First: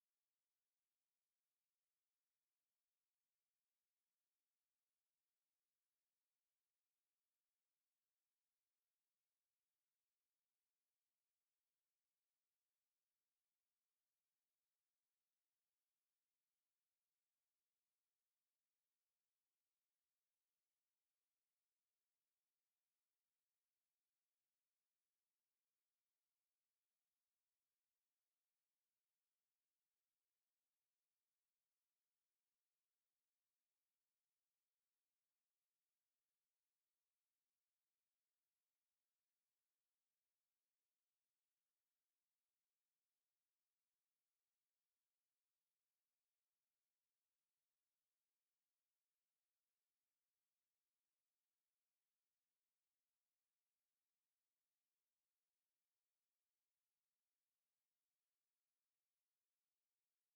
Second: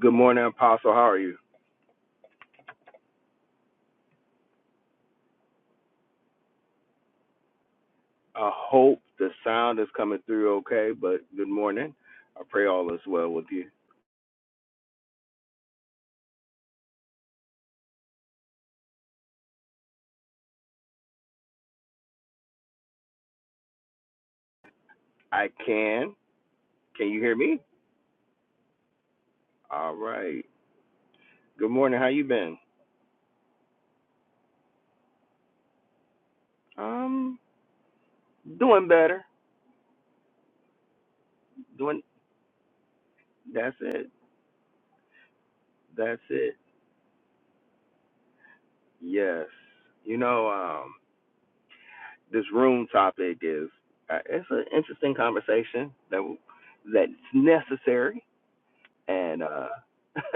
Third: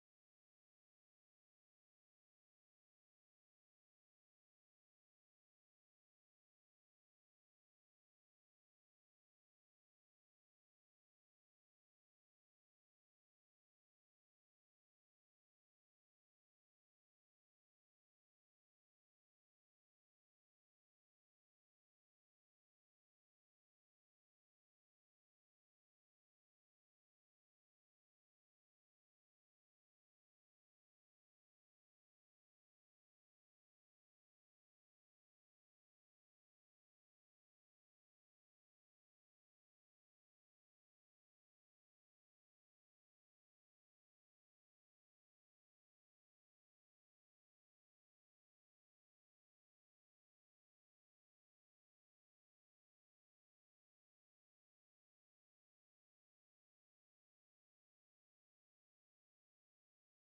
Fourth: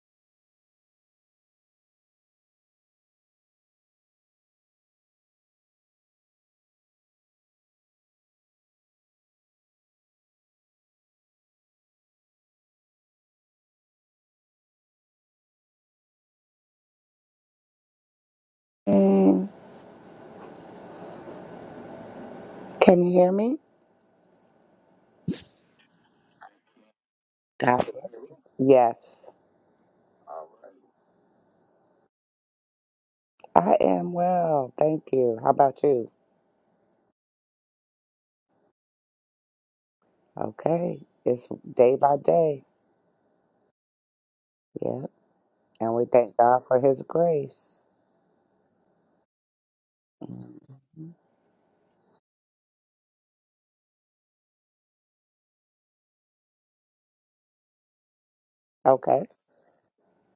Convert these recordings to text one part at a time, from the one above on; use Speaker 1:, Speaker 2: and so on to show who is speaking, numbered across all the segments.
Speaker 1: Good morning, Apostle. How are you? I hope the sound is coming through okay, but good morning. I pray all is well with you.
Speaker 2: And can you hear me?
Speaker 1: I can. Can you hear me?
Speaker 2: God bless you. Yes,
Speaker 1: All right. Good morning. How you been?
Speaker 2: I am well. Thank you. How about you?
Speaker 1: Um, doing better.
Speaker 2: Okay. It's day
Speaker 1: Doing.
Speaker 2: by day.
Speaker 1: That's it.
Speaker 2: Yeah. And we
Speaker 1: That's
Speaker 2: thank
Speaker 1: it.
Speaker 2: God for His grace.
Speaker 1: Yes. You know, um,
Speaker 2: Mhm.
Speaker 1: this room topic is uh, it's an interesting conversation that that's necessary
Speaker 2: Okay.
Speaker 1: and uh,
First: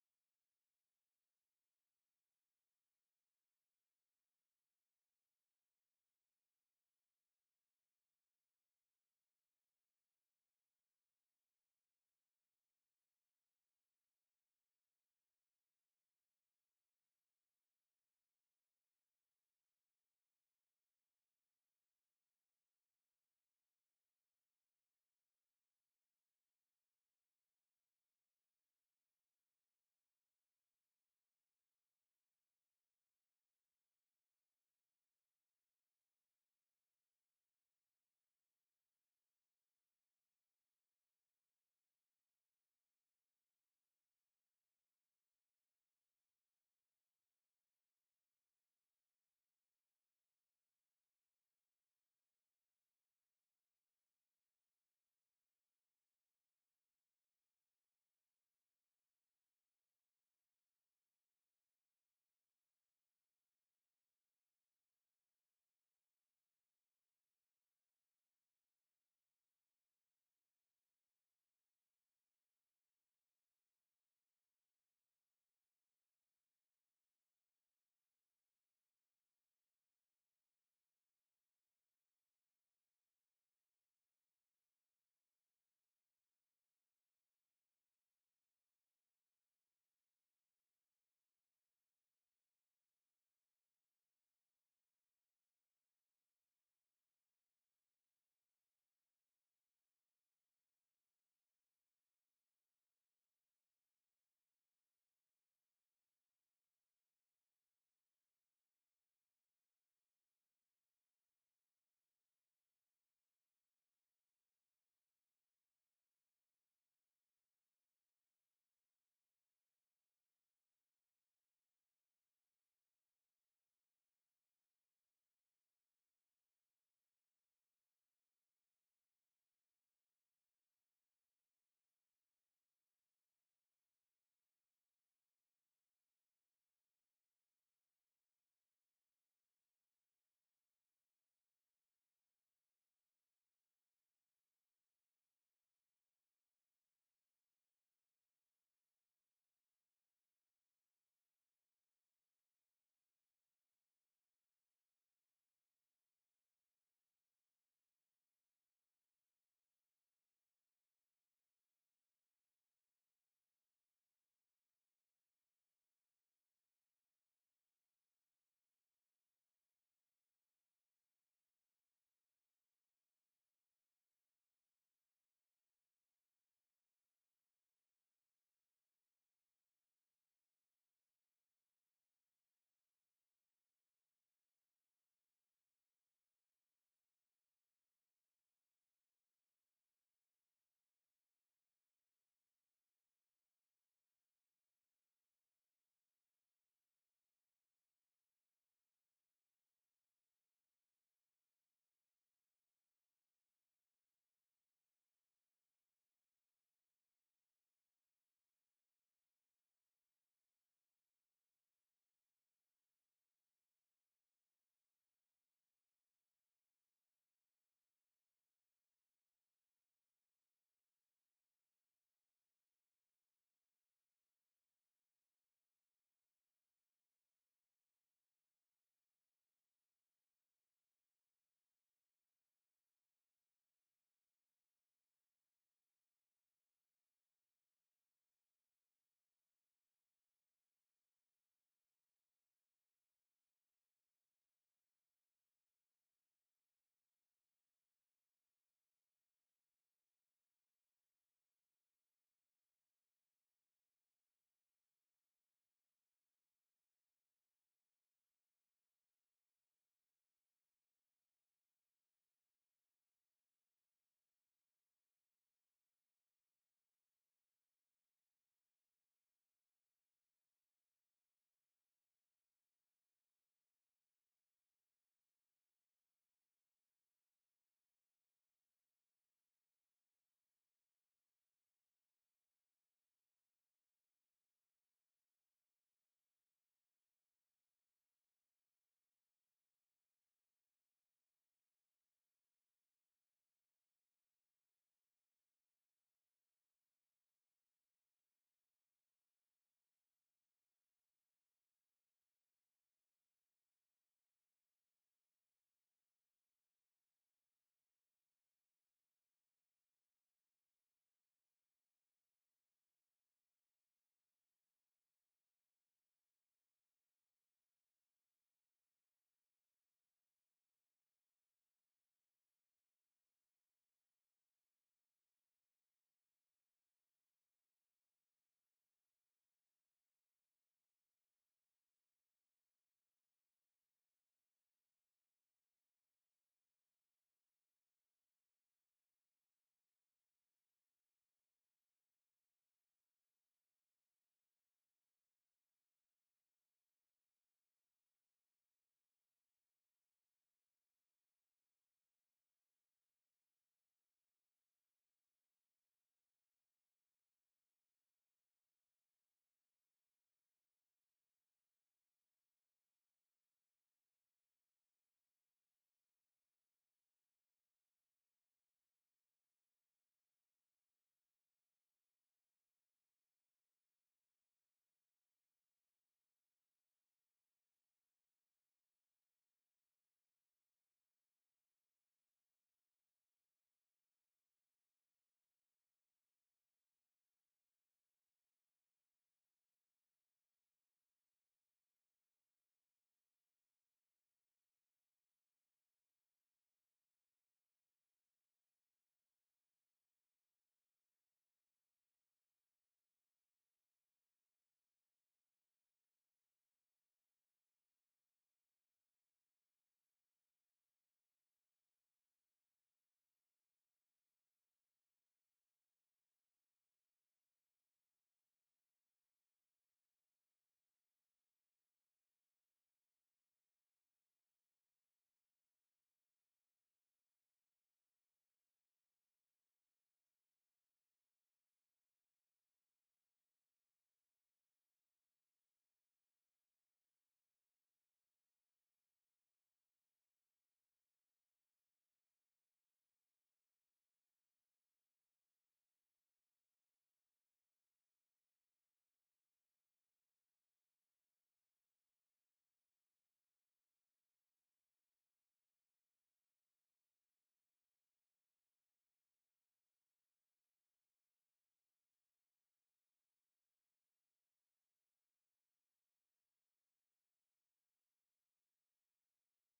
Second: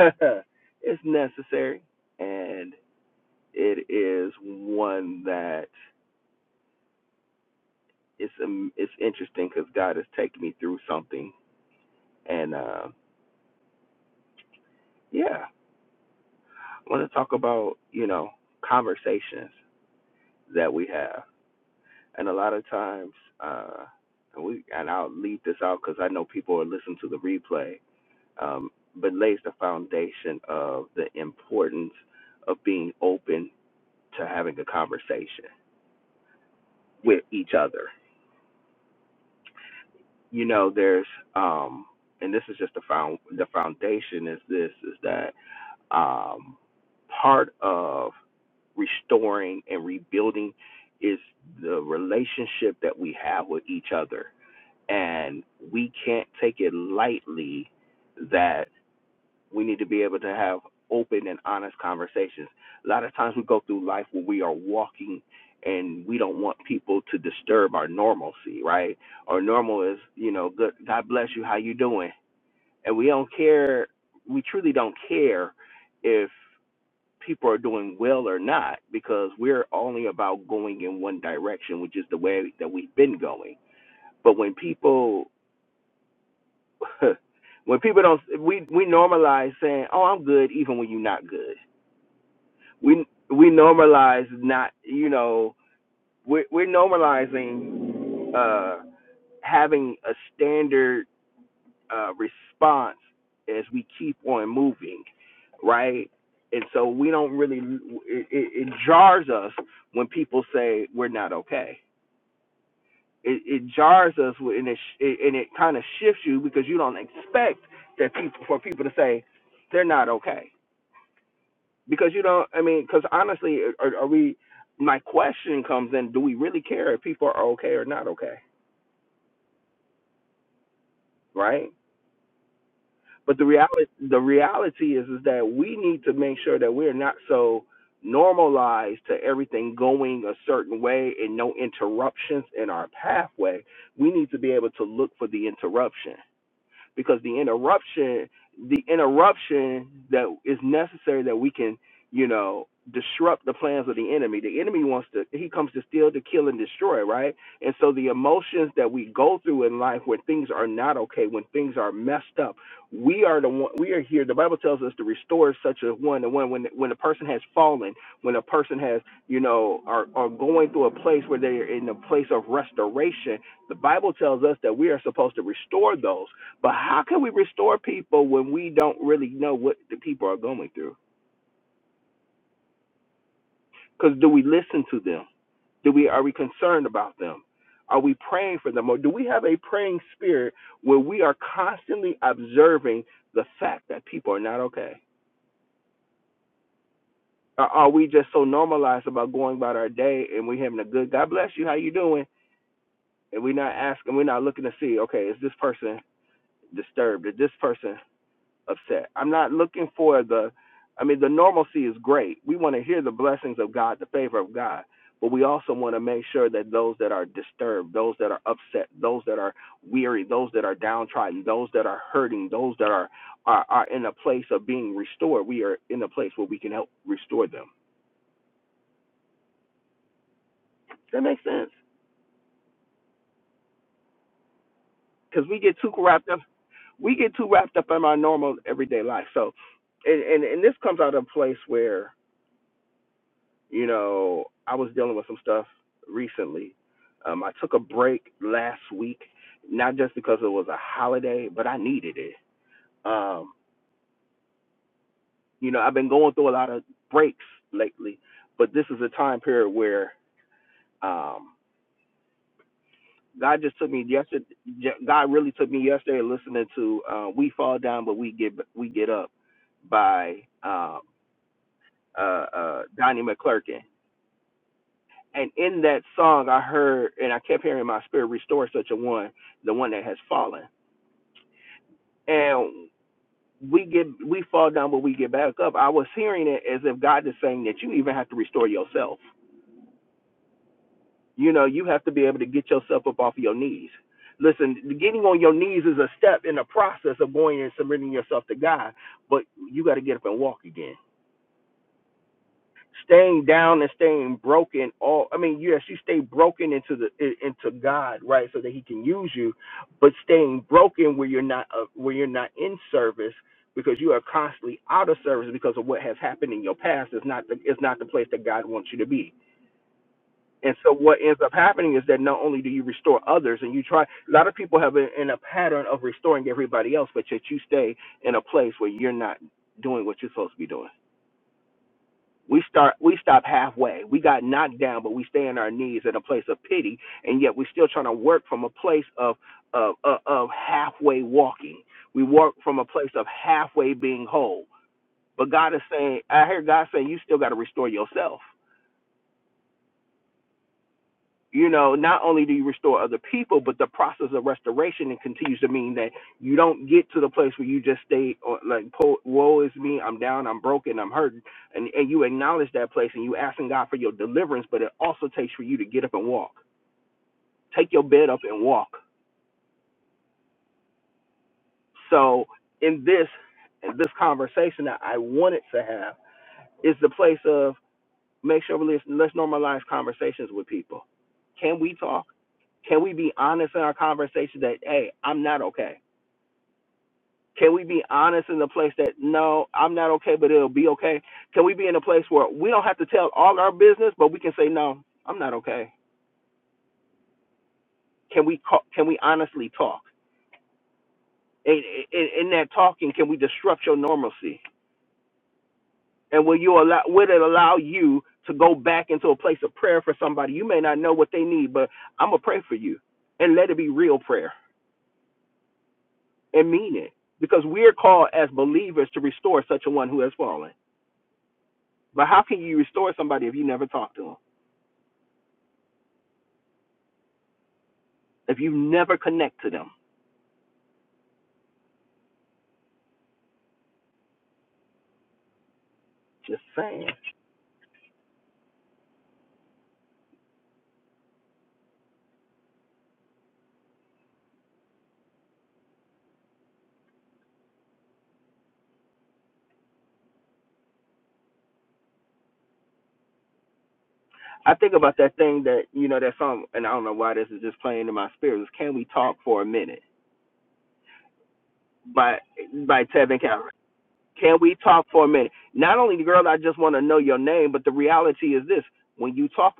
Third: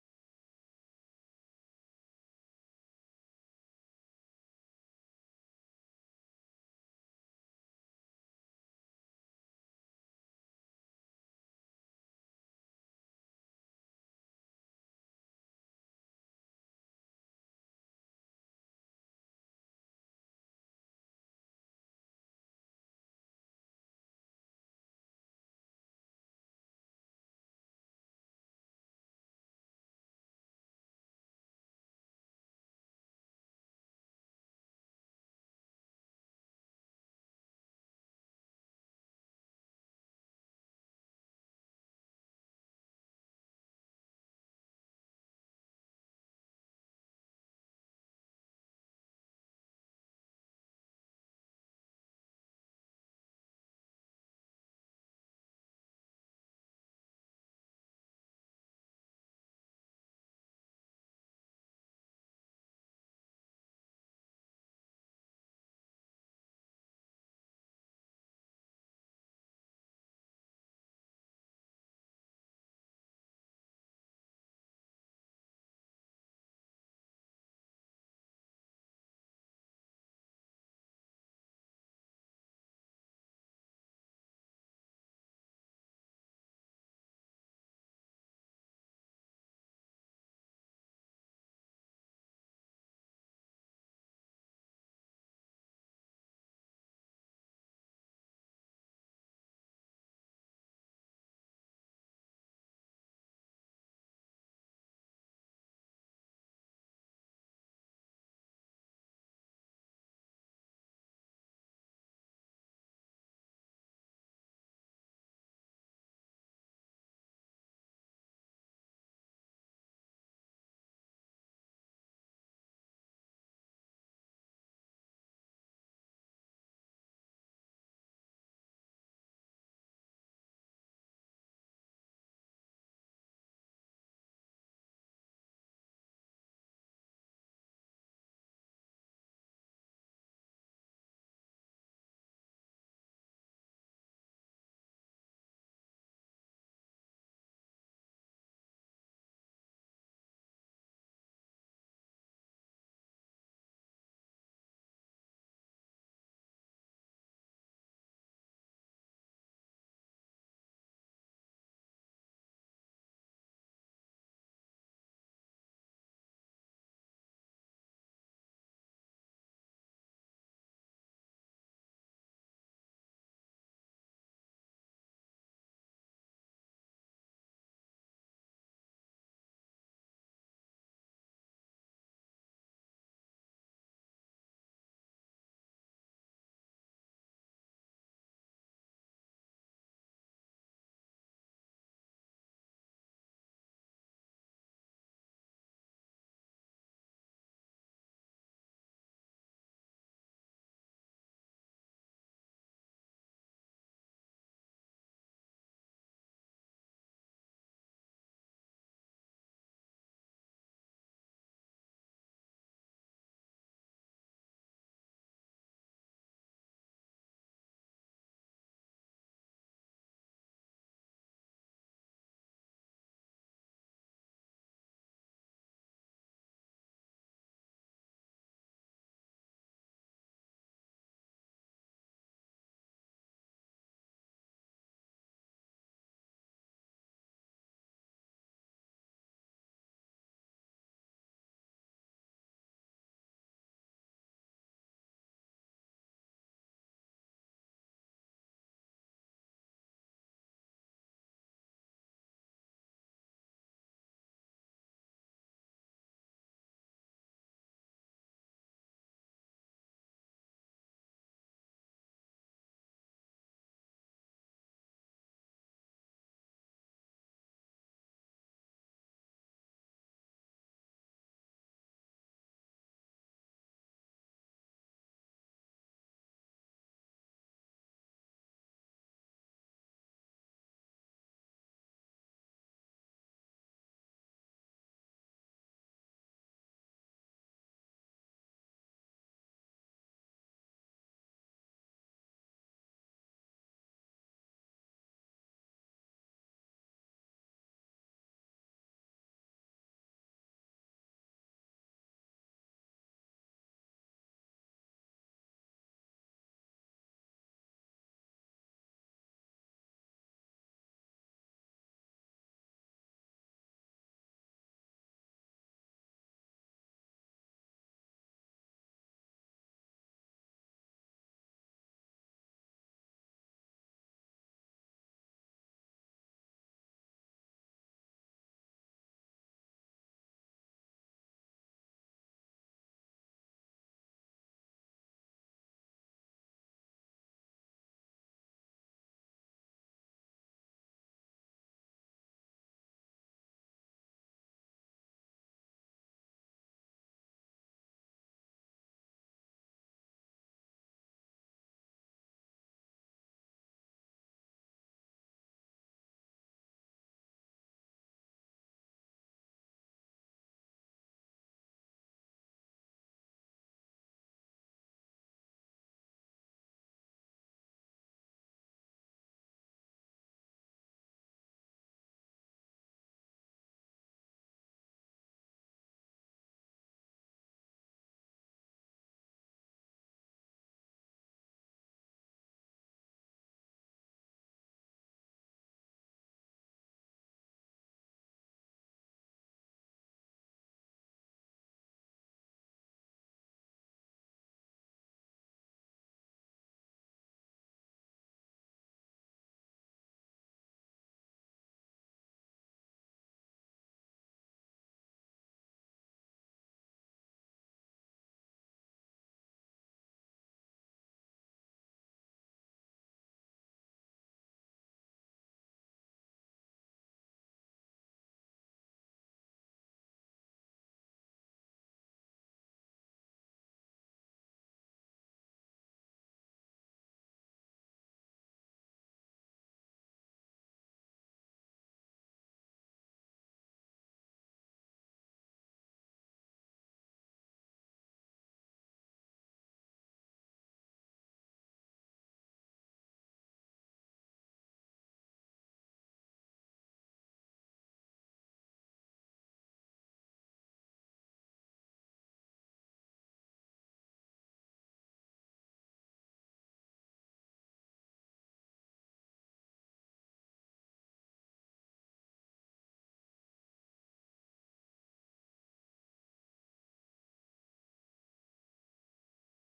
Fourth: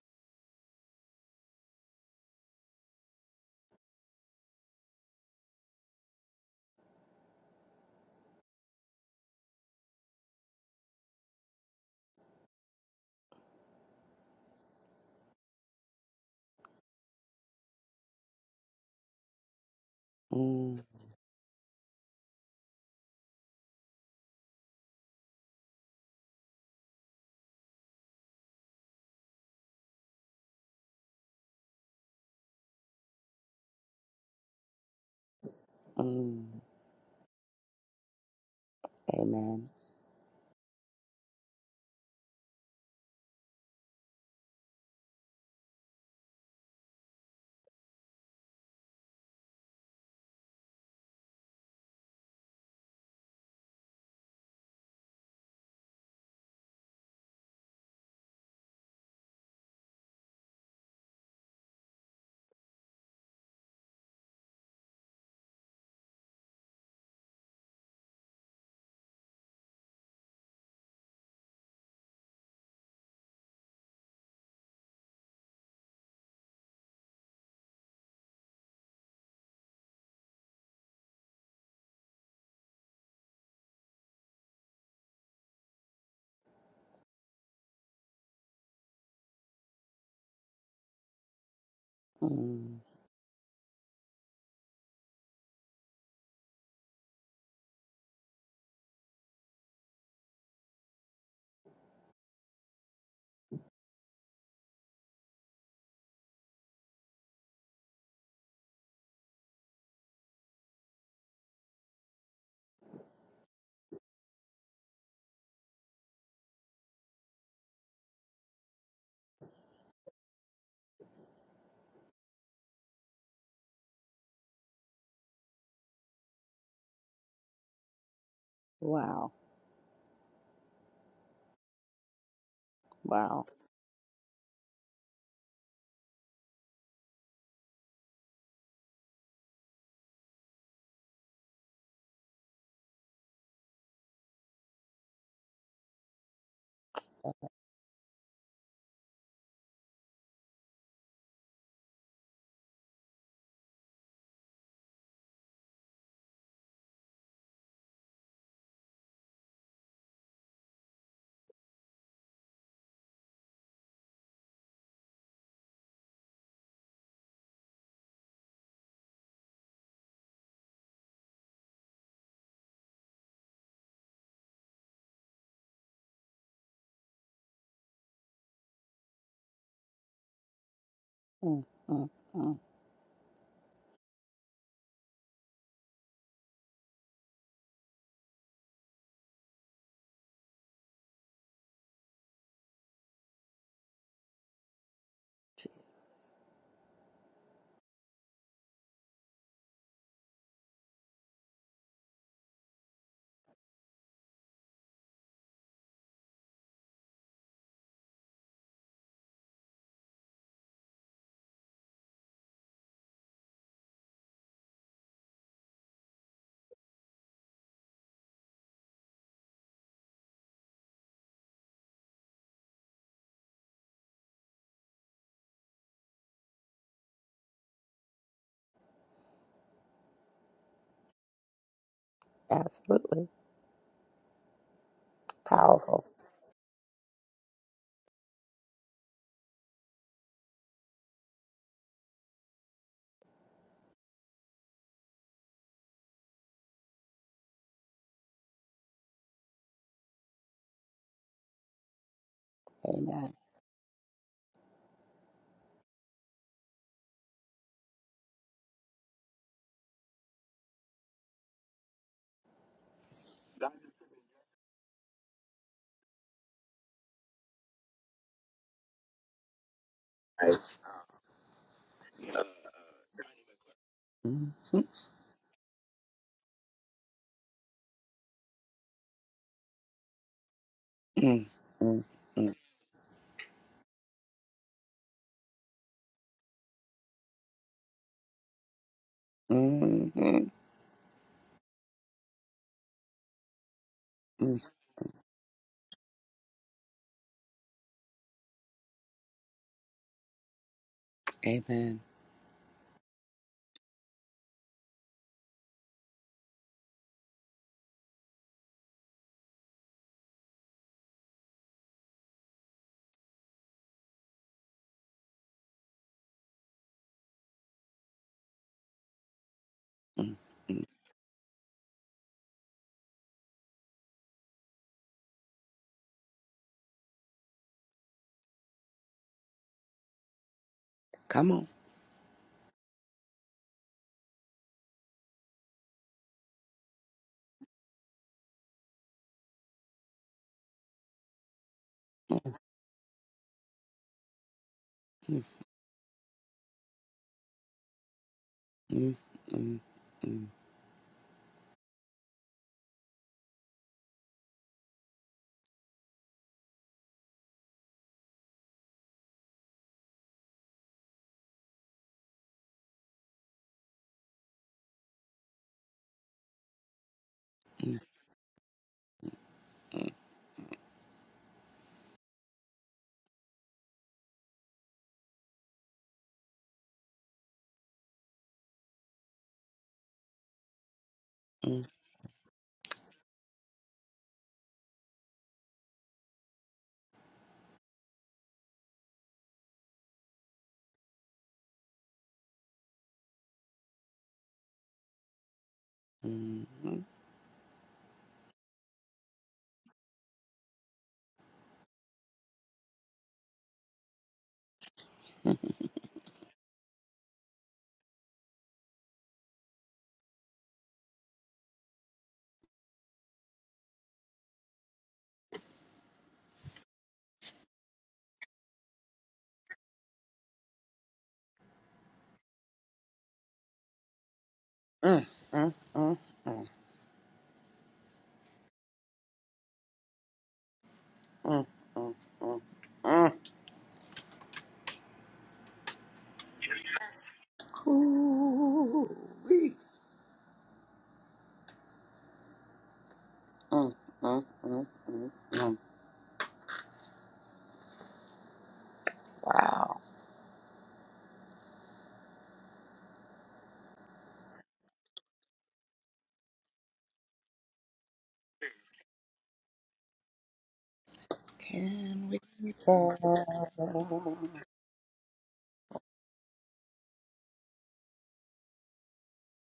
Speaker 1: it's necessary and it is one that it's um, it's interesting because God has taken me through something, and uh, yeah, I want to talk about you know conversations that
Speaker 2: mm
Speaker 1: we have, and a lot of times, uh, and we and I'll leave this out because I know people are listening to the replay, um, but lays the foundation of the importance of being open to having a conversation
Speaker 2: mm.
Speaker 1: with each other
Speaker 2: Amen.
Speaker 1: you know there's um and this is just the found the foundation is this is that um part of restoring and rebuilding is the relationship that we have with each other and we can't take it lightly that we need to be able to have open and honest conversations. A lot of times we go through life where we are walking and we don't want people to disturb our normalcy, right? Our normal is, you know, good God bless you, how you doing? And we don't care we truly don't care if people are doing well or not because we're only about going in one direction, which is the way that we've been going. But when people when people don't we we normalize saying, "Oh, I'm good," even when you're not good
Speaker 2: mm
Speaker 1: we we normalize not you know we're, we're normalizing uh having a standard uh response as we keep on moving right and so we don't really it, it, it jars us when people say we're not okay it, it jars us and it, it and it kind of shifts you because you don't expect that people for people to say they're not okay because you know i mean because honestly are, are we my question comes in do we really care if people are okay or not okay
Speaker 2: Wow.
Speaker 1: right but the
Speaker 2: Wow.
Speaker 1: reality the reality is is that we need to make sure that we're not so normalized to everything going a certain way and no interruptions in our pathway we need to be able to look for the interruption because the interruption the interruption that is necessary that we can you know disrupt the plans of the enemy the enemy wants to he comes to steal to kill and destroy right and so the emotions that we go through in life when things are not okay when things are messed up we are the one we are here the bible tells us to restore such a one to one when when a person has fallen when a person has you know are are going through a place where they're in a place of restoration the bible tells us that we are supposed to restore those but how can we restore people when we don't really know what the people are going through?
Speaker 2: mm mm mm.
Speaker 1: Because do we listen to them? Do we are we concerned about them? Are we praying for them? Or do we have a praying spirit where we are constantly observing the fact that people are not okay? Or are we just so normalized about going about our day and we having a good God bless you, how you doing? And we're not asking, we're not looking to see, okay, is this person disturbed? Is this person upset. I'm not looking for the, I mean, the normalcy is great. We want to hear the blessings of God, the favor of God, but we also want to make sure that those that are disturbed, those that are upset, those that are weary, those that are downtrodden, those that are hurting, those that are, are, are in a place of being restored, we are in a place where we can help restore them. That makes sense.
Speaker 2: Absolutely.
Speaker 1: Because we get too
Speaker 2: Powerful.
Speaker 1: wrapped up we get too wrapped up in our normal everyday life. So, and and, and this comes out of a place where You know, I was dealing with some stuff recently. Um, I took a break last week, not just because it was a holiday, but I needed it.
Speaker 2: Amen.
Speaker 1: Um, you know, I've been going through a lot of breaks lately, but this is a time period where um, God just took me yesterday. yeah, God really took me yesterday listening to uh, "We Fall Down, But We Get We Get Up" by
Speaker 2: Right.
Speaker 1: um, uh, uh, Donnie McClurkin
Speaker 2: mm mm
Speaker 1: and in that song I heard and I kept hearing in my spirit restore such a one, the one that has fallen.
Speaker 2: mm mm mm
Speaker 1: And we get we fall down but we get back up. I was hearing it as if God is saying that you even have to restore yourself.
Speaker 2: mm. mm.
Speaker 1: You know, you have to be able to get yourself up off of your knees. Listen, getting on your knees is a step in the process of going and submitting yourself to God, but you got to get up and walk again
Speaker 2: Amen.
Speaker 1: staying down and staying broken all i mean yes you stay broken into the i- into god right so that he can use you but staying broken where you're not uh, where you're not in service because you are constantly out of service because of what has happened in your past is not the is not the place that god wants you to be
Speaker 2: mm
Speaker 1: and
Speaker 2: mm.
Speaker 1: so what ends up happening is that not only do you restore others and you try a lot of people have been in a pattern of restoring everybody else but yet you stay in a place where you're not doing what you're supposed to be doing
Speaker 2: Come on.
Speaker 1: we start we stop halfway. We got knocked down, but we stay on our knees at a place of pity, and yet we're still trying to work from a place of of of, of halfway walking. We work from a place of halfway being whole. But God is saying, I hear God saying, you still got to restore yourself.
Speaker 2: Mm, mm, mm, mm, mm, mm, mm, mm, mm, mm,
Speaker 1: you know, not only do you restore other people, but the process of restoration it continues to mean that you don't get to the place where you just stay or like, po- woe is me, I'm down, I'm broken, I'm hurting, and and you acknowledge that place and you asking God for your deliverance, but it also takes for you to get up and walk, take your bed up and walk. So in this in this conversation that I wanted to have is the place of make sure we let's, let's normalize conversations with people. Can we talk? Can we be honest in our conversation that, hey, I'm not okay? Can we be honest in the place that, no, I'm not okay, but it'll be okay? Can we be in a place where we don't have to tell all our business, but we can say, no, I'm not okay? Can we call, can we honestly talk? In, in, in that talking, can we disrupt your normalcy? And will you allow? Will it allow you to go back into a place of prayer for somebody? You may not know what they need, but I'm gonna pray for you, and let it be real prayer and meaning because we're called as believers to restore such a one who has fallen. But how can you restore somebody if you never talk to them,
Speaker 2: mm,
Speaker 1: if you never connect to them?
Speaker 2: mm, mm, mm. mm.
Speaker 1: Just saying.
Speaker 2: Cool-ee. Mm, mm, mm, mm, mm. Wow.
Speaker 1: I think about that thing that you know that song, and I don't know why this is just playing in my spirit. Is "Can We Talk for a Minute"
Speaker 2: Can
Speaker 1: by
Speaker 2: we
Speaker 1: by
Speaker 2: tell?
Speaker 1: Tevin Cameron. Can we talk for a minute? Not only, girl, I just want to know your name, but the reality is this: when you talk,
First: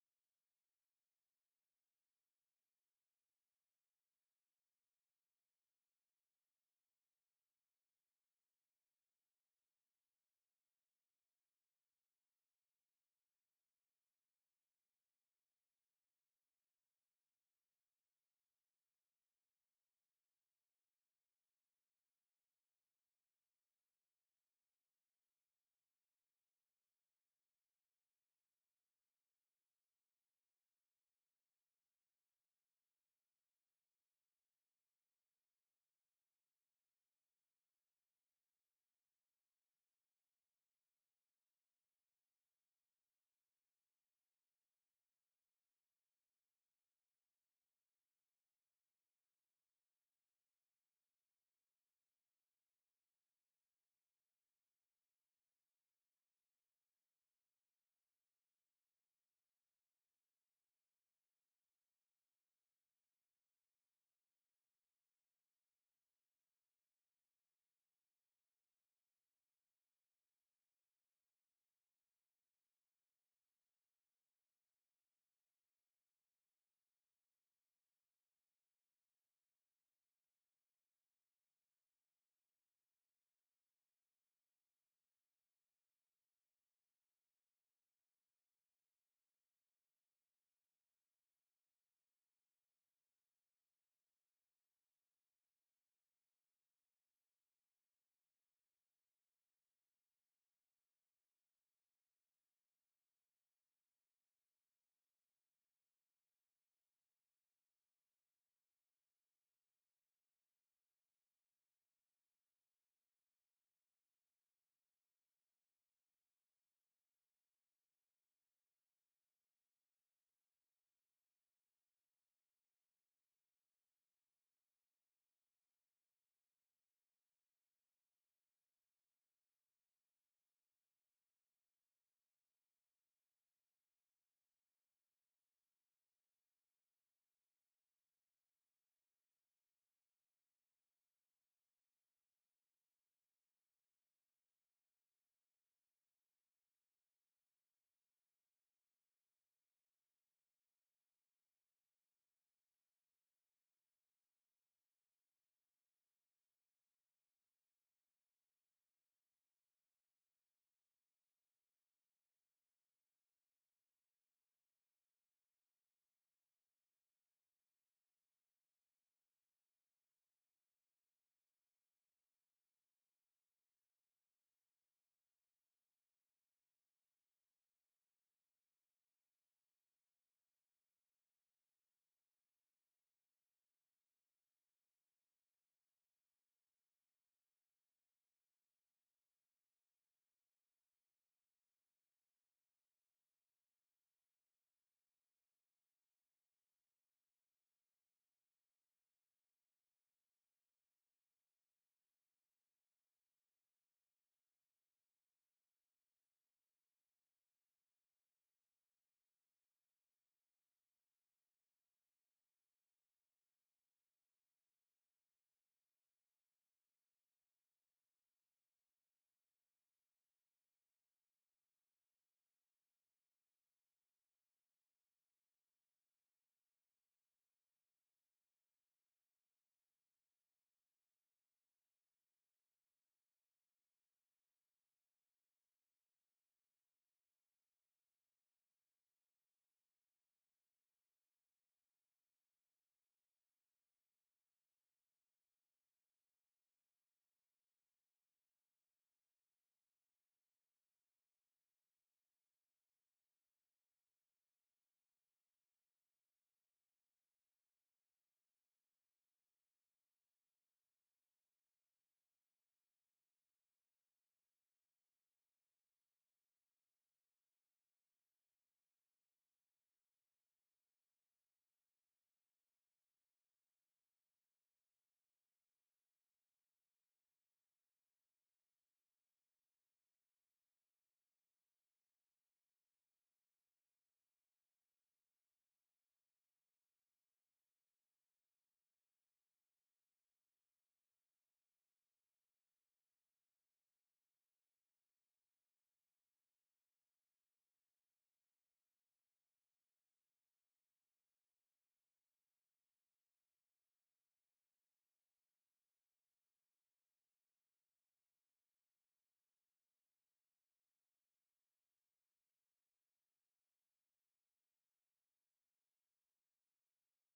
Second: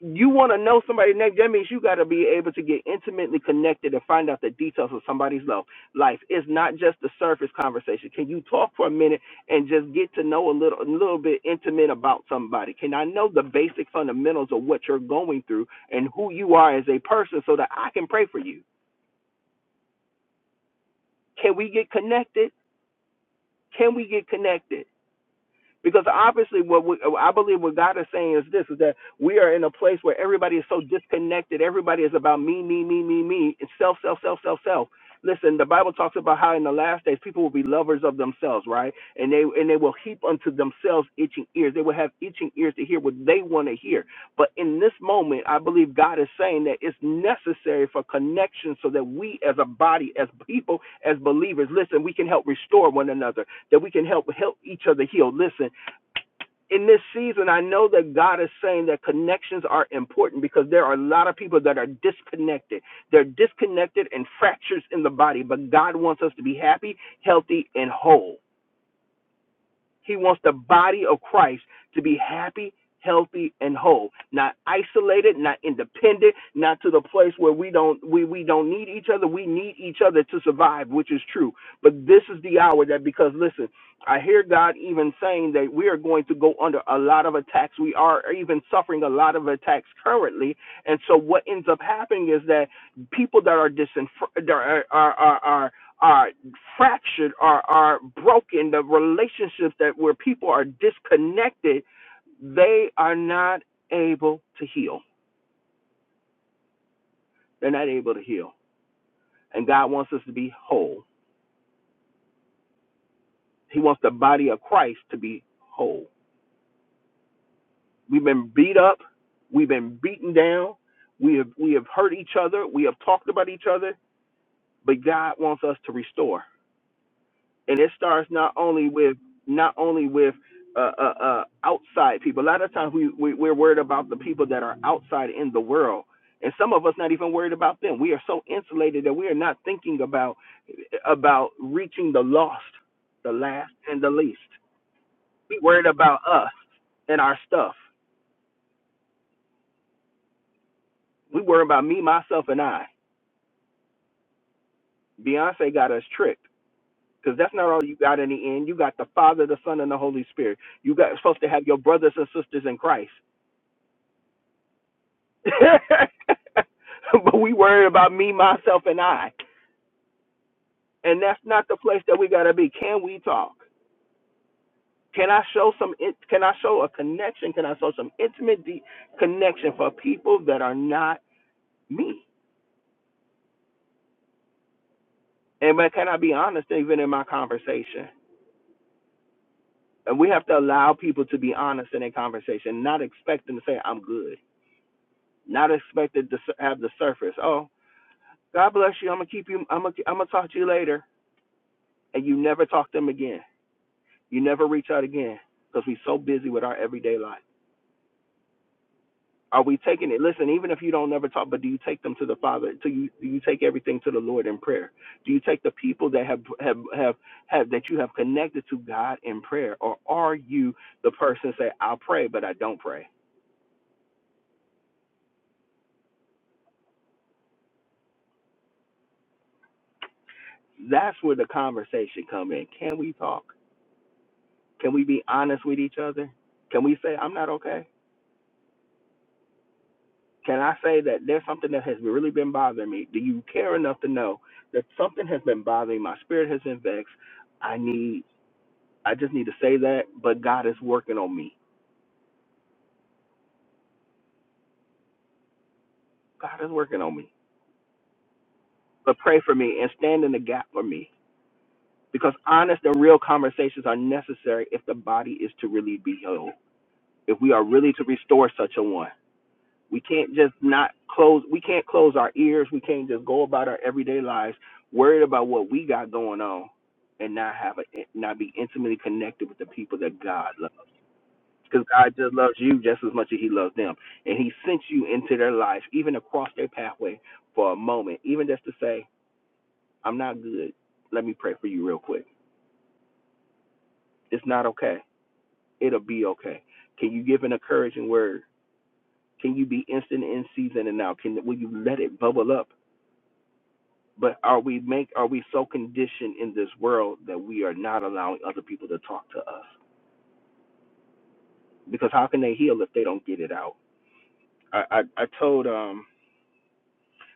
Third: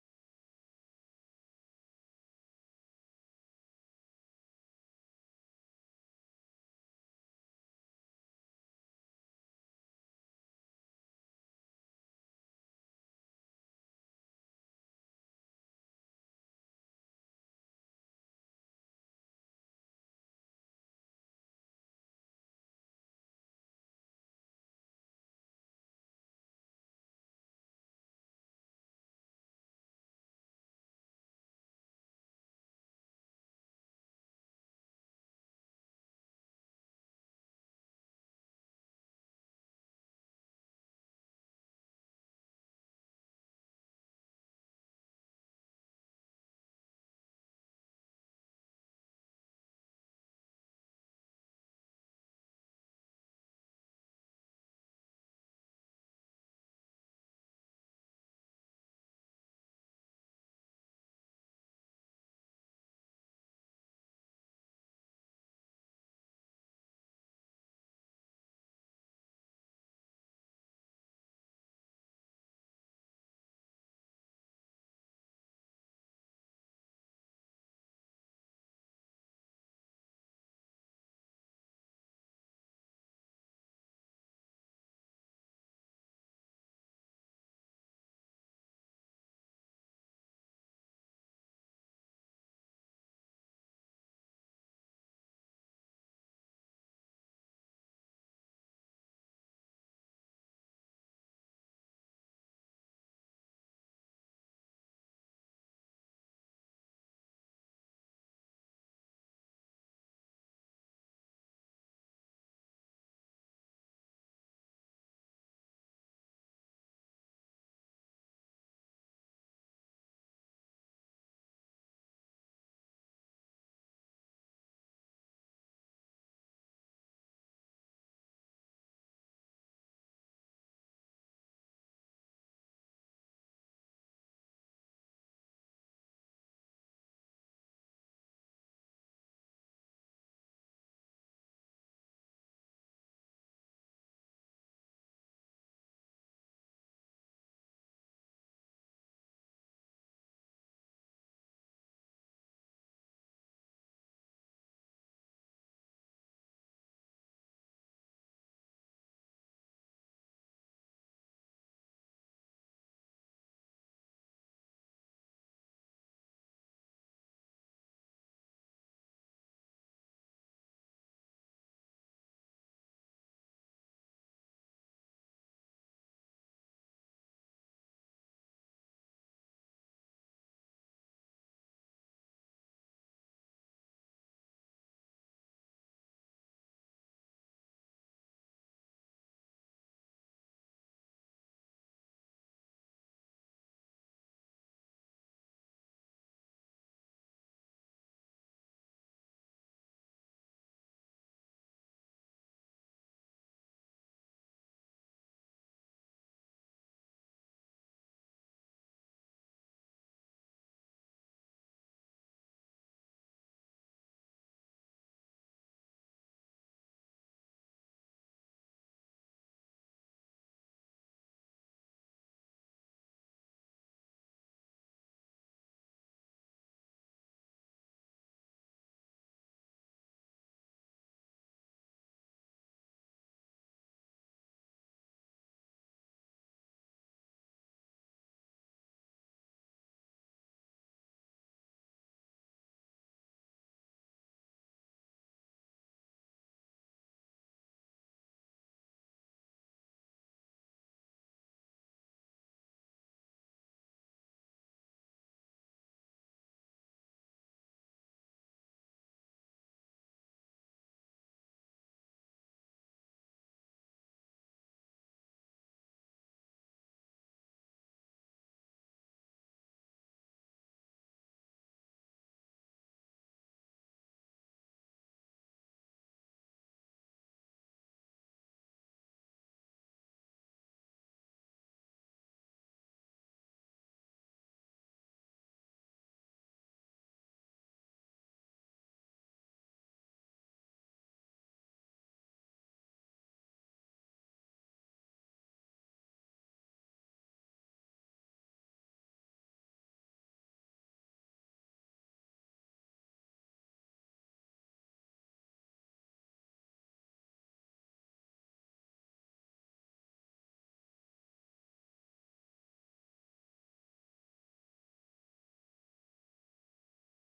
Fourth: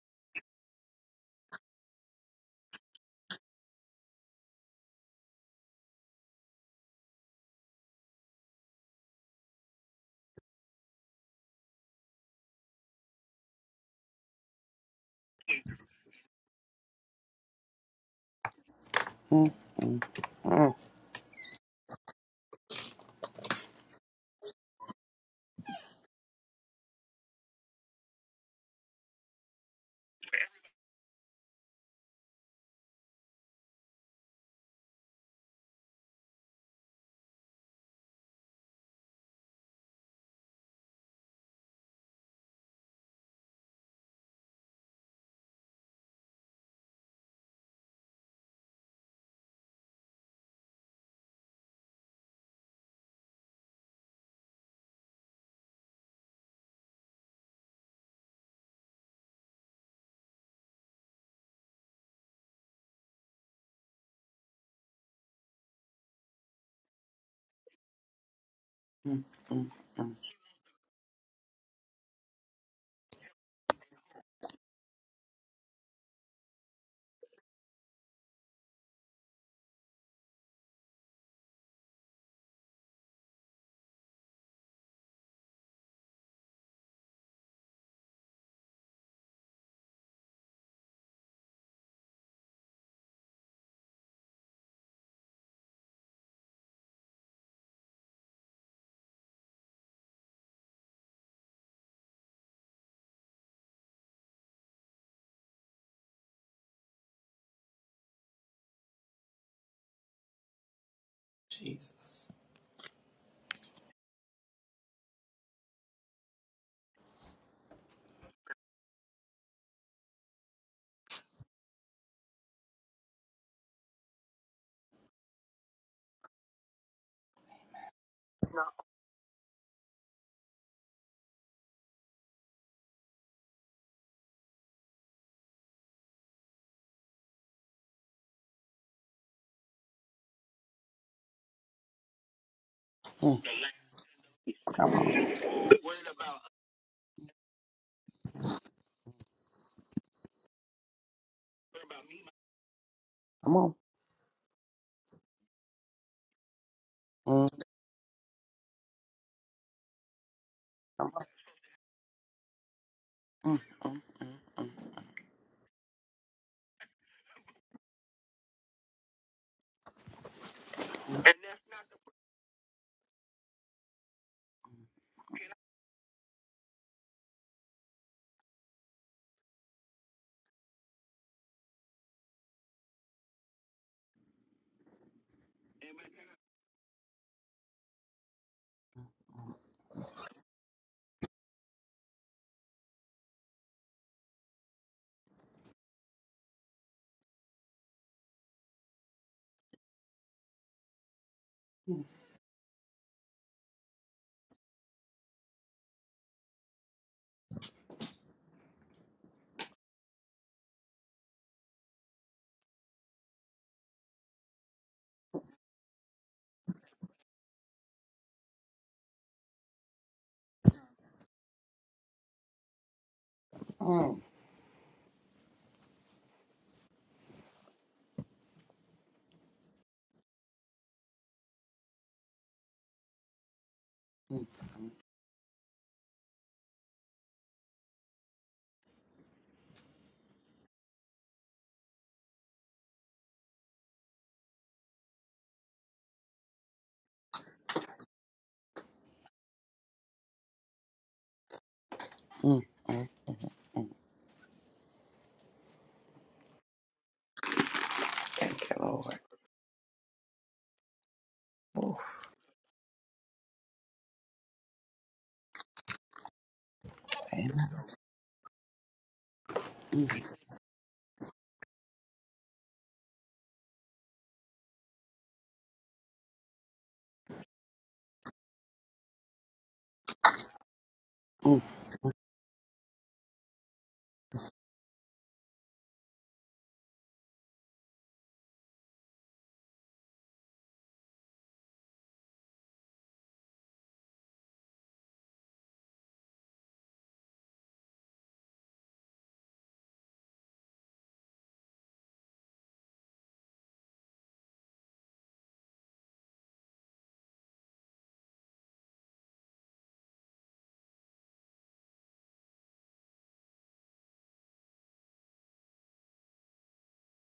Speaker 1: you want to know somebody's name, that means you got to be able to get intimately connected and find out the details of somebody's lo- life. It's not just the surface conversation. Can you talk for a minute and just get to know a little, a little bit intimate about somebody? Can I know the basic fundamentals of what you're going through and who you are as a person so that I can pray for you?
Speaker 2: Mm, mm, mm,
Speaker 1: Can we get connected? Can we get connected? Because obviously, what we, I believe what God is saying is this: is that we are in a place where everybody is so disconnected. Everybody is about me, me, me, me, me. It's self, self, self, self, self. Listen, the Bible talks about how in the last days people will be lovers of themselves, right? And they and they will heap unto themselves itching ears. They will have itching ears to hear what they want to hear. But in this moment, I believe God is saying that it's necessary for connection so that we as a body, as people, as believers, listen, we can help restore one another, that we can help help each other heal. Listen, in this season, I know that God is saying that connections are important because there are a lot of people that are disconnected. They're disconnected and fractures in the body, but God wants us to be happy, healthy, and whole.
Speaker 2: mm, mm, mm.
Speaker 1: He wants the body of Christ to be happy, healthy, and whole. Not isolated, not independent, not to the place where we don't we, we don't need each other. We need each other to survive, which is true. But this is the hour that because listen, I hear God even saying that we are going to go under a lot of attacks. We are even suffering a lot of attacks currently. And so what ends up happening is that people that are disenfranchised, that are, are, are, are are fractured, are are broken, the relationships that where people are disconnected, they are not able to heal. They're not able to heal. And God wants us to be whole.
Speaker 2: Jesus.
Speaker 1: He wants the body of Christ to be whole. We've been beat up, we've been beaten down, we have we have hurt each other, we have talked about each other, but God wants us to restore. and it starts not only with not only with uh, uh, uh, outside people. A lot of times we, we we're worried about the people that are outside in the world, and some of us not even worried about them. We are so insulated that we are not thinking about about reaching the lost, the
Speaker 2: Mm,
Speaker 1: last, and the least.
Speaker 2: Come on.
Speaker 1: We worried about us and our stuff. We worry about me, myself, and I.
Speaker 2: Come on.
Speaker 1: Beyonce got us tricked because
Speaker 2: Mm,
Speaker 1: that's not all you got in the end. You got the Father, the Son, and the Holy Spirit. You
Speaker 2: Come
Speaker 1: got
Speaker 2: on.
Speaker 1: supposed to have your brothers and sisters in Christ
Speaker 2: Mm, mm, mm,
Speaker 1: but we worried about me, myself, and I, and that's not the place that we gotta be. Can we talk? Can I show some? in- Can I show a connection? Can I show some intimate de- connection for people that are not me? And but can I be honest even in my conversation? And we have to allow people to be honest in their conversation, not expect them to say I'm good, not expected to s- have the surface. Oh, God bless you. I'm gonna keep you. I'm gonna. I'm gonna talk to you later, and you never talk to them again You never reach out again because we're so busy with our everyday life. Are we taking it? Listen, even if you don't never talk, but do you take them to the Father? Do you do you take everything to the Lord in prayer? Do you take the people that have have have, have that you have connected to God in prayer, or are you the person say I will pray but I don't pray?
Speaker 2: mm, mm. Mm,
Speaker 1: That's where the conversation come in. Can we talk?
Speaker 2: mm,
Speaker 1: Can we be honest with each other? Can we say I'm not okay? Can I say that there's something that has really been bothering me? Do you care enough to know that something has been bothering me? My spirit has been vexed. I need, I just need to say that, but God is working on me.
Speaker 2: mm, mm, mm. mm.
Speaker 1: God is working on me.
Speaker 2: Thank you, Lord.
Speaker 1: But pray for me and stand in the gap for me
Speaker 2: Oof.
Speaker 1: because honest and real conversations are necessary if the body is to really be whole, if we are really to restore such a one. We can't just not close. We can't close our ears. We can't just go about our everyday lives worried about what we got going on, and not have a not be intimately connected with the people that God loves.
Speaker 2: Amen.
Speaker 1: Because God just loves you just as much as He loves them, and He sent you into their life, even across their pathway for a moment, even just to say, "I'm not good. Let me pray for you real quick. It's not okay. It'll be okay." Can you give an encouraging word? Can you be instant in season and out? Can will you let it bubble up? But are we make are we so conditioned in this world that we are not allowing other people to talk to us? Because how can they heal if they don't get it out? I I, I told um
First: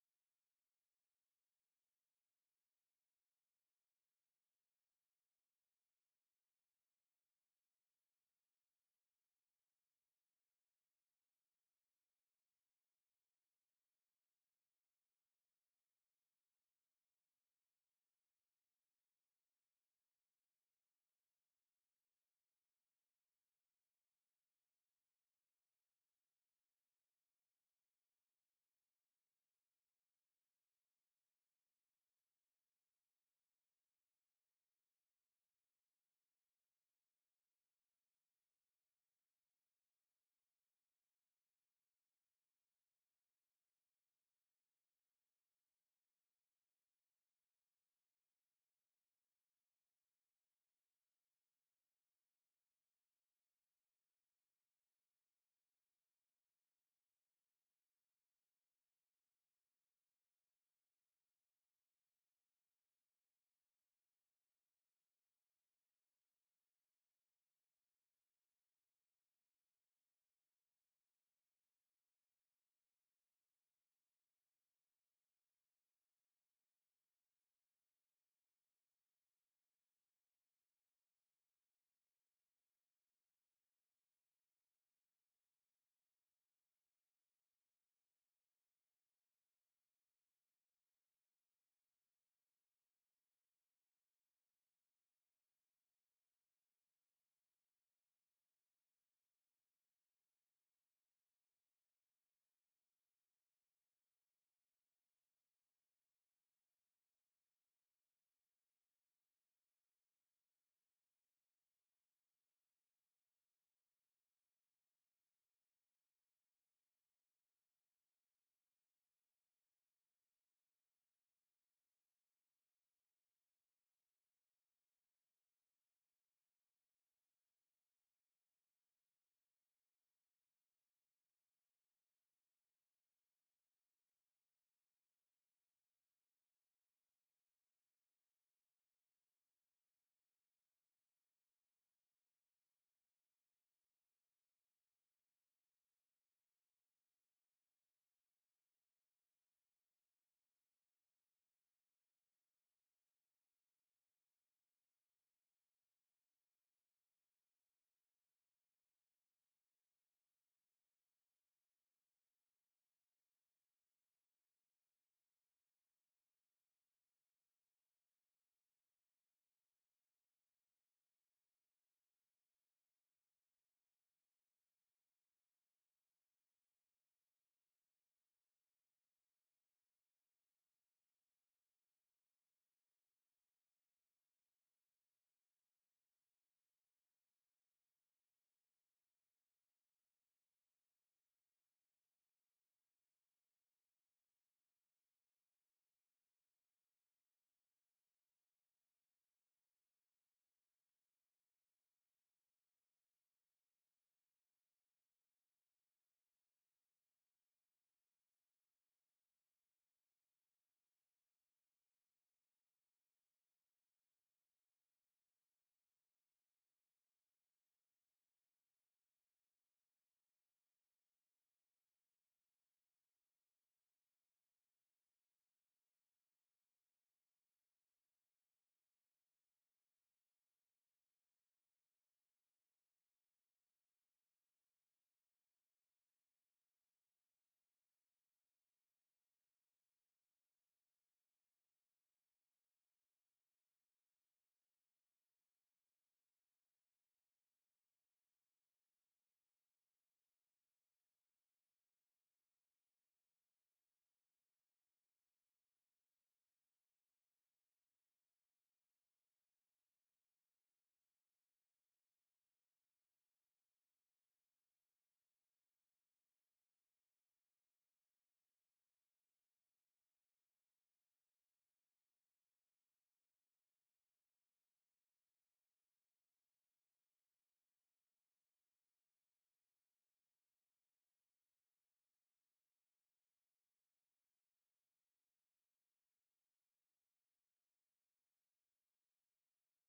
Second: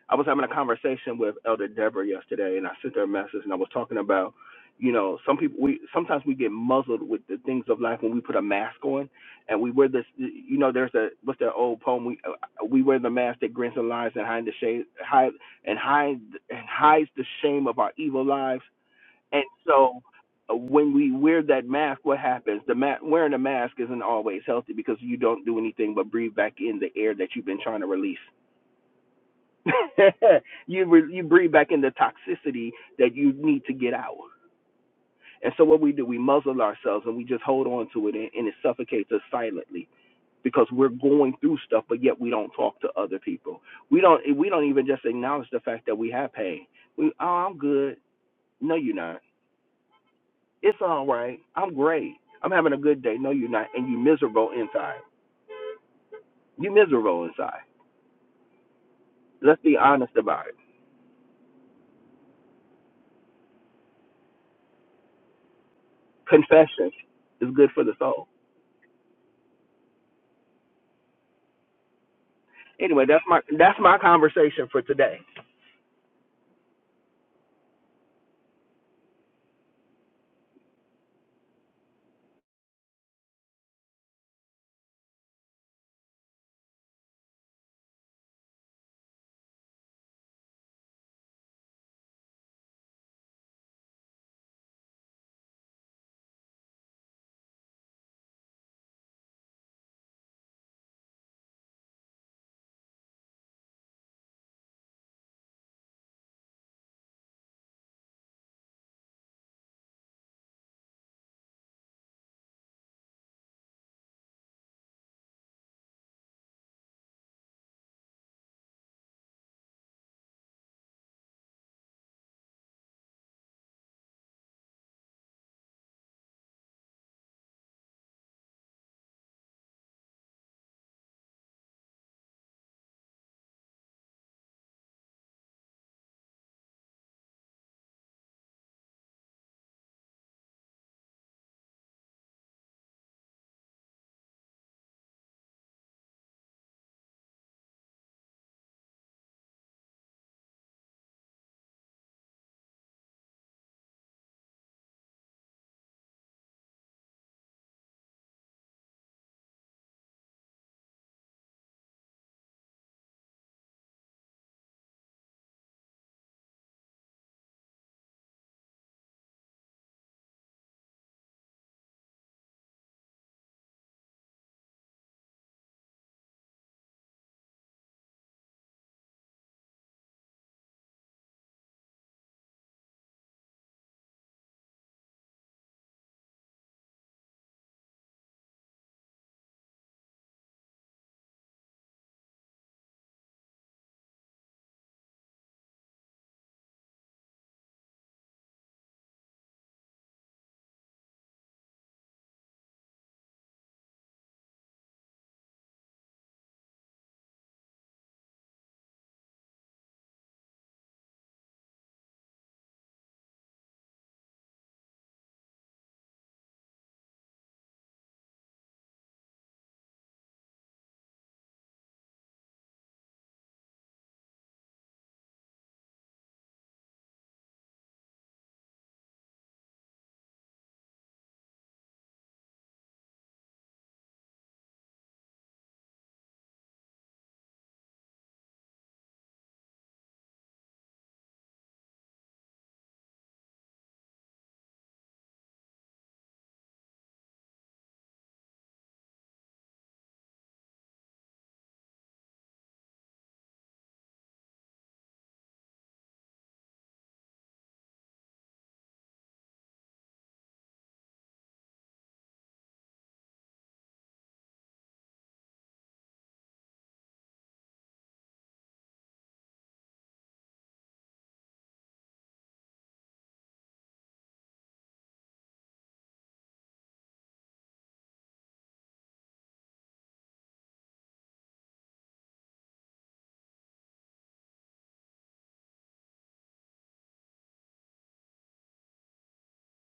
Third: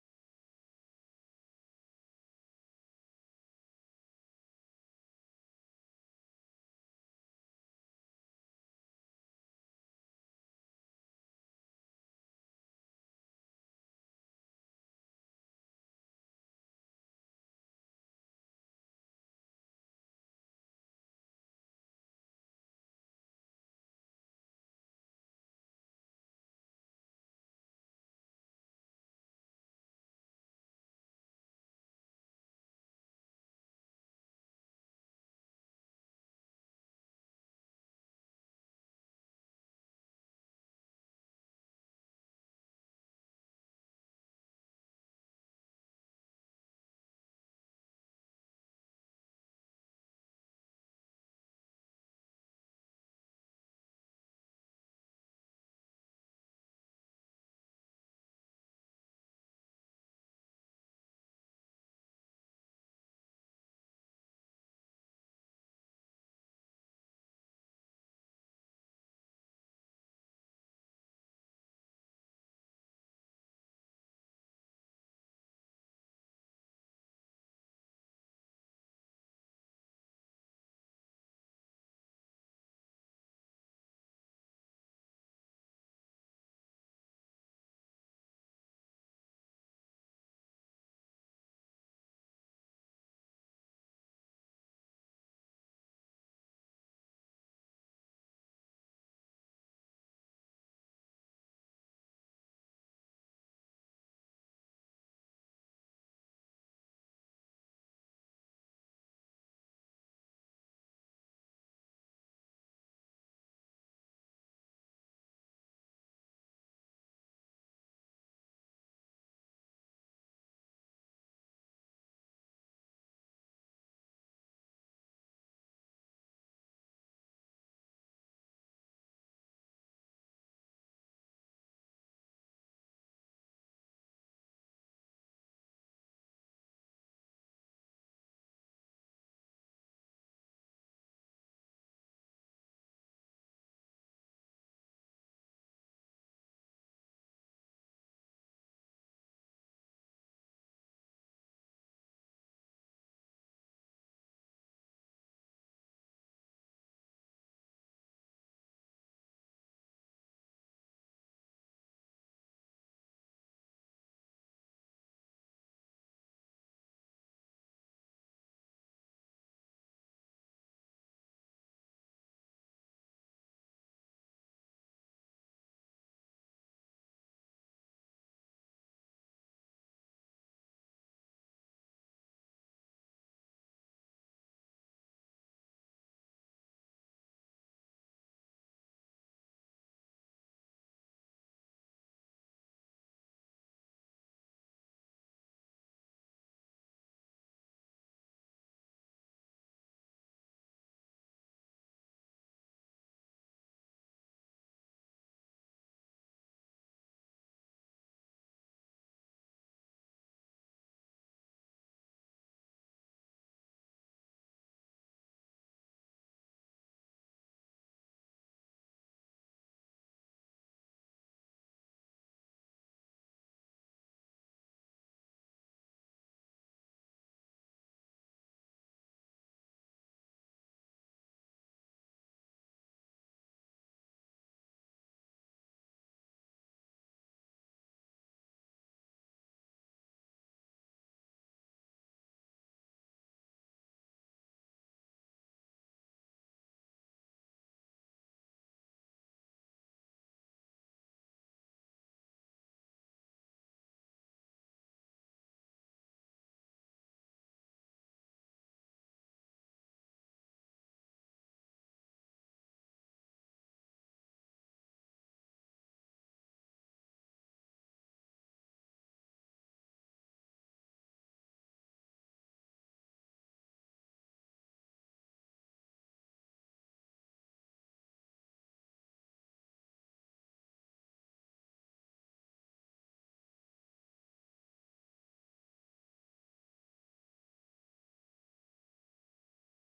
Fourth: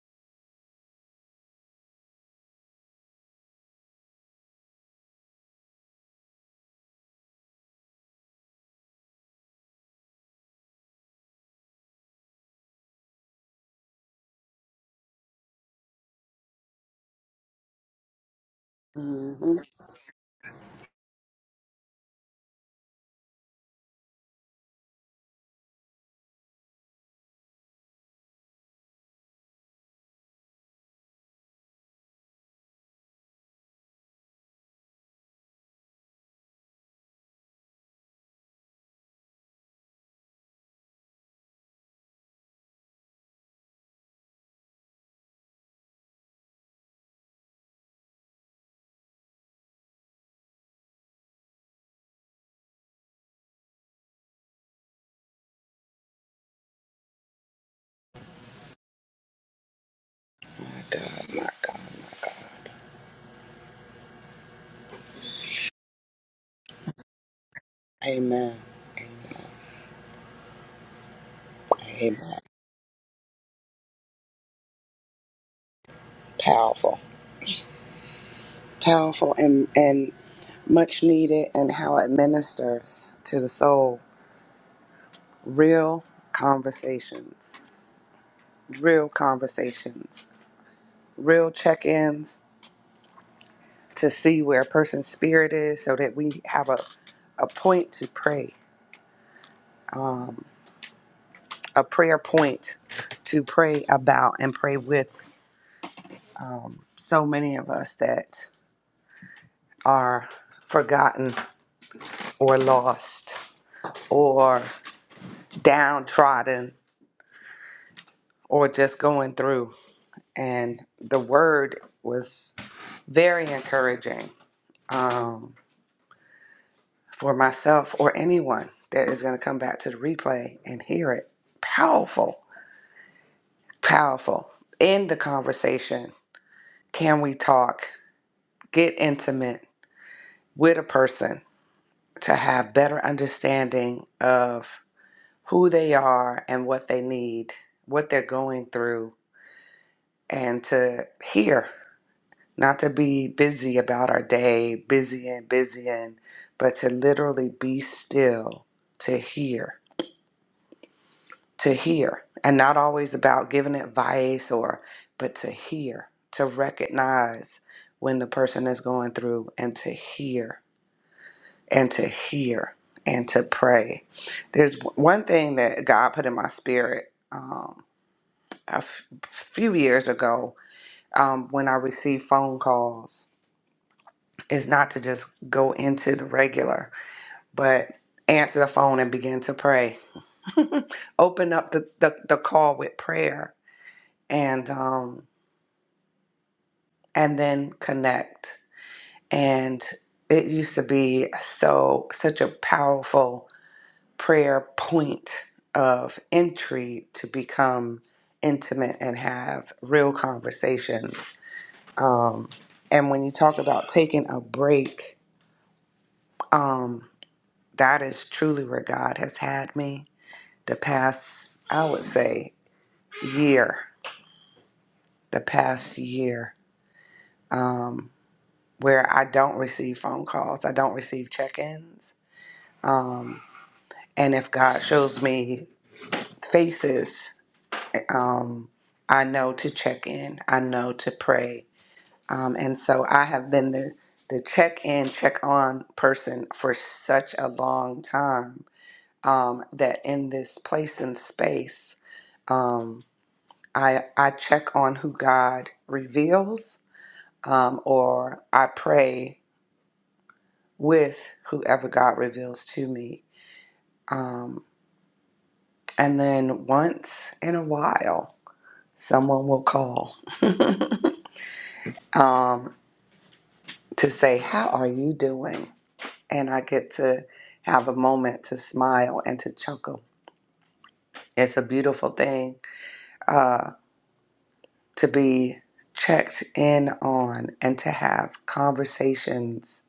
Speaker 1: I was having a conversation with Elder Deborah yesterday, and I sent her a message, and I was talking about you know some people we sometimes we get muzzled with the things of life when we put a mask on, and we wear this you know there's a what's that old poem we uh, we wear the mask that grins and lies and hide the shade hide and hide and hides the shame of our evil lives And
Speaker 2: hmm
Speaker 1: so uh, when we wear that mask, what happens? The ma- wearing a mask isn't always healthy because you don't do anything but breathe back in the air that you've been trying to release. you re- you breathe back in the toxicity that you need to get out. And so what we do, we muzzle ourselves and we just hold on to it, and, and it suffocates us silently because we're going through stuff, but yet we don't talk to other people. We don't we don't even just acknowledge the fact that we have pain. We oh I'm good. No, you're not It's all right. I'm great. I'm having a good day. No, you're not. And you miserable inside. You miserable inside. Let's be honest about it. Confession is good for the soul.
Speaker 2: Amen. Amen.
Speaker 1: Anyway, that's my that's my conversation for today.
Speaker 2: Powerful. Powerful and, and much needed, and how it ministers to the soul. Real conversations, real conversations, real check ins to see where a person's spirit is so that we have a, a point to pray, um, a prayer point to pray about and pray with um, so many of us that are forgotten or lost or downtrodden or just going through. And the word was very encouraging um, for myself or anyone that is going to come back to the replay and hear it. Powerful, powerful. In the conversation, can we talk, get intimate with a person to have better understanding of who they are and what they need, what they're going through, and to hear. not to be busy about our day, busy and busy and, but to literally be still, to hear, to hear, and not always about giving advice or, but to hear, to recognize when the person is going through and to hear, and to hear, and to pray. There's one thing that God put in my spirit um, a f- few years ago um, when I received phone calls is not to just go into the regular, but answer the phone and begin to pray. Open up the, the, the call with prayer and um and then connect. And it used to be so such a powerful prayer point of entry to become intimate and have real conversations. Um and when you talk about taking a break, um, that is truly where God has had me the past, I would say, year, the past year, um, where I don't receive phone calls, I don't receive check ins. Um, and if God shows me faces, um, I know to check in, I know to pray. Um, and so I have been the, the check in, check on person for such a long time um, that in this place and space, um, I I check on who God reveals, um, or I pray with whoever God reveals to me. Um, and then once in a while, someone will call um, to say, "How are you doing?" And I get to have a moment to smile and to chuckle. It's a beautiful thing uh, to be checked in on and to have conversations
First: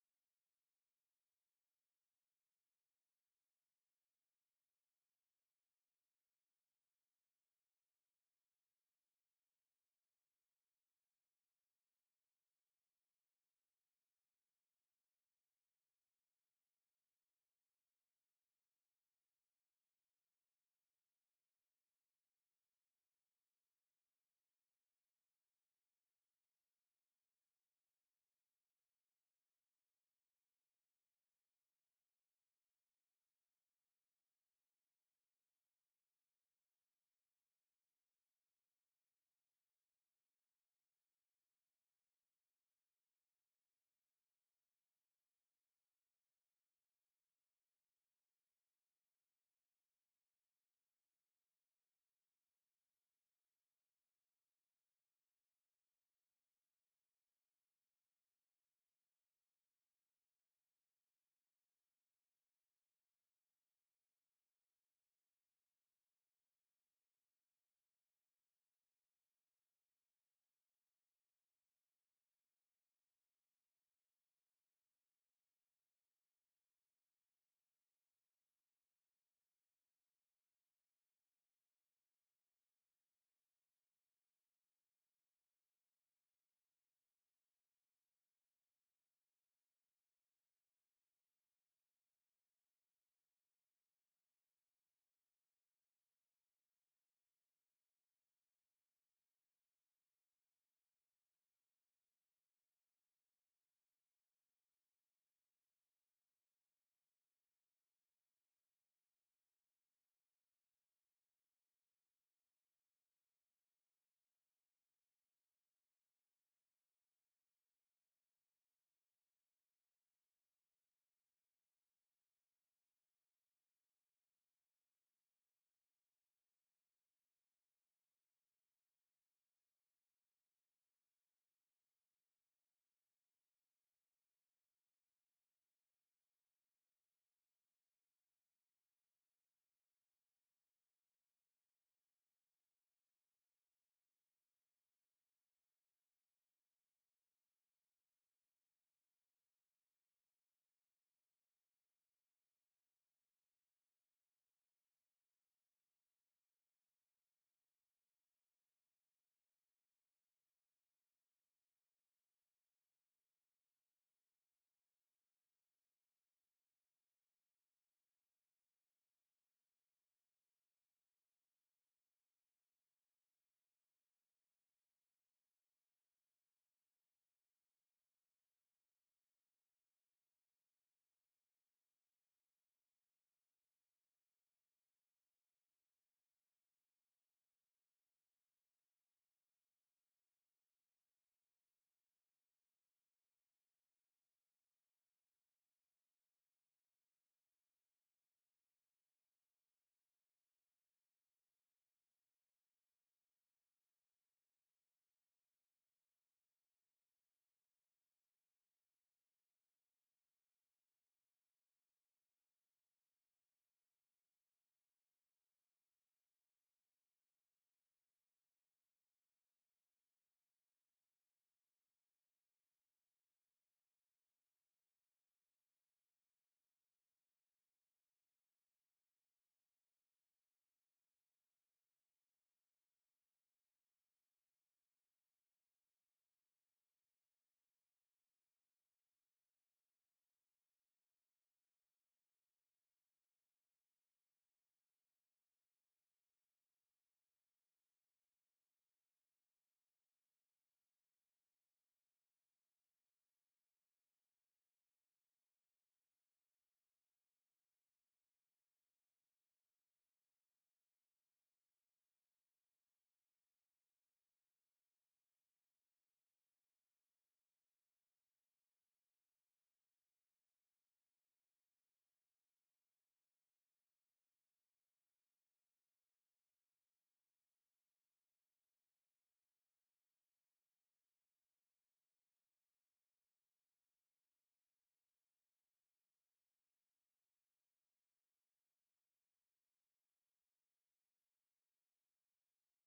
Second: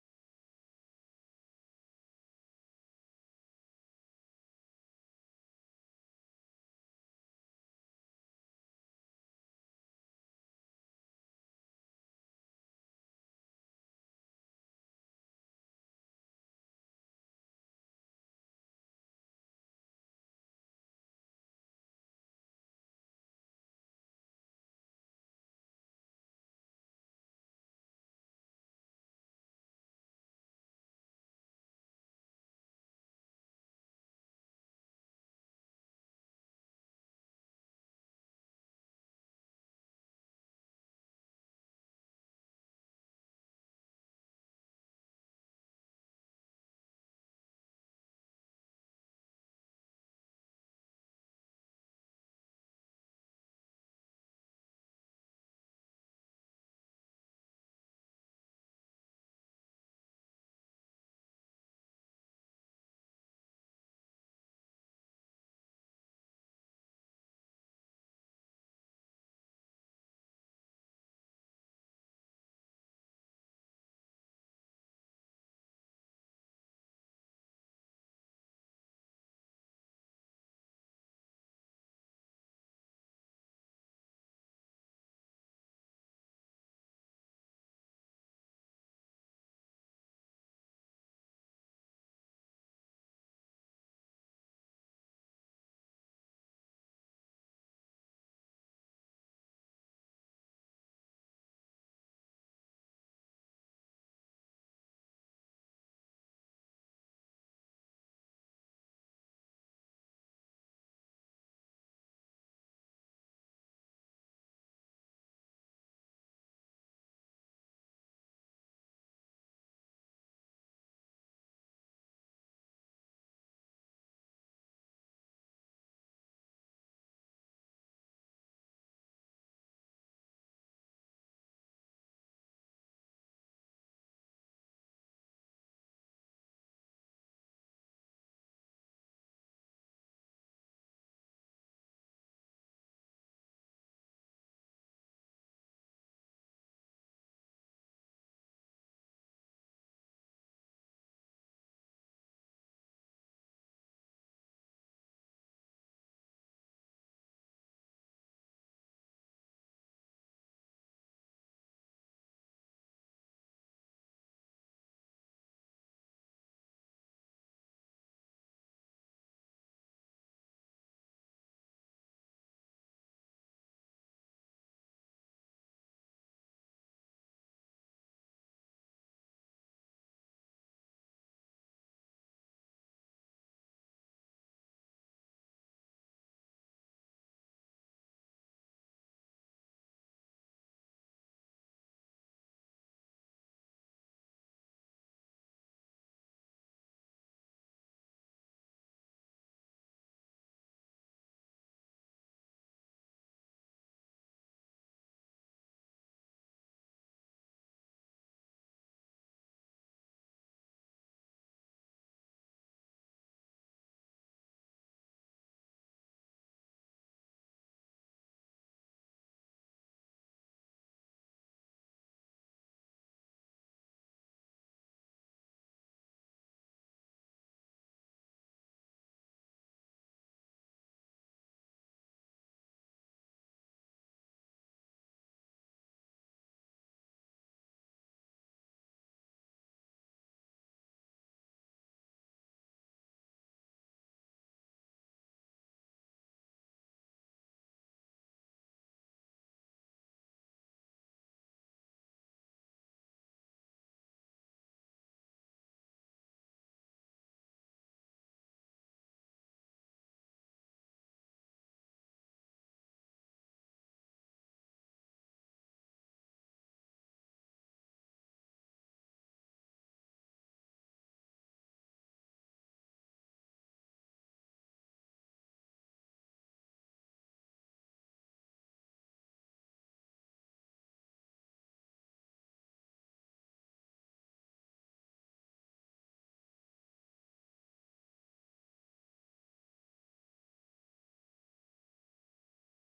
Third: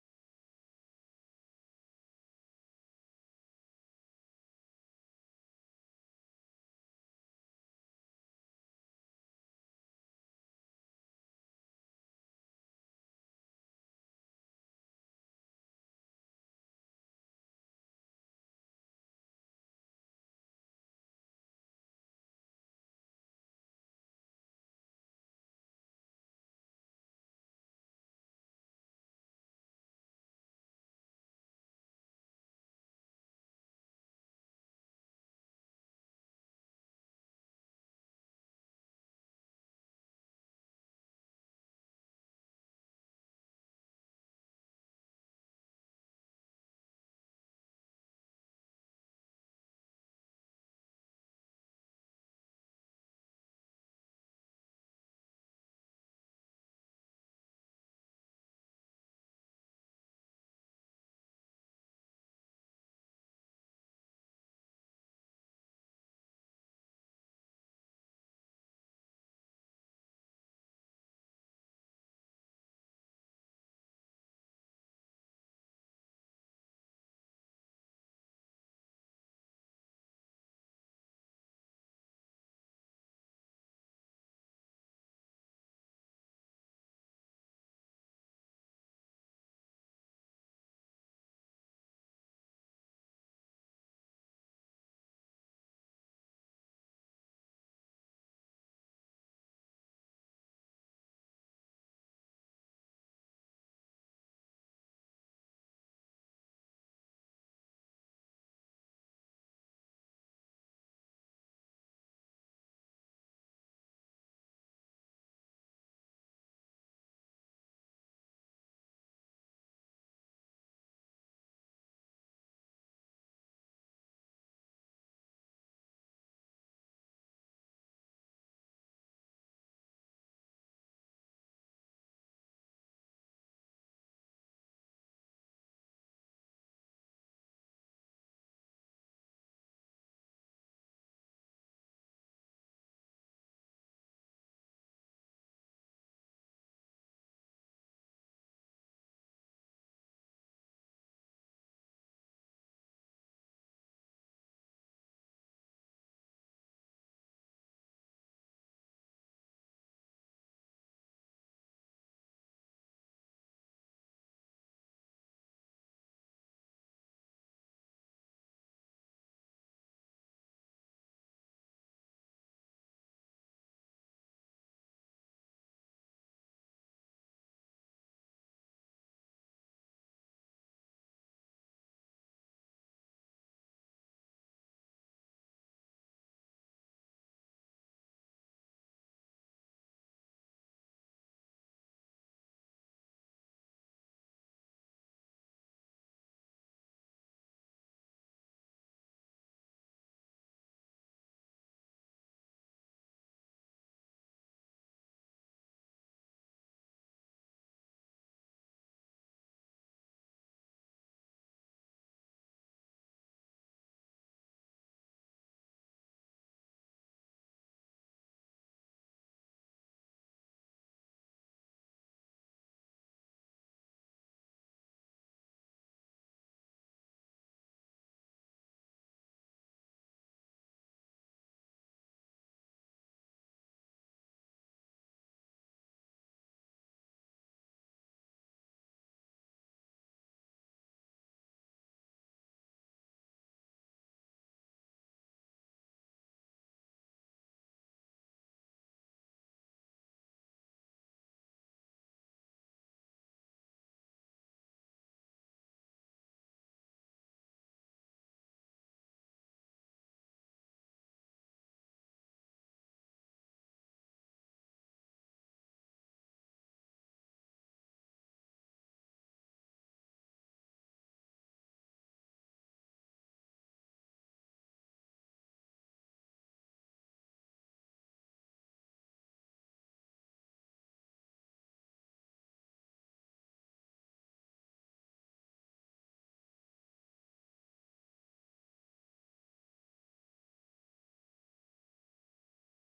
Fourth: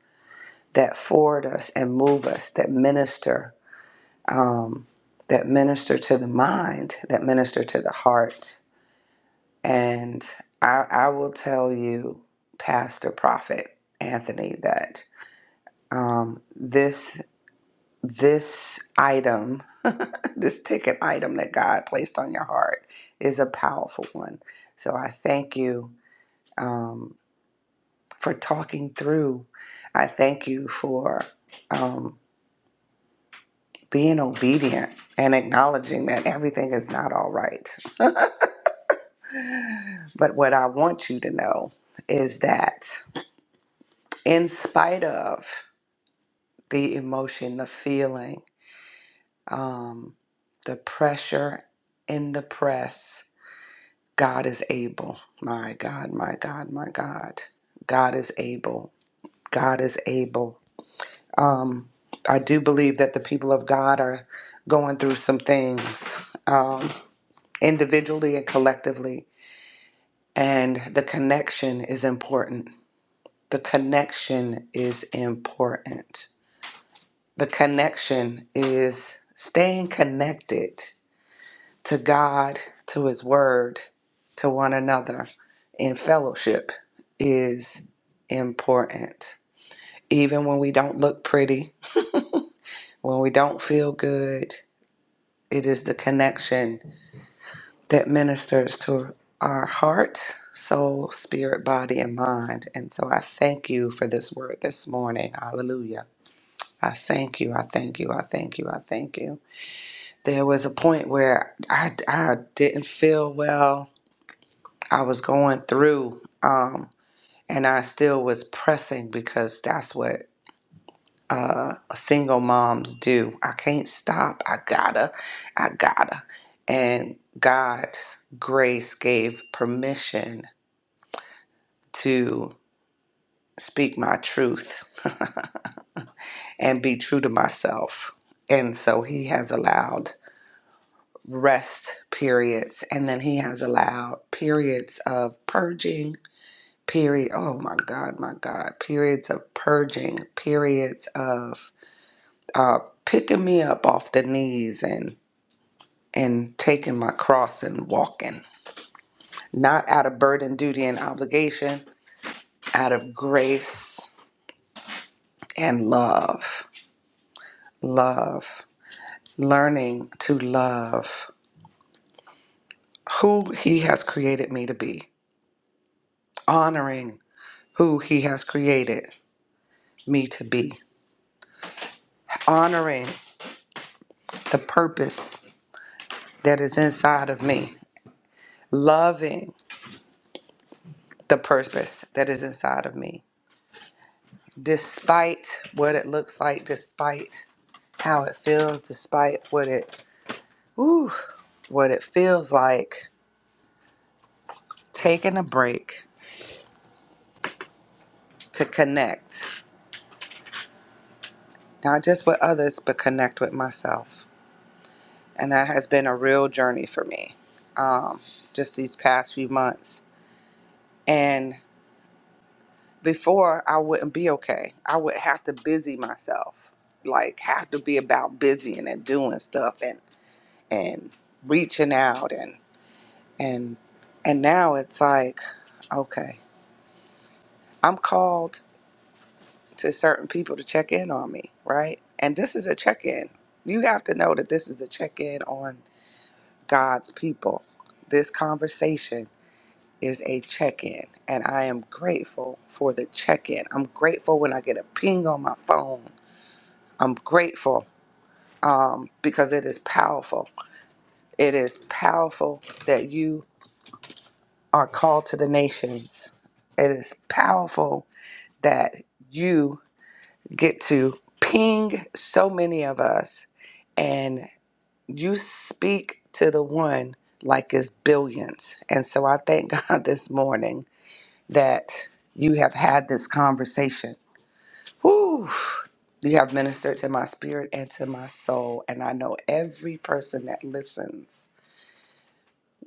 Speaker 2: that forward us and move us, that minister, um, that minister to the mind, that minister to the heart. And I, I will tell you, Pastor Prophet Anthony, that um, this this item, this ticket item that God placed on your heart, is a powerful one. So I thank you um, for talking through. I thank you for. um, being obedient and acknowledging that everything is not all right. But what I want you to know is that, in spite of the emotion, the feeling, um, the pressure in the press, God is able. My God, my God, my God. God is able. God is able. Um, I do believe that the people of God are going through some things um, individually and collectively And the connection is important. The connection is important. The connection is staying connected to God, to His Word, to one another in fellowship is important. Even when we don't look pretty, when we don't feel good, it is the connection that ministers to our heart, soul, spirit, body, and mind. And so I thank you for this word this morning. Hallelujah. I thank you. I thank you. I thank you. I thank you. There was a point where I, I didn't feel well. I was going through, um, and I still was pressing because that's what uh, single moms do. I can't stop. I gotta. I gotta. And God's grace gave permission to speak my truth and be true to myself. And so he has allowed rest periods and then he has allowed periods of purging, period oh my god, my god, periods of purging, periods of uh picking me up off the knees and and taking my cross and walking. Not out of burden, duty and obligation, out of grace and love. Love. learning to love who He has created me to be, honoring who He has created me to be, honoring the purpose that is inside of me, loving the purpose that is inside of me, despite what it looks like, despite how it feels, despite what it, ooh, what it feels like, taking a break to connect, not just with others, but connect with myself and that has been a real journey for me um, just these past few months and before i wouldn't be okay i would have to busy myself like have to be about busying and doing stuff and and reaching out and and and now it's like okay i'm called to certain people to check in on me right and this is a check-in you have to know that this is a check-in on god's people this conversation is a check in, and I am grateful for the check in. I'm grateful when I get a ping on my phone. I'm grateful um, because it is powerful. It is powerful that you are called to the nations. It is powerful that you get to ping so many of us and you speak to the one like it's billions. And so I thank God this morning that you have had this conversation. Whew. You have ministered to my spirit and to my soul, and I know every person that listens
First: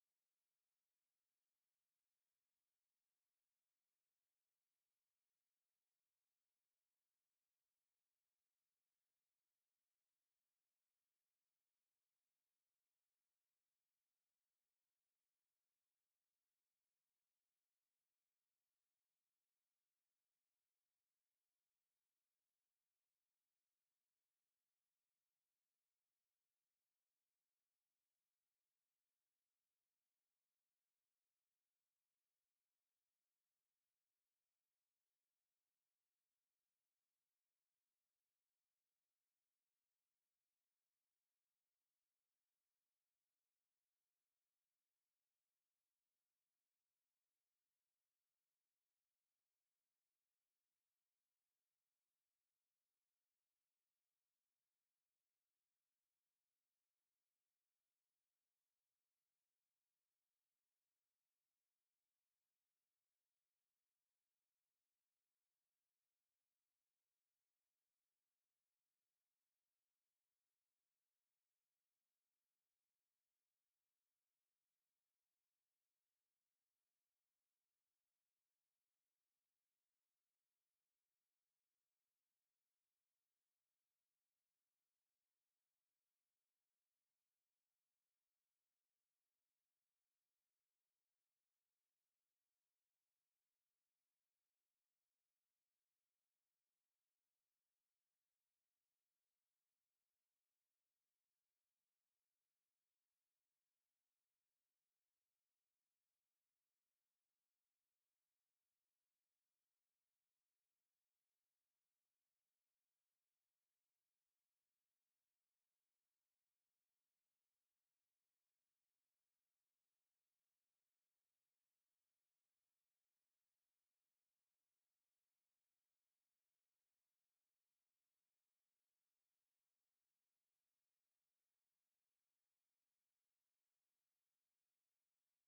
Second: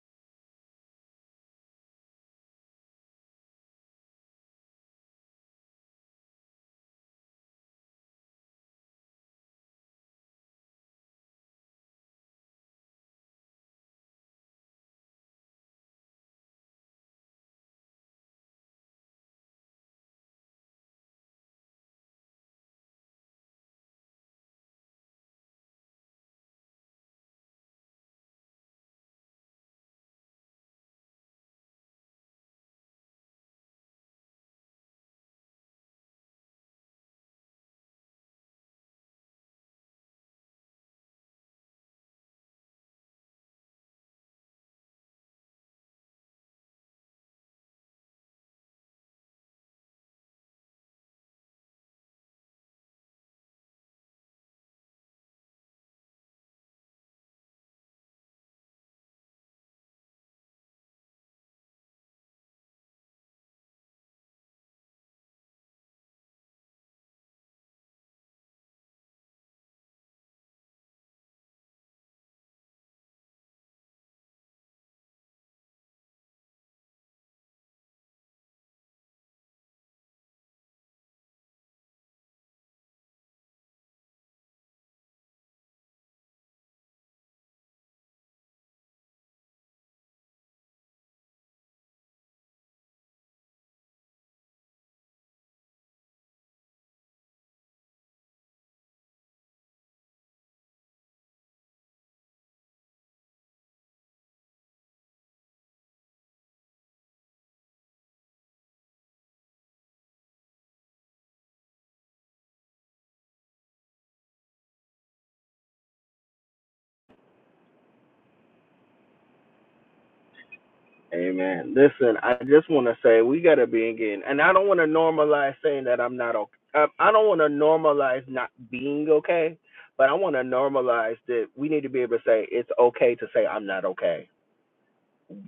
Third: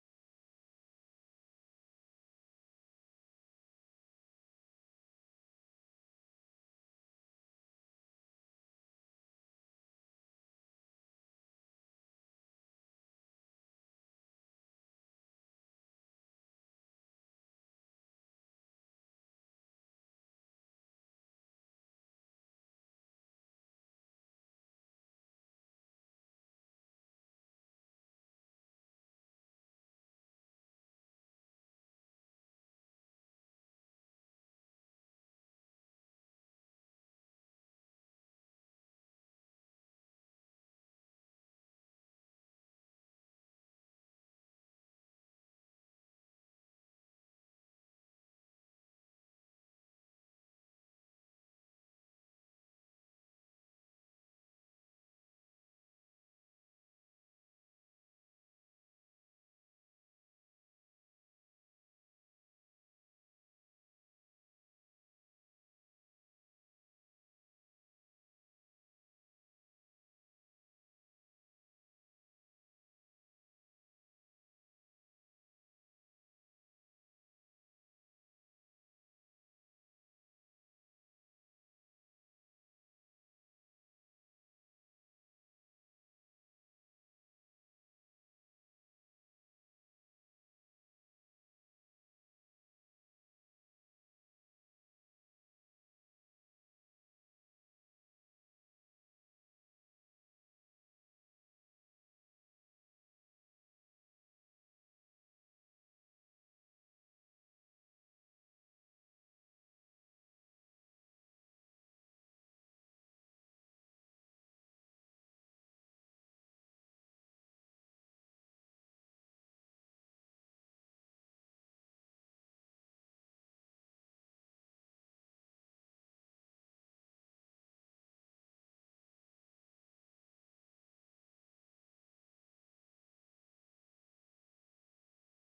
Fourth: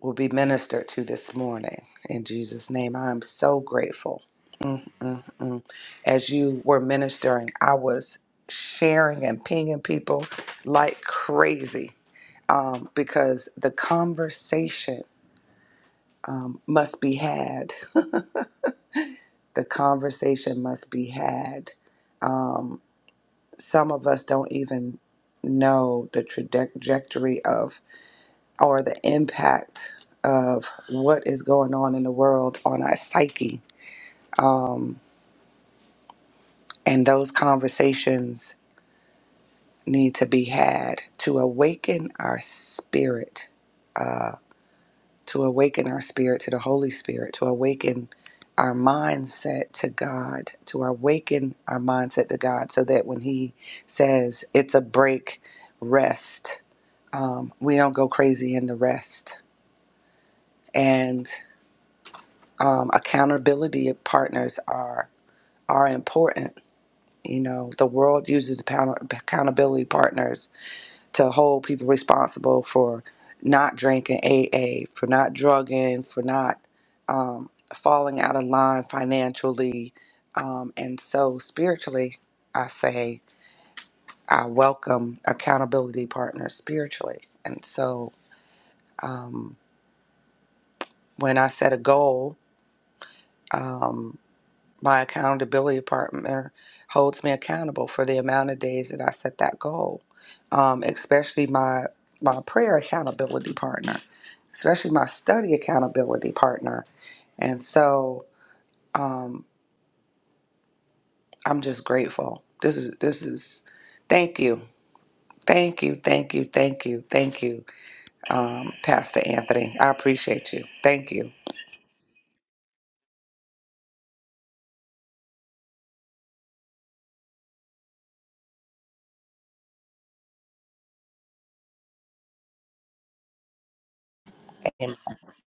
Speaker 2: will be ministered to this morning. In Jesus' name, I am so grateful. Mm, mm, mm. As you were ministering, I was sharing and pinging people like crazy um, because the conversation um, must be had the conversation must be had. Um, some of us don't even know the trajectory of or the impact of what is going on in the world on our psyche. Um, and those conversations need to be had to awaken our spirit. uh, to awaken our spirit to the Holy Spirit, to awaken our mindset to God, to awaken our mindset to God, so that when He says it's a break, rest, um, we don't go crazy in the rest. And um, accountability partners are are important. You know, the world uses account- accountability partners to hold people responsible for not drinking AA, for not drugging, for not um, falling out of line financially. Um, and so, spiritually, I say I welcome accountability partners spiritually. And so, um, when I set a goal, um, My accountability partner holds me accountable for the amount of days that I set that goal. Um, especially my my prayer accountability partner, especially my study accountability partner. And so um, I'm just grateful. This is this is thank you. Thank you, thank you, thank you, thank you, um, Pastor Anthony. I appreciate you. Thank you.
Speaker 1: Amen. Listen, I just want to say we gotta be again, and I don't want to normalize saying that I'm not okay. I, I don't want to normalize not being okay, but I want to normalize that we need to be able to say it's okay to say I'm not okay
Speaker 2: Amen.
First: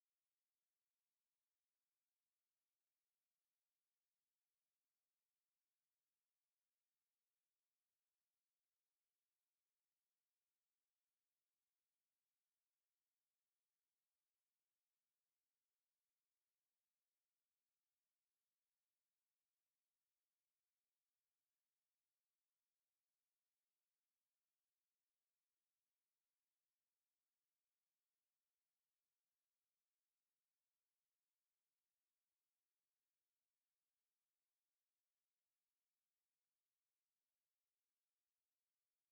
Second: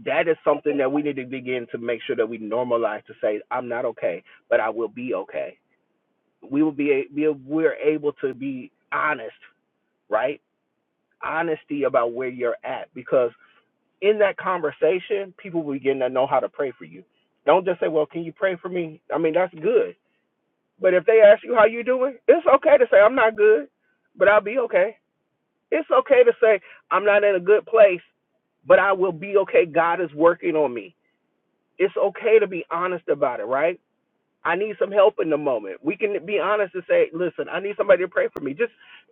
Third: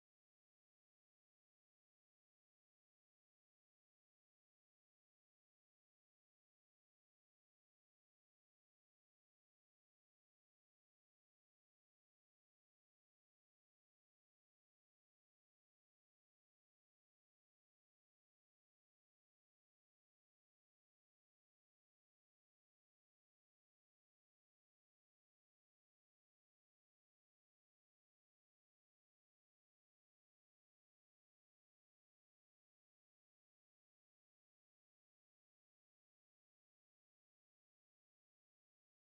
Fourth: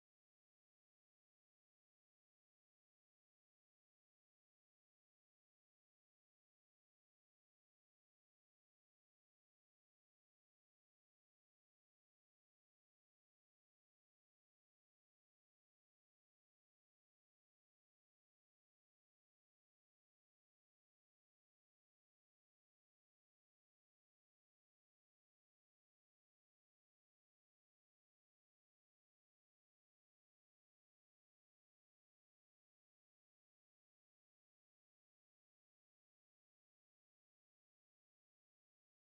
Speaker 1: that is something that we need to begin to make sure that we normalize to say I'm not okay, but I will be okay. We will be, we're able to be honest, right? Honesty about where you're at because in that conversation, people will begin to know how to pray for you. Don't just say, "Well, can you pray for me?" I mean, that's good. But if they ask you how you doing, it's okay to say I'm not good, but I'll be okay. It's okay to say I'm not in a good place, but I will be okay. God is working on me it's okay to be honest about it, right? I need some help in the moment. We can be honest and say, listen, I need somebody to pray for me. Just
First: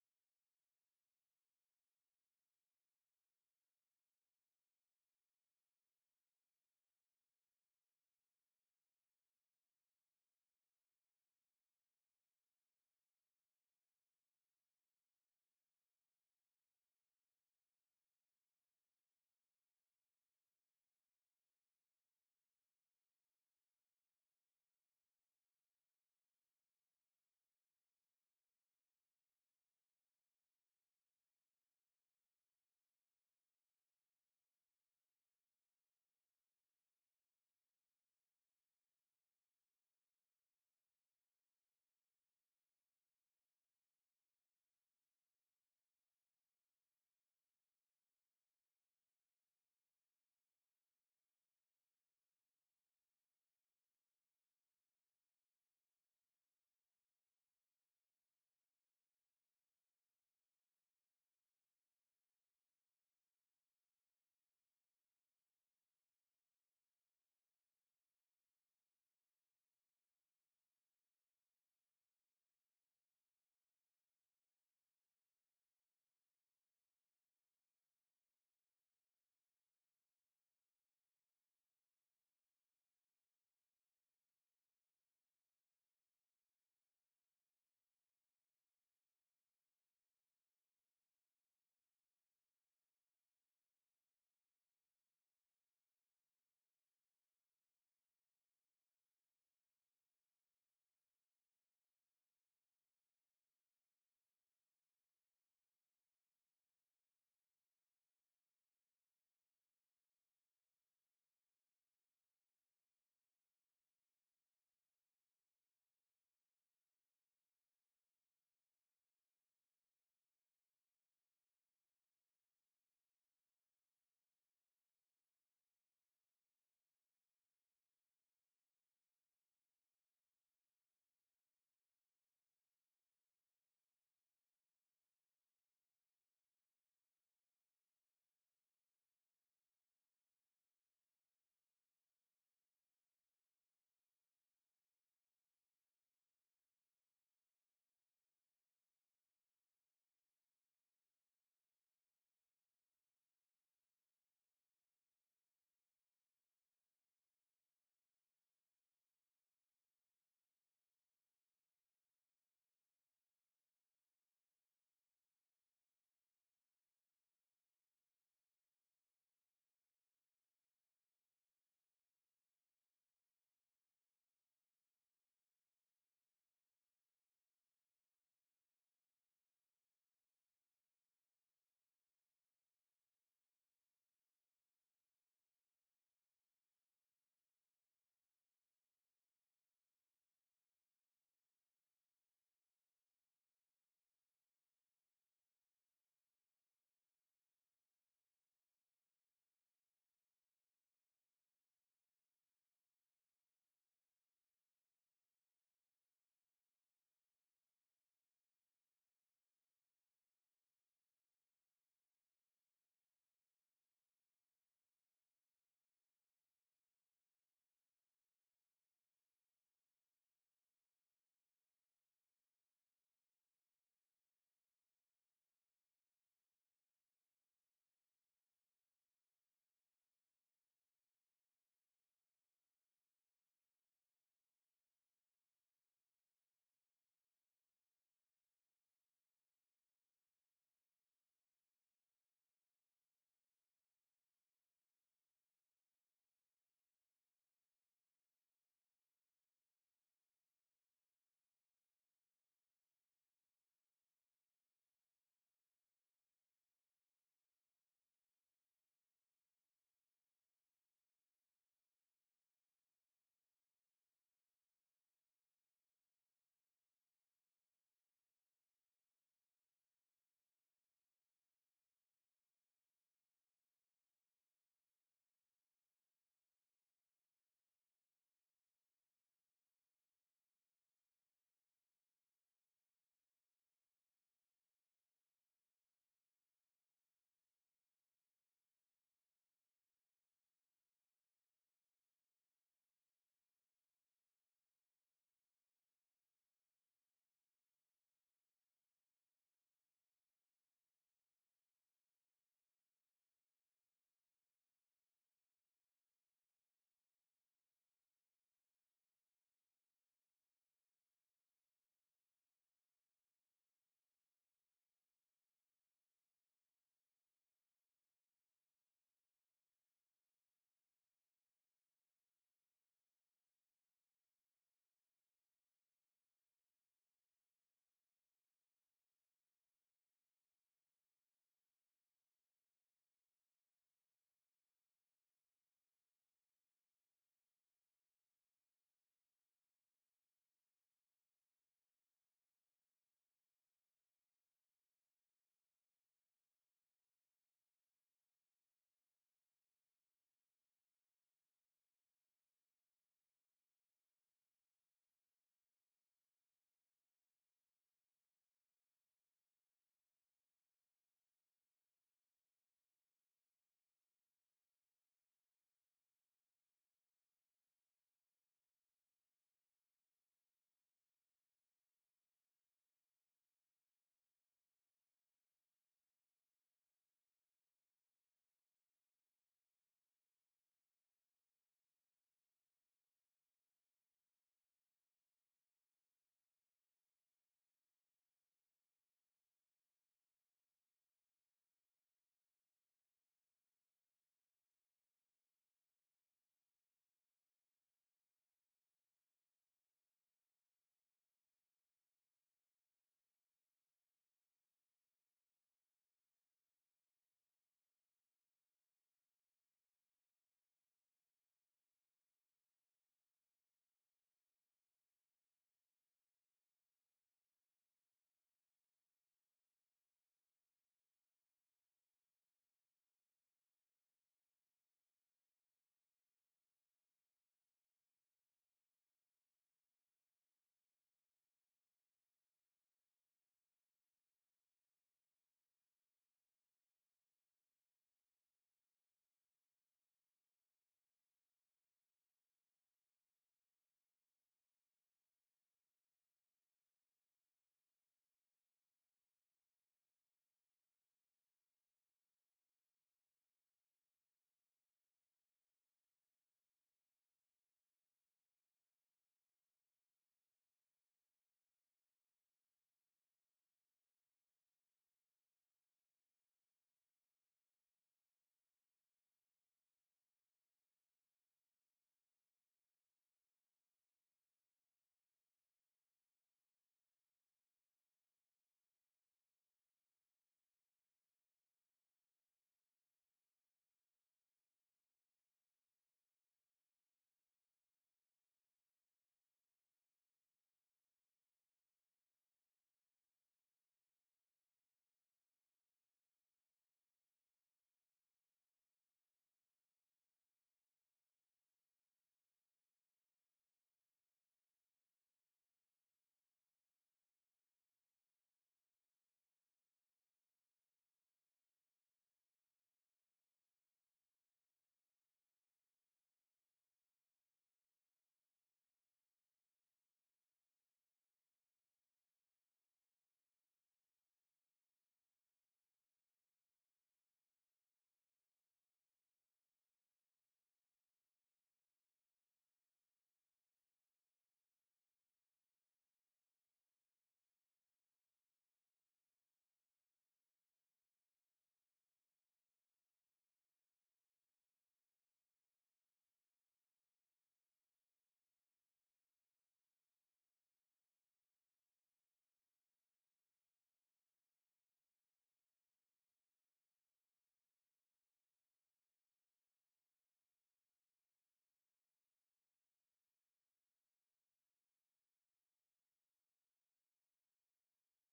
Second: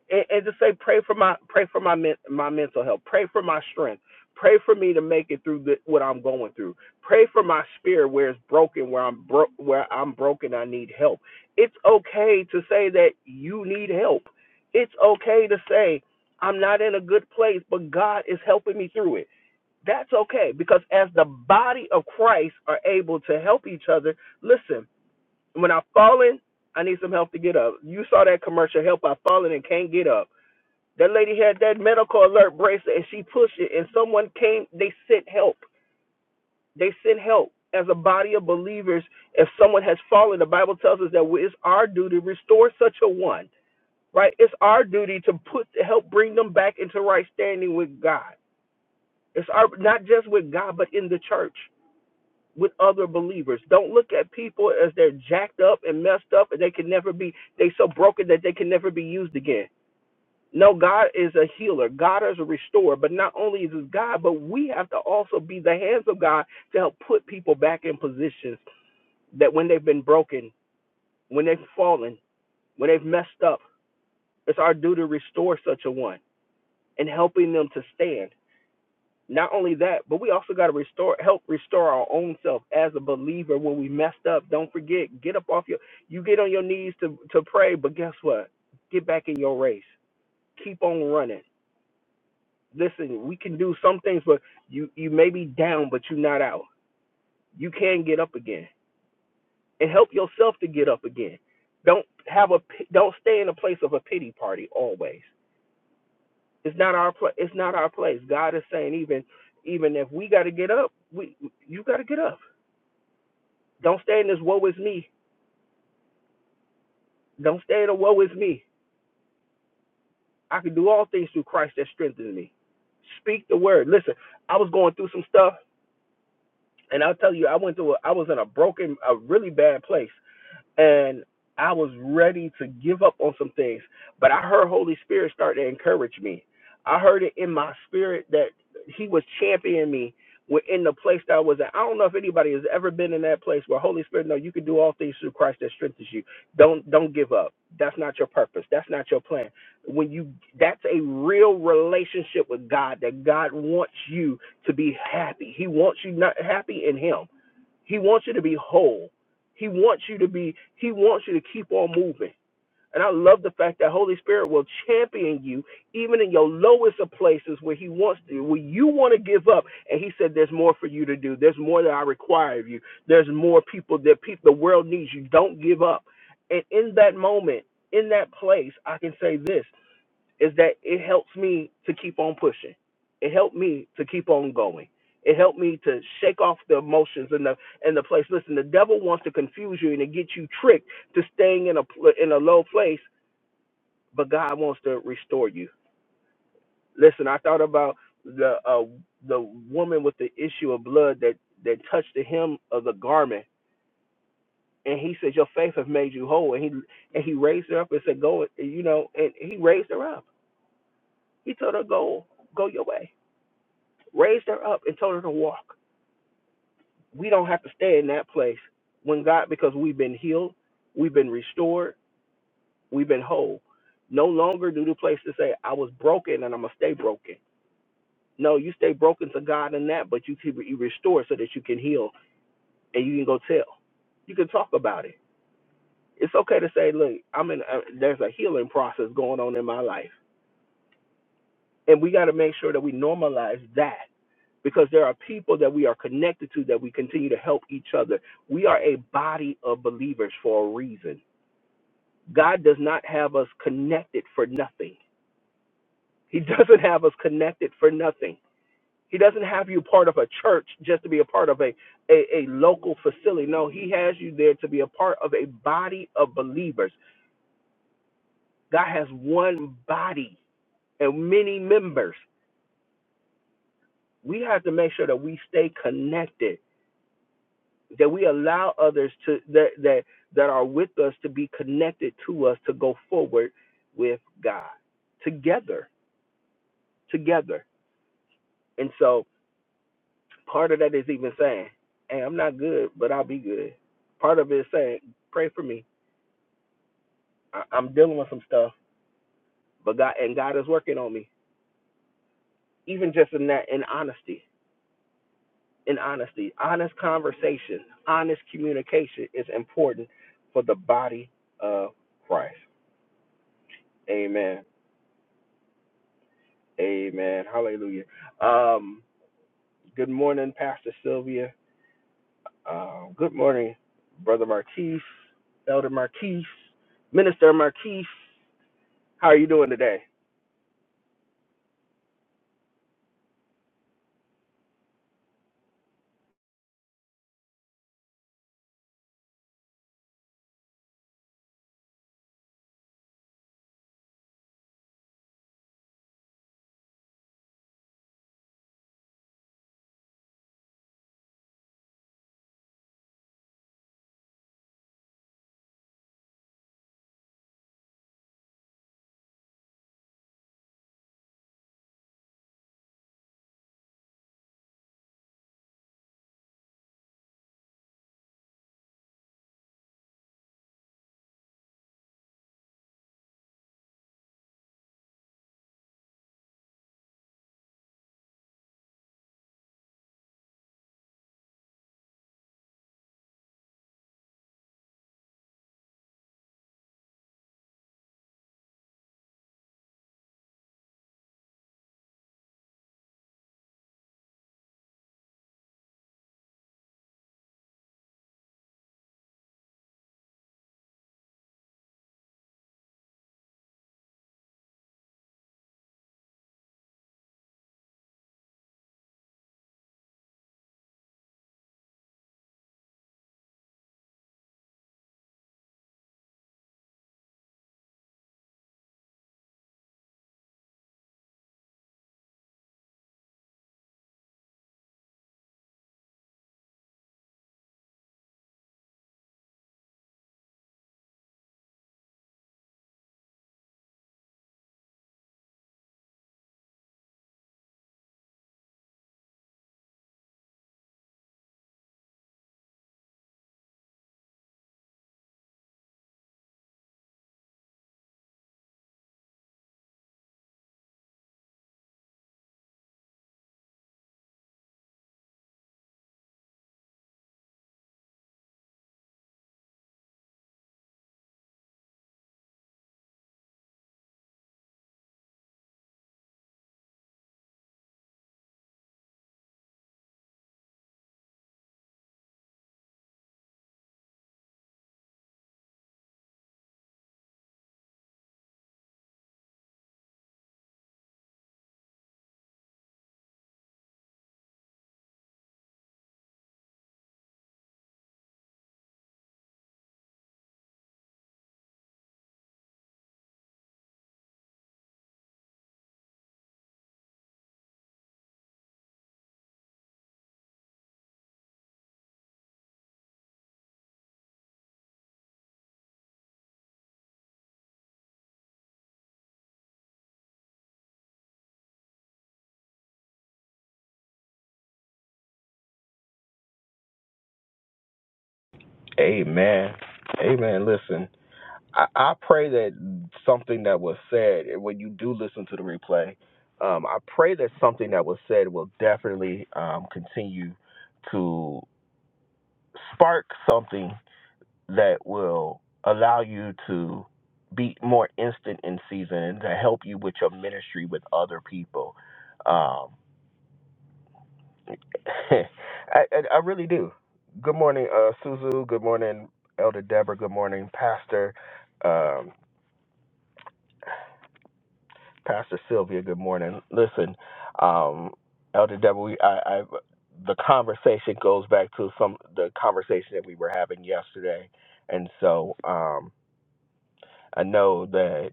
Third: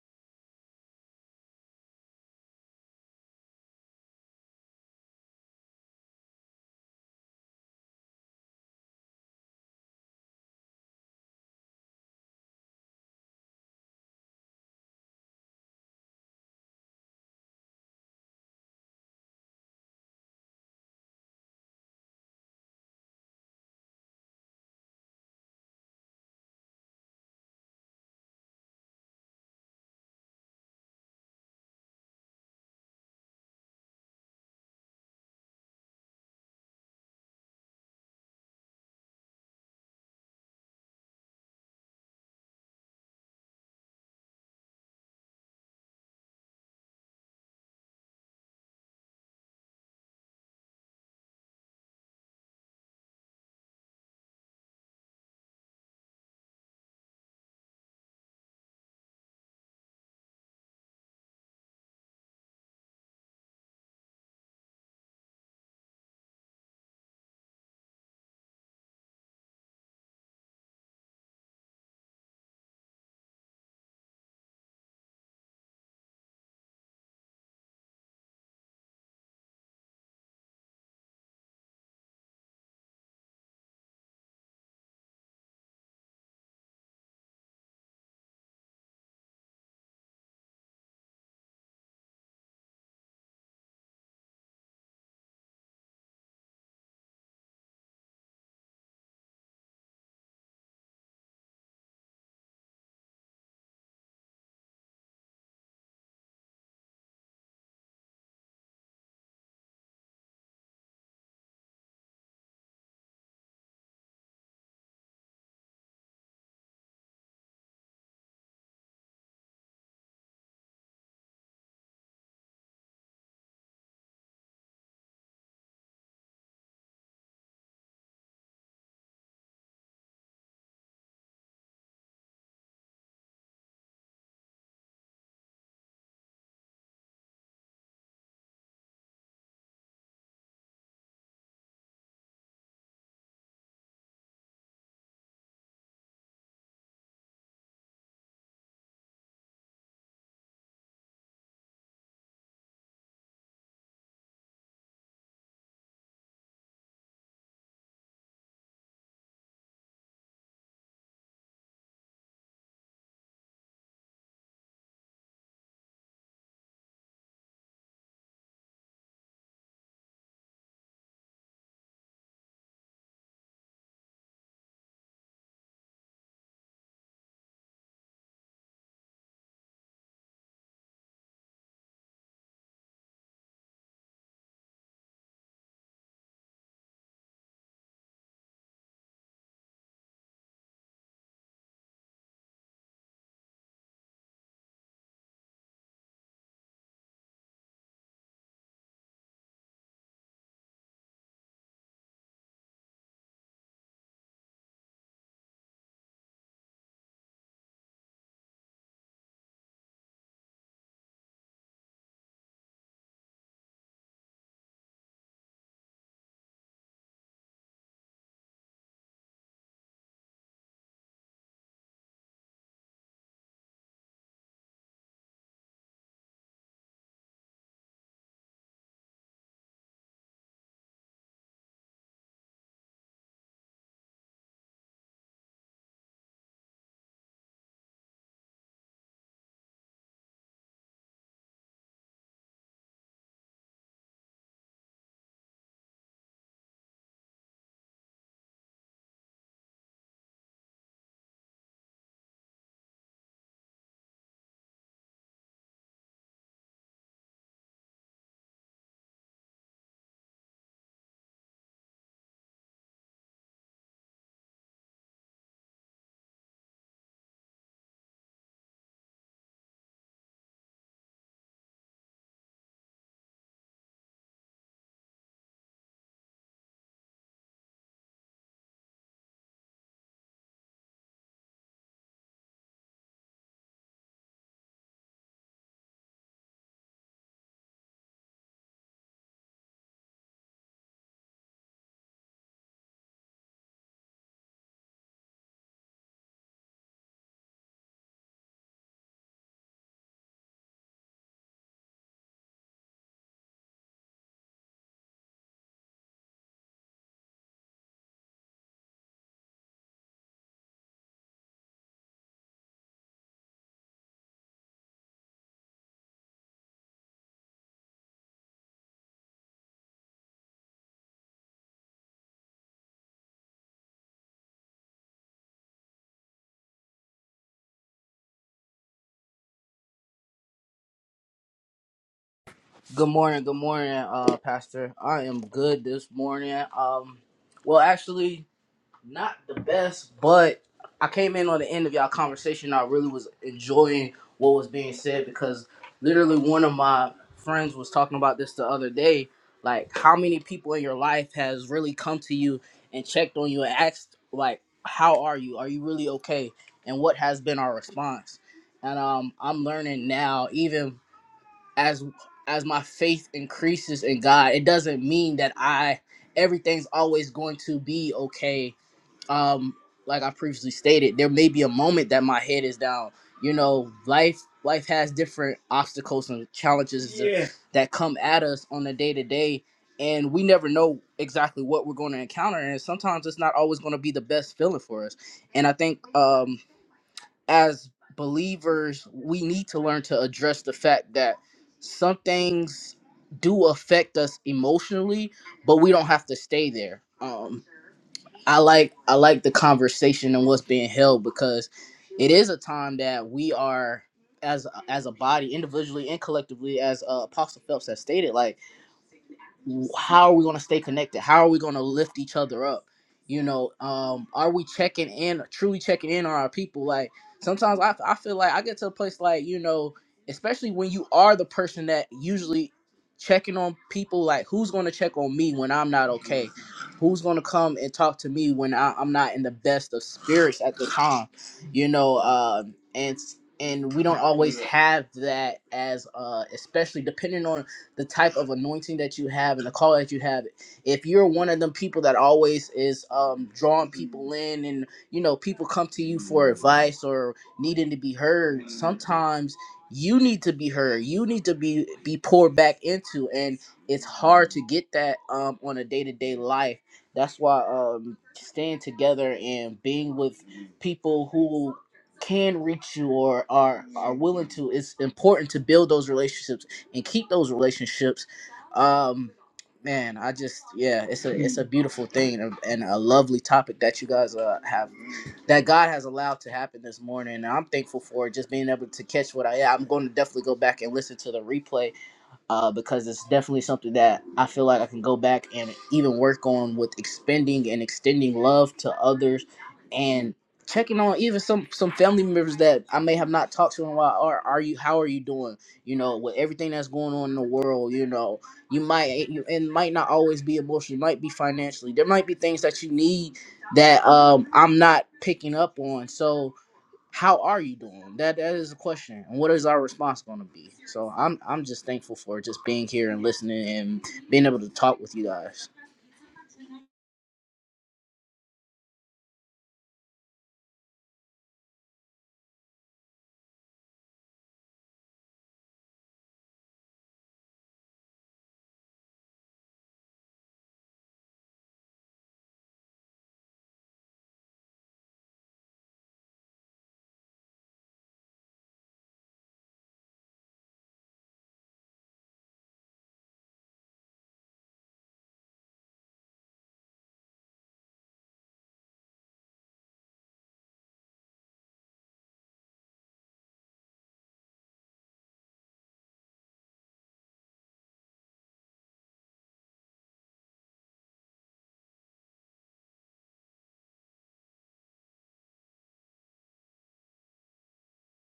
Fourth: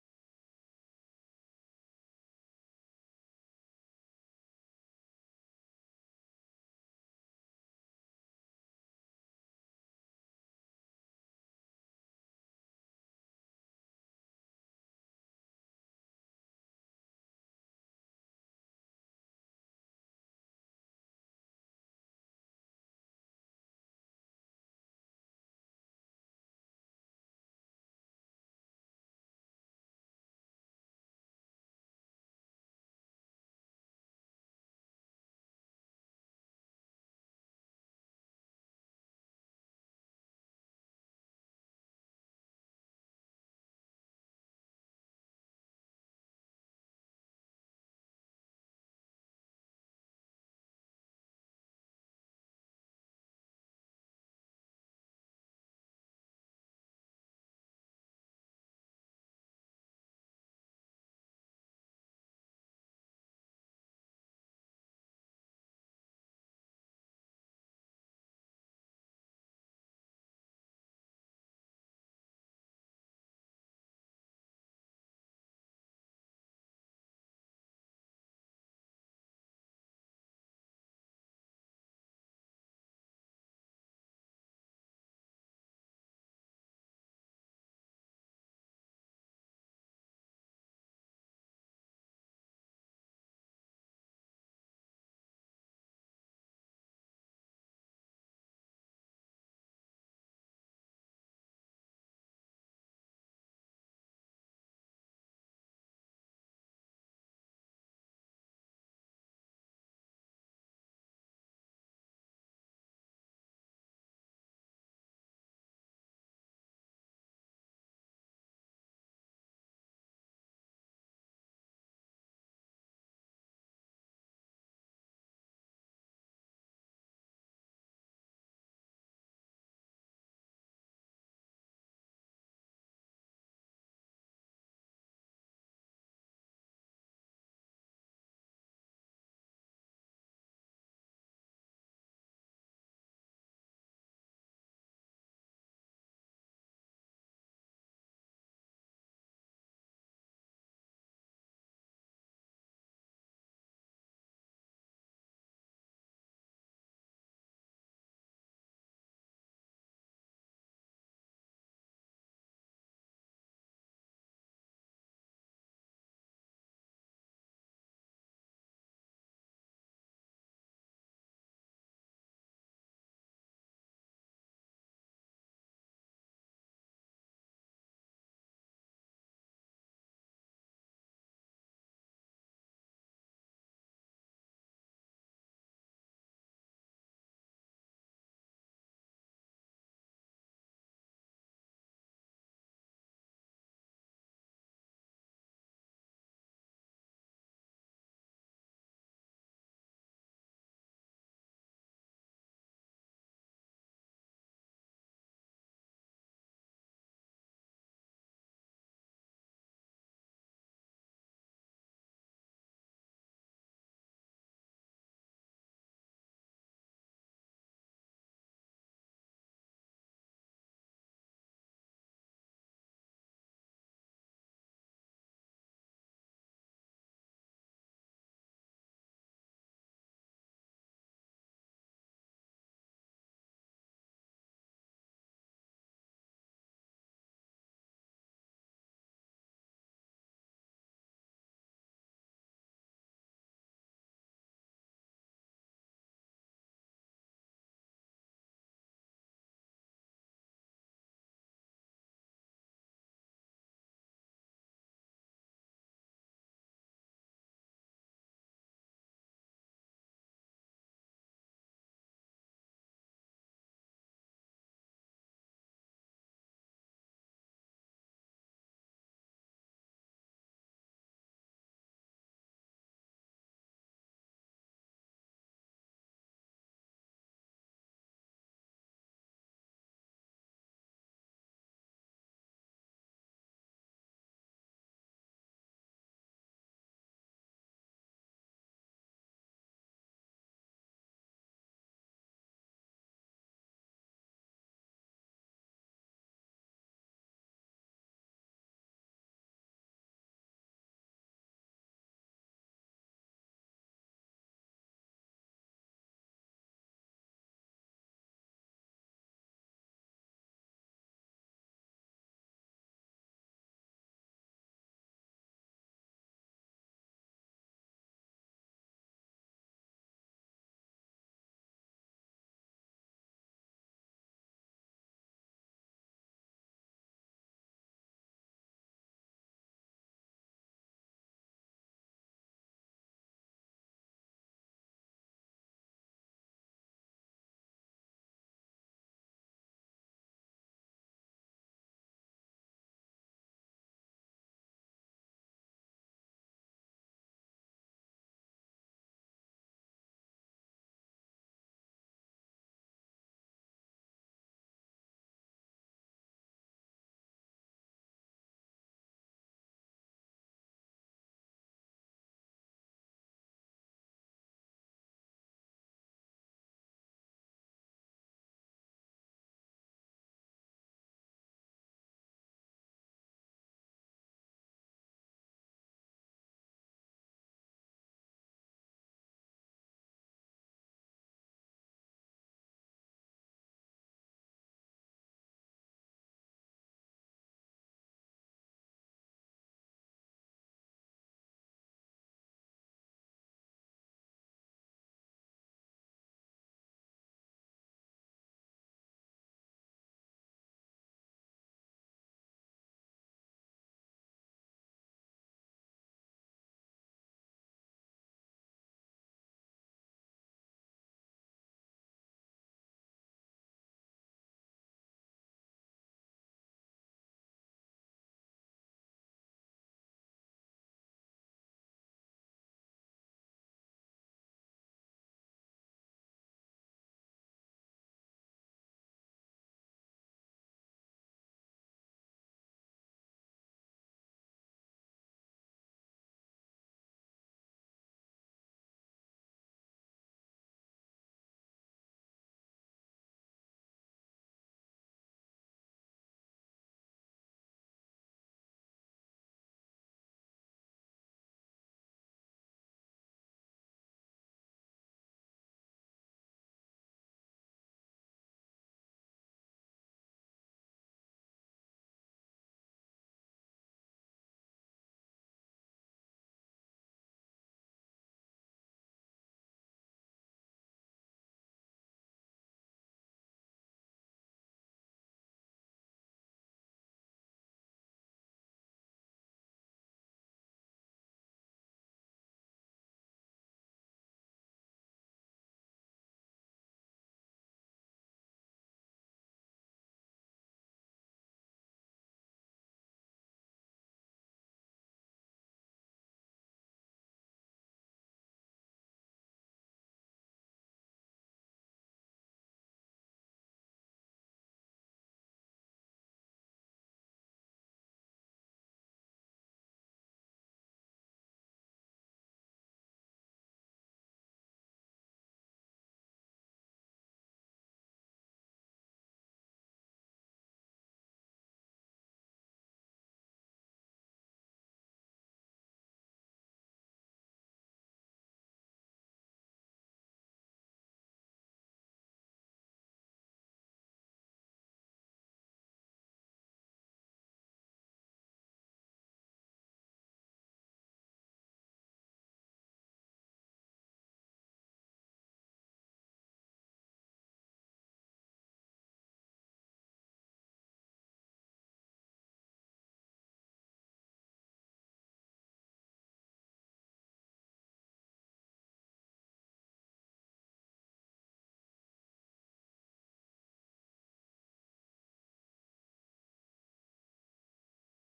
Speaker 1: and, and just say, pray for my pray for my men, my mental health. Pray for my strength. Pray for me to make it through the, what I'm going through. Pray for my spirit where it's broken, where I'm bro- where I'm broken. I need help. It's okay to say that you need help. It's okay to say I'm not in a good place, but God is helping me through it. That's okay because as the body of Christ are able to help each other, listen, when I've fallen, I need some help to get up. You saw that commercial, Help, I've fallen and can't get up. That lady had that medical alert bracelet and she pushed it, and someone came, they sent help. They sent help. As a body of believers, if someone has fallen, the Bible tells us that it's our duty to restore such a one, right? It's our duty to put to help bring them back into right standing with God. It's our not just with God, but in the church. with other believers. Don't look at people as they're jacked up and messed up and they can never be they so broken that they can never be used again. No, God is a healer. God is a restorer. But not only is this God, but we have to also be the hands of God to help put people back in positions that when they've been broken, when they've fallen, when they've messed up, it's our duty to restore such a one and helping them to stand. Not only that, but we also got to restore, help restore our own self as a believer. When we messed up, don't forget, get up off your, you get on your knees to to pray. But guess what? Get back in your race. Keep on running. Listen, we can do some things, but you you may be down, but you're not out. You can get up again and help yourself to get up again. Don't have a don't stay in a place of a pity party always. It's not our pla- it's not our place. God is saying even even if we got to get up, we you got to get up Don't stay in this woe is me. Don't stay in the woe is me. I can do all things through Christ that strengthens me. Speak the word. Listen, I was going through some stuff, and I'll tell you, I went through. A, I was in a broken, a really bad place, and I was ready to give up on some things, but I heard Holy Spirit start to encourage me. I heard it in my spirit that He was championing me within the place that I was at. I don't know if anybody has ever been in that place where Holy Spirit, no, you can do all things through Christ that strengthens you. Don't don't give up. That's not your purpose. That's not your plan. When you that's a real relationship with God that God wants you to be happy. He wants you not happy in Him. He wants you to be whole. He wants you to be, he wants you to keep on moving. And I love the fact that Holy Spirit will champion you even in your lowest of places where he wants to, where you want to give up. And he said, There's more for you to do. There's more that I require of you. There's more people that people the world needs you. Don't give up. And in that moment, in that place, I can say this is that it helps me to keep on pushing. It helped me to keep on going. It helped me to shake off the emotions and the and the place. Listen, the devil wants to confuse you and to get you tricked to staying in a pl- in a low place, but God wants to restore you. Listen, I thought about the uh, the woman with the issue of blood that that touched the hem of the garment, and he said, "Your faith has made you whole." And he and he raised her up and said, "Go," you know, and he raised her up. He told her, "Go, go your way." raised her up and told her to walk. We don't have to stay in that place when God, because we've been healed, we've been restored, we've been whole. No longer do the place to say, I was broken and I'm going to stay broken. No, you stay broken to God in that, but you keep you restore so that you can heal and you can go tell. You can talk about it. It's okay to say, look, I'm in. Uh, there's a healing process going on in my life, and we got to make sure that we normalize that because there are people that we are connected to that we continue to help each other. We are a body of believers for a reason. God does not have us connected for nothing. He doesn't have us connected for nothing. He doesn't have you part of a church just to be a part of a, a, a local facility. No, He has you there to be a part of a body of believers. God has one body and many members. We have to make sure that we stay connected that we allow others to that that that are with us to be connected to us to go forward with God together together and so part of that is even saying hey I'm not good but I'll be good part of it is saying pray for me I, I'm dealing with some stuff but God and God is working on me even just in that in honesty in honesty honest conversation honest communication is important for the body of Christ amen Amen. Hallelujah. Um, good morning, Pastor Sylvia. Uh, good morning, Brother Marquise, Elder Marquise, Minister Marquise. How are you doing today?
Speaker 3: Good morning, good morning, uh, Pastor. I am good this morning. Um, well, actually, not the best, but I came in on the end of y'all conversation. I really was enjoying what was being said because literally one of my friends was talking about this the other day. Like, how many people in your life has really come to you and checked on you and asked, like, how are you? Are you really okay? And what has been our response? And um, I'm learning now, even as as my faith increases in God, it doesn't mean that I everything's always going to be okay. Um, like I previously stated, there may be a moment that my head is down. You know, life life has different obstacles and challenges Yeah. that come at us on a day to day, and we never know exactly what we're going to encounter. And sometimes it's not always going to be the best feeling for us. And I think um, as believers, we need to learn to address the fact that some things do affect us emotionally, but we don't have to stay there. Um, I like I like the conversation and what's being held because it is a time that we are as as a body, individually and collectively, as uh, Apostle Phelps has stated, like how are we going to stay connected how are we going to lift each other up you know um are we checking in truly checking in on our people like sometimes i, I feel like i get to a place like you know especially when you are the person that usually checking on people like who's going to check on me when i'm not okay who's going to come and talk to me when I, i'm not in the best of spirits at the time you know um and and we don't always have that as uh especially depending on the type of anointing that you have and the call that you have. If you're one of them people that always is um, drawing people in and, you know, people come to you for advice or needing to be heard, sometimes you need to be heard. You need to be, be poured back into. And it's hard to get that um, on a day to day life. That's why um, staying together and being with people who can reach you or are are willing to it's important to build those relationships and keep those relationships. Um, man, I just yeah, it's a it's a beautiful thing and and a lovely topic that you guys uh, have that God has allowed to happen this morning. And I'm thankful for just being able to catch what I. Yeah, I'm going to definitely go back and listen to the replay uh, because it's definitely something that I feel like I can go back and even work on with expending and extending love to others and checking on even some some family members that I may have not talked to in a while or are you how are you doing you know with everything that's going on in the world you know you might you, and might not always be emotionally you might be financially there might be things that you need that um I'm not picking up on so how are you doing? That that is the question, and what is our response going to be? So I'm I'm just thankful for just being here and listening and being able to talk with you guys.
Speaker 1: Amen. Amen. Listen, I, I pray that something that was said, and when you do listen to the replay, um, I pray that something that was said will definitely um, continue to spark something that will allow you to be more instant in season and to help you with your ministry with other people. Um, I, I, I really do. Good morning, uh, Suzu. Good morning, Elder Deborah. Good morning, Pastor. Um, Pastor Sylvia. Good morning. Listen, um, Elder Deborah, we, I, I, the conversation goes back to some the conversation that we were having yesterday, and so um, I know that.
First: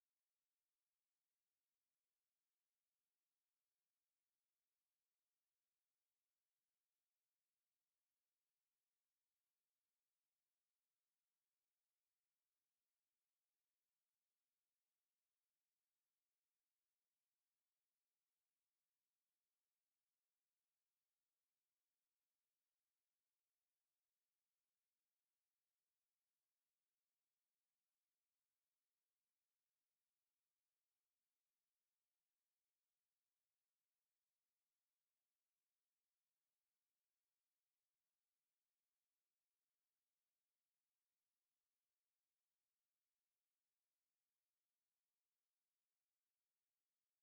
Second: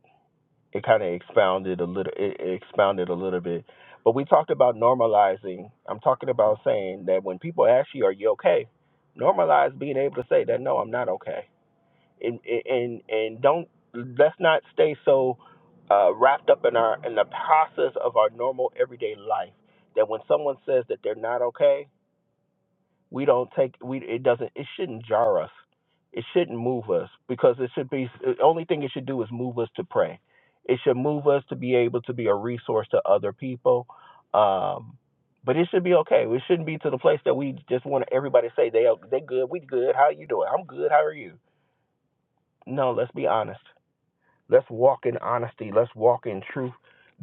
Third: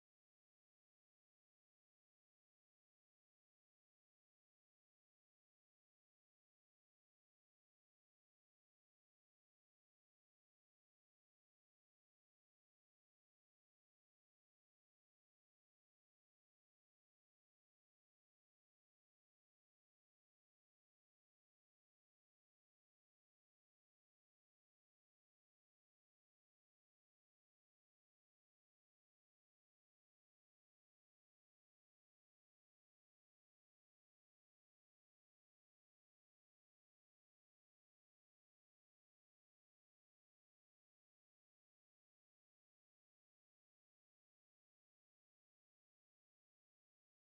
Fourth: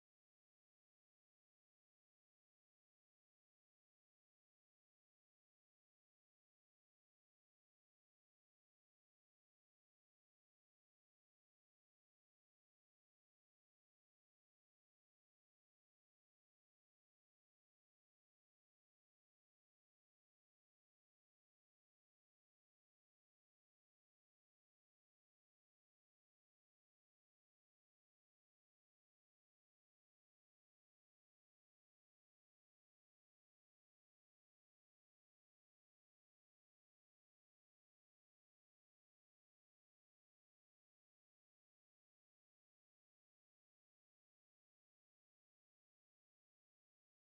Speaker 1: it kind of expounded a little it it expounded a little bit but we talked about normalizing i'm talking about saying that when people ask you are you okay normalize being able to say that no i'm not okay and and and don't let's not stay so uh, wrapped up in our in the process of our normal everyday life that when someone says that they're not okay we don't take we it doesn't it shouldn't jar us it shouldn't move us because it should be the only thing it should do is move us to pray it should move us to be able to be a resource to other people um but it should be okay it shouldn't be to the place that we just want everybody to say they are- they good we good how you doing i'm good how are you no let's be honest let's walk in honesty let's walk in truth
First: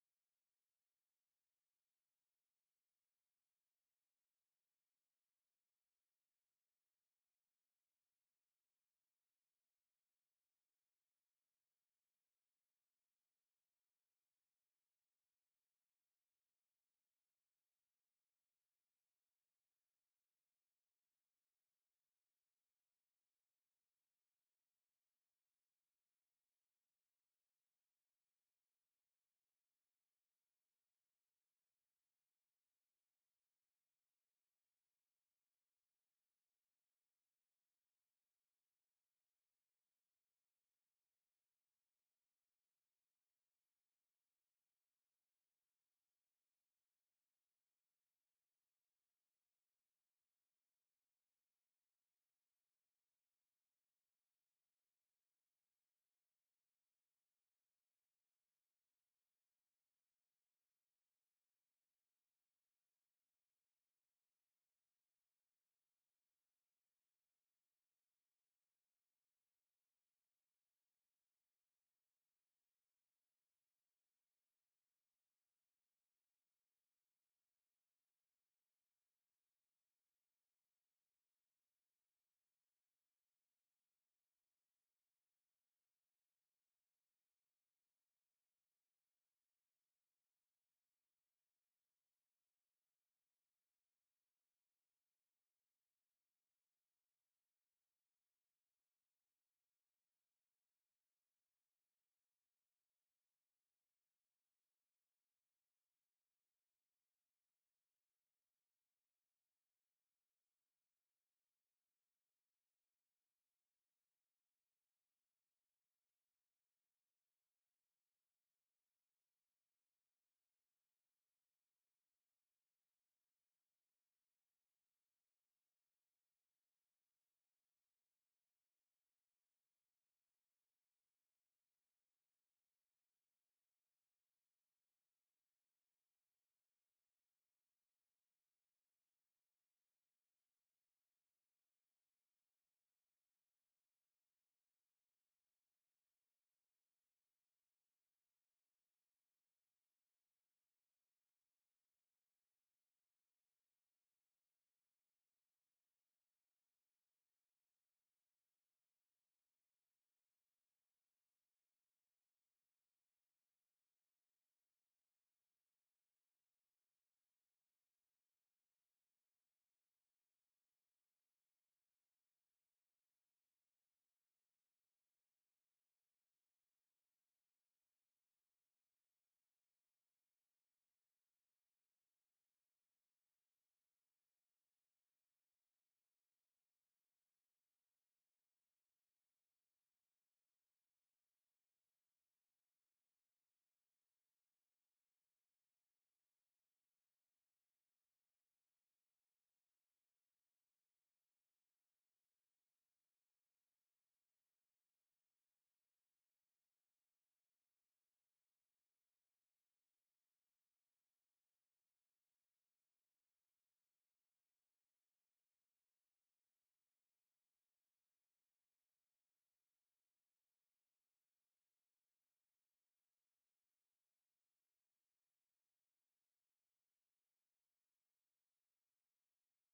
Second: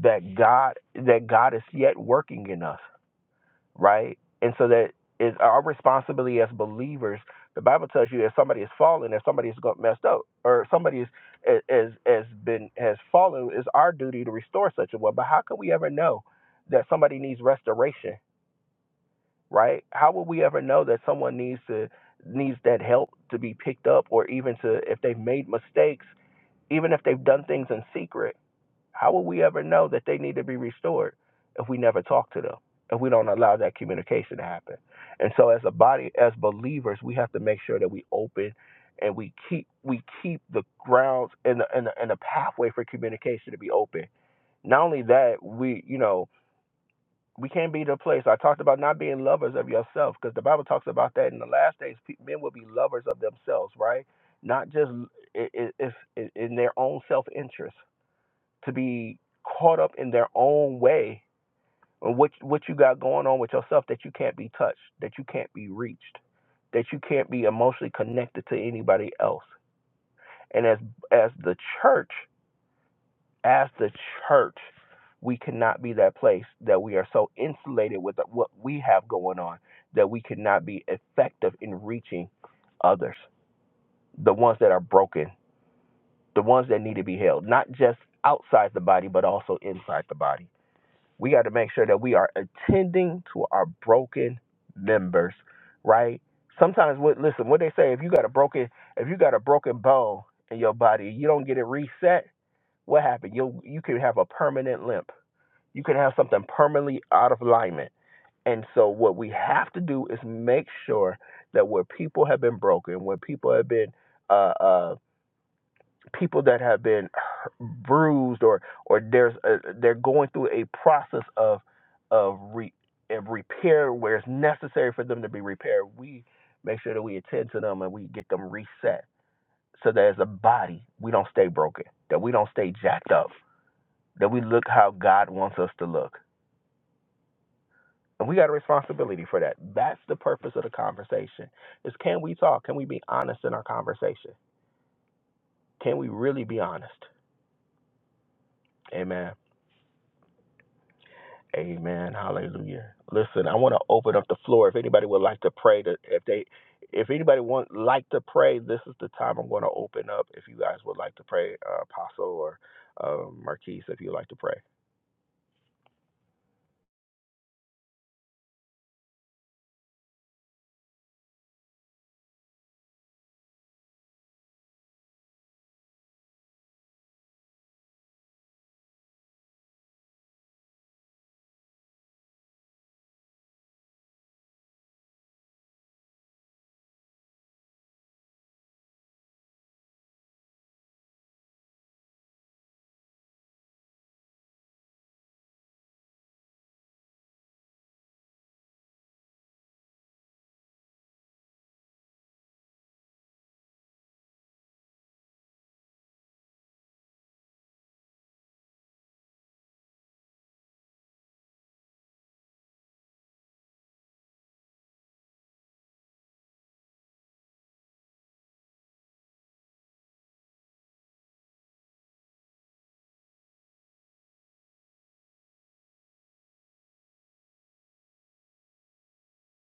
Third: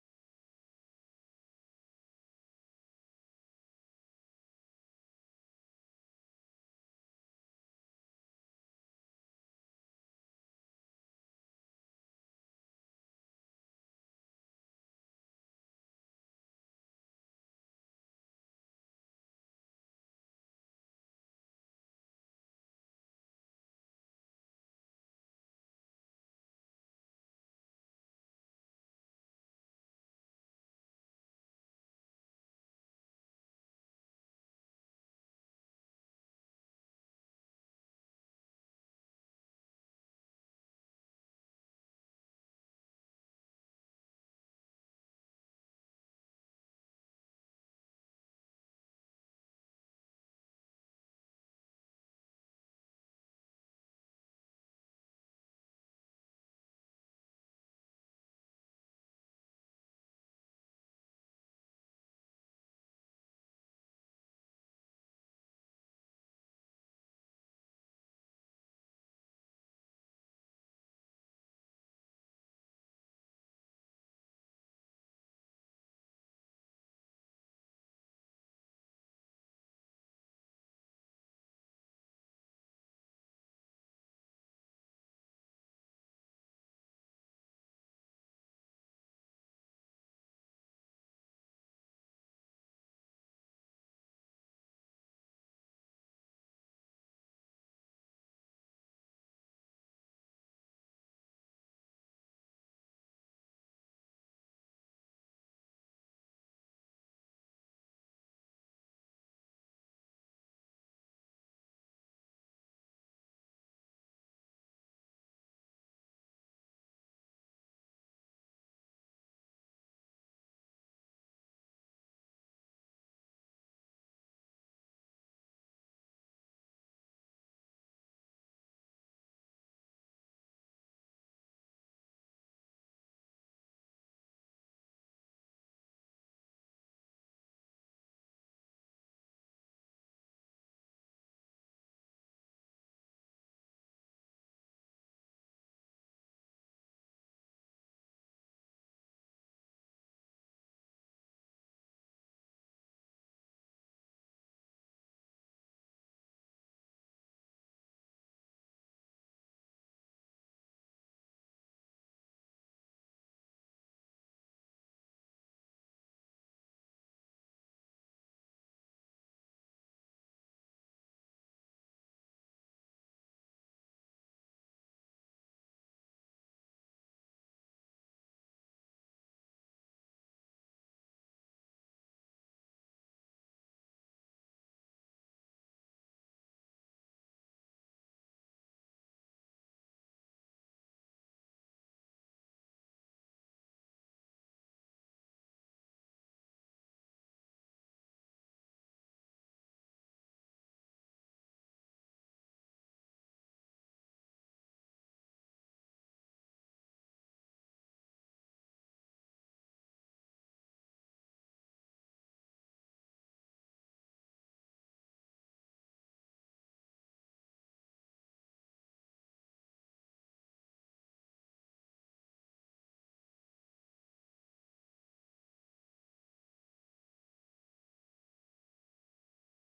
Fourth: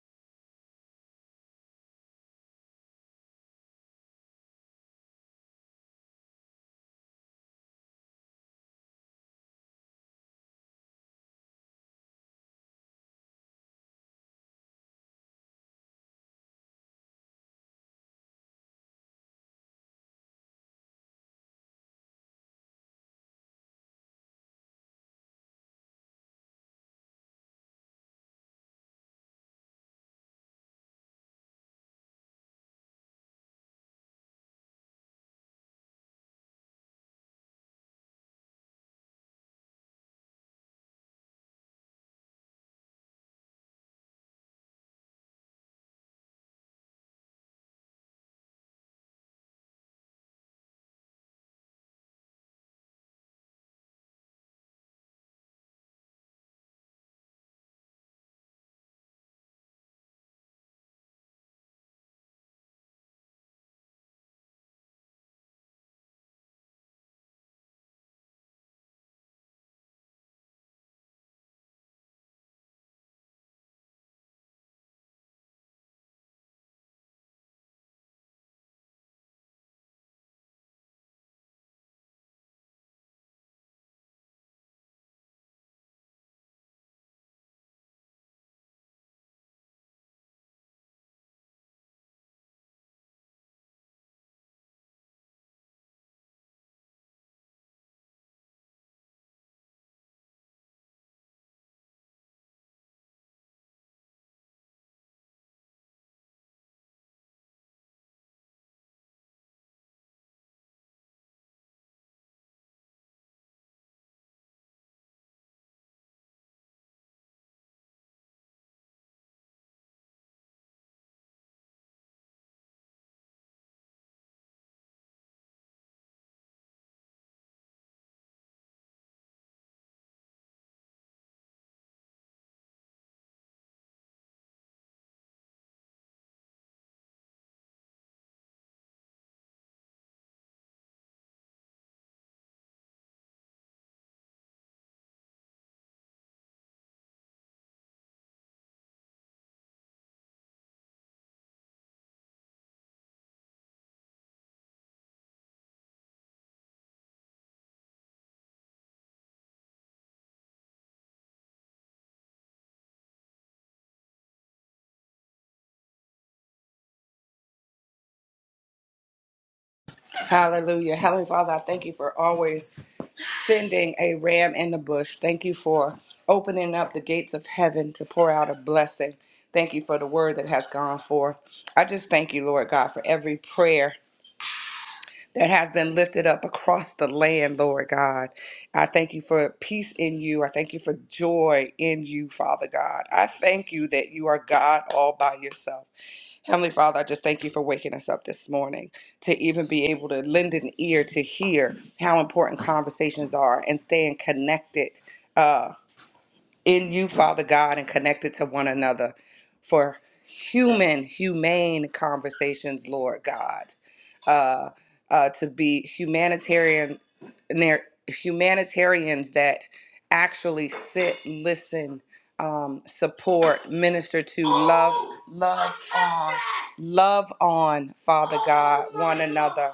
Speaker 1: that god that god is yet working in us right? And so that is our responsibility as believers. The Bible tells you if somebody is fallen, if somebody is got messed up, or somebody is is is- has been has fallen, it's our duty to restore such a one. But how can we ever know that somebody needs restoration, right? How will we ever know that someone needs to needs that help to be picked up, or even to if they've made mistakes, even if they've done things in secret? How will we ever know that they need to be restored if we never talk to them, if we don't allow that communication to happen? And so, as a body, as believers, we have to make sure that we open and we keep we keep the grounds and the and the, and the pathway for communication to be open. Not only that, we you know we can't be the place. I talked about not being lovers of yourself because the Bible talks about that in the last days. pe- Men will be lovers of themselves, right? Not just it, it, it's in their own self interest to be caught up in their own way or what what you got going on with yourself that you can't be touched, that you can't be reached, that you can't be emotionally connected to anybody else. And as as the church, as the church, we cannot be that place that we are so insulated with what we have going on that we cannot be effective in reaching others, the ones that are broken, the ones that need to be held, not just outside the body but also inside the body. We got to make sure that we are attending to our broken members, right? Sometimes what listen, what they say, if you got a broken if you got a broken bone in your body, you don't get it reset, what happened? You you can have a permanent limp. You can have something permanently out of alignment. And so what we have to do is make sure that where people have been broken, where people have been uh, uh, people that have been bruised or or there's a, they're going through a process of of re, of repair where it's necessary for them to be repaired. We make sure that we attend to them and we get them reset so that as a body we don't stay broken, that we don't stay jacked up, that we look how God wants us to look. And we got a responsibility for that. That's the purpose of the conversation. Is can we talk? Can we be honest in our conversation? Can we really be honest? Amen. Amen. Hallelujah. Listen, I want to open up the floor. If anybody would like to pray, to, if they, if anybody want like to pray, this is the time I'm going to open up. If you guys would like to pray, uh, Apostle or uh, Marquise, if you would like to pray.
Speaker 2: Hallelujah. Heavenly Father, I thank you for always sending a ram in the bush. Thank you for opening up the gates of heaven to pour out a blessing. Thank you for the word that has gone forth. I just thank you, Lord God, for every prayer that has been lifted up across the land, Lord God. I thank you for peace in you. I thank you for joy in you, Father God. I thank you that you are God all by yourself. Heavenly Father, I just thank you for waking us up this morning to even be able to lend an ear to hear how important conversations are and staying connected. uh, in you, Father God, and connected to one another for human, humane conversations, Lord God, uh, uh, to be humanitarian, ner- humanitarians that actually sit, listen, um, support, minister to, love, love on, love on, Father God, one another.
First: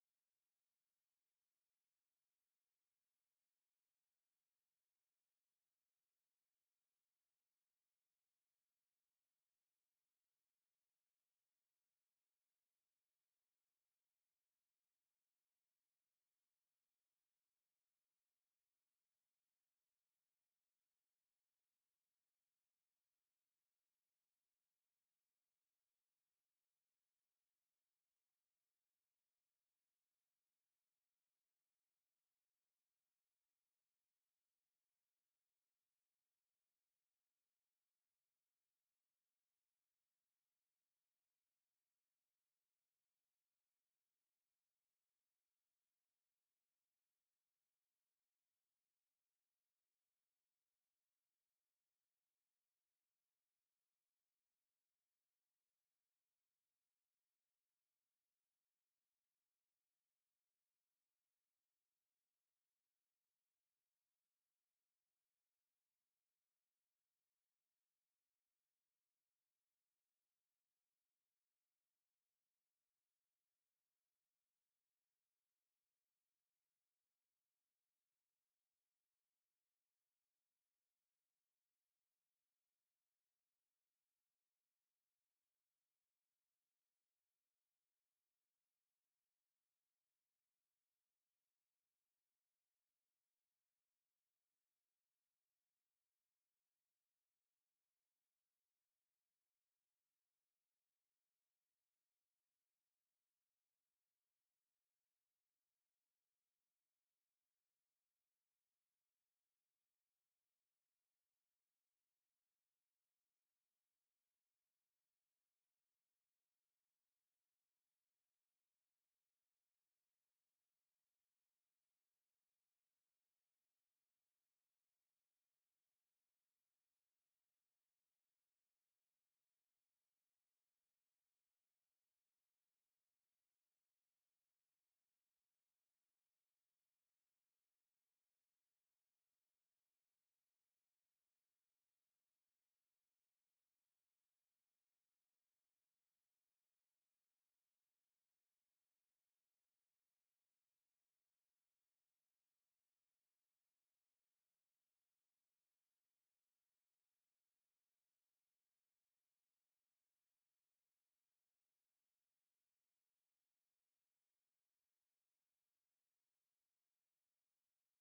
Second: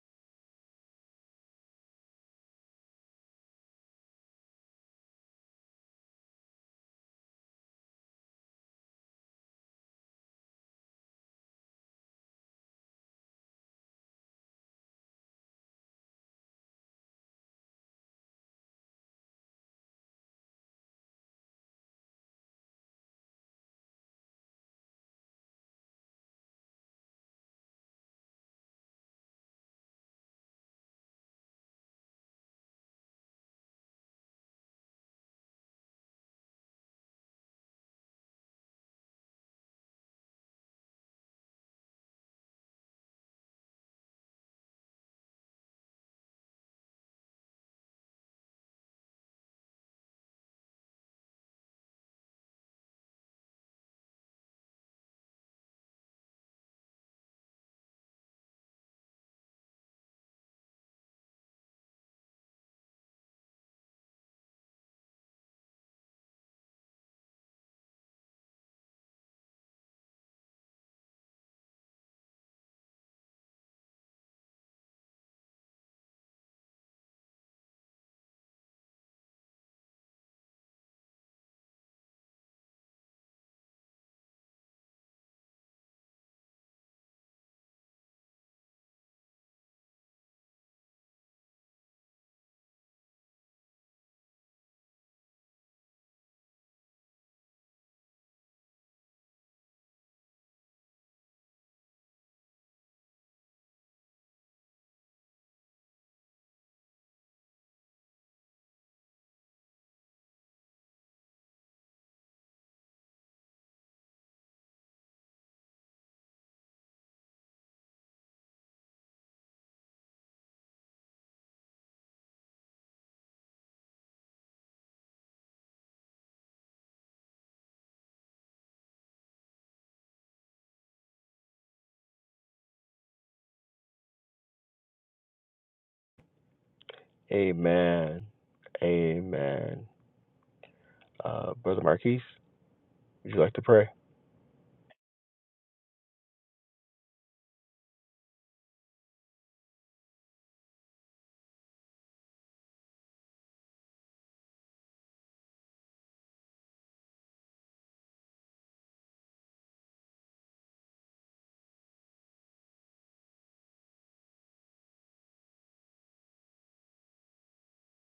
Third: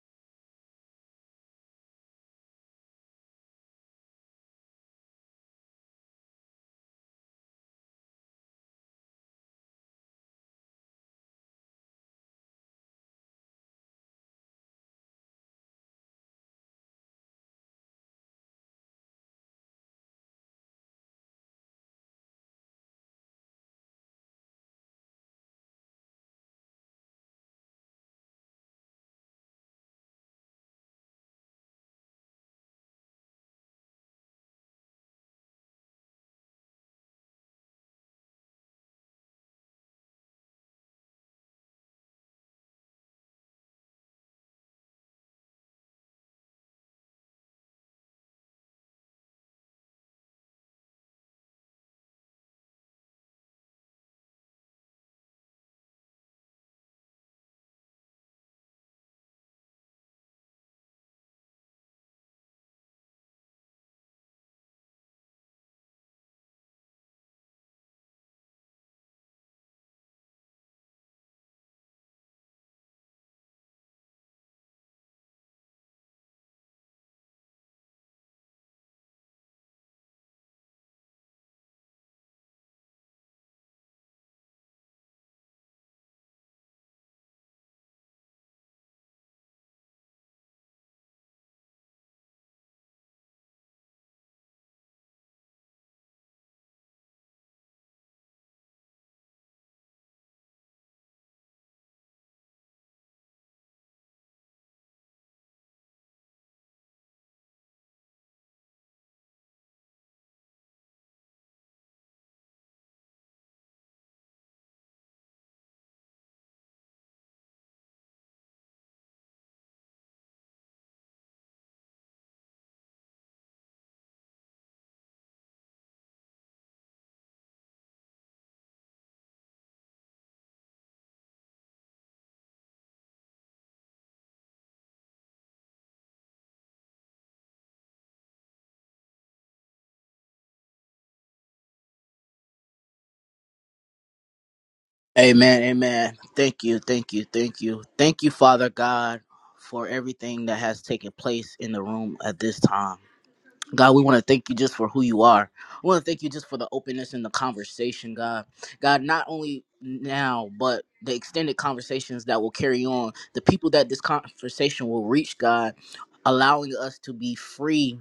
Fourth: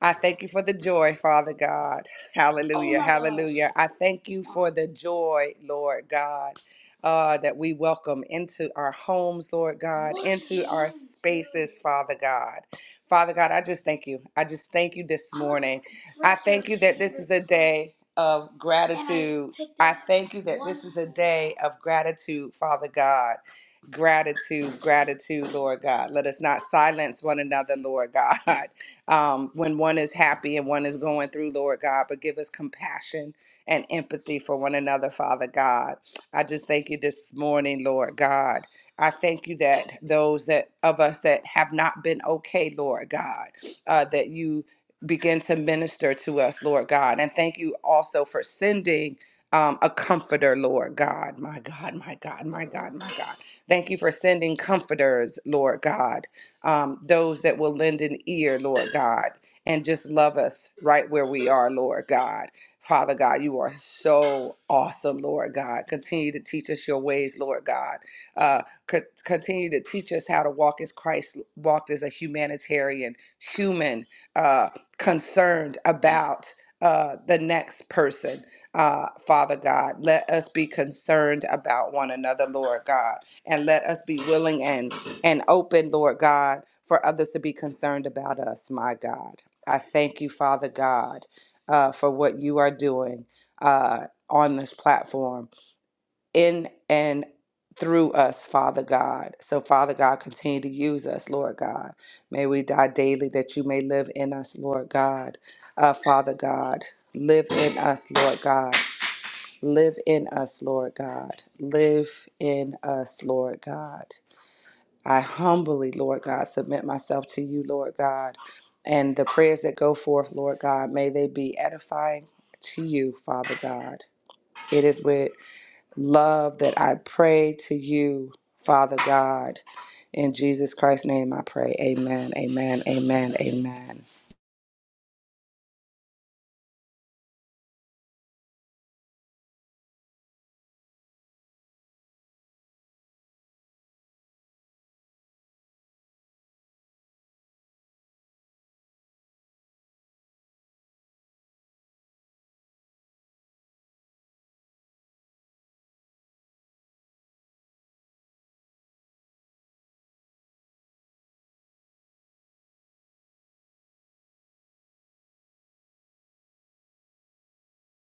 Speaker 2: I thank you for the joy, Father God. Oh Hallelujah. Hallelujah. I thank you for the joy, Lord God, uh, that we welcome into our homes, Lord God, into our spaces, Father God. Father God, I just thank you. I just thank you this morning. I thank you that this is a day of gratitude. I thank you that this is a day of gratitude, Father God. Gratitude, gratitude, Lord God. Let us not silence one another, Lord God. um, when one is happy and one is going through, Lord God, but give us compassion and empathy for one another, Father God. I just thank you this morning, Lord God. I thank you that those that of us that have not been okay, Lord God, uh, that you begin to minister to us, Lord God. And thank you also for sending um, a comforter, Lord God. My God, my God, my God, my God. Thank you for sending comforters, Lord God um, those that will lend an ear, Lord God, and just love us right where we are, Lord God. Father God, you are so awesome, Lord God. Continue to teach us your ways, Lord God. Uh, co- continue to teach us how to walk as Christ walked as a humanitarian, human, uh, concerned about uh, the next person. Uh, Father God, let us be concerned about one another, Lord God, and let us be willing and and open, Lord God, for others to be concerned about us, my God. I thank you, Father God, uh, for what you are doing uh, on this platform in and through us, Father God. So, Father God, continue to use us, Lord God. May we die daily that you may live in us, Lord God. Uh, Father God, live in us, Lord God. Live in us, Lord God. Live in us, Lord God. I humbly, Lord God, submit myself to you, Lord God. And the prayers that go forth, Lord God, may they be edifying to you, Father God. It is with love that I pray to you, Father God. In Jesus Christ's name I pray. Amen, amen, amen, amen.
Speaker 1: Amen. Amen. Uh, Brother Marquise, would you like to pray?
Speaker 3: Amen, amen. Thank you, thank you, thank you, thank you, Father God, for everything that has taken place in the room at this time. God, we want to thank you just for who you are. We want to thank you just for the openness and the conversation, God. God, not only now, but the extended conversations that will carry on, the people that this conversation will reach, God, allowing us to be free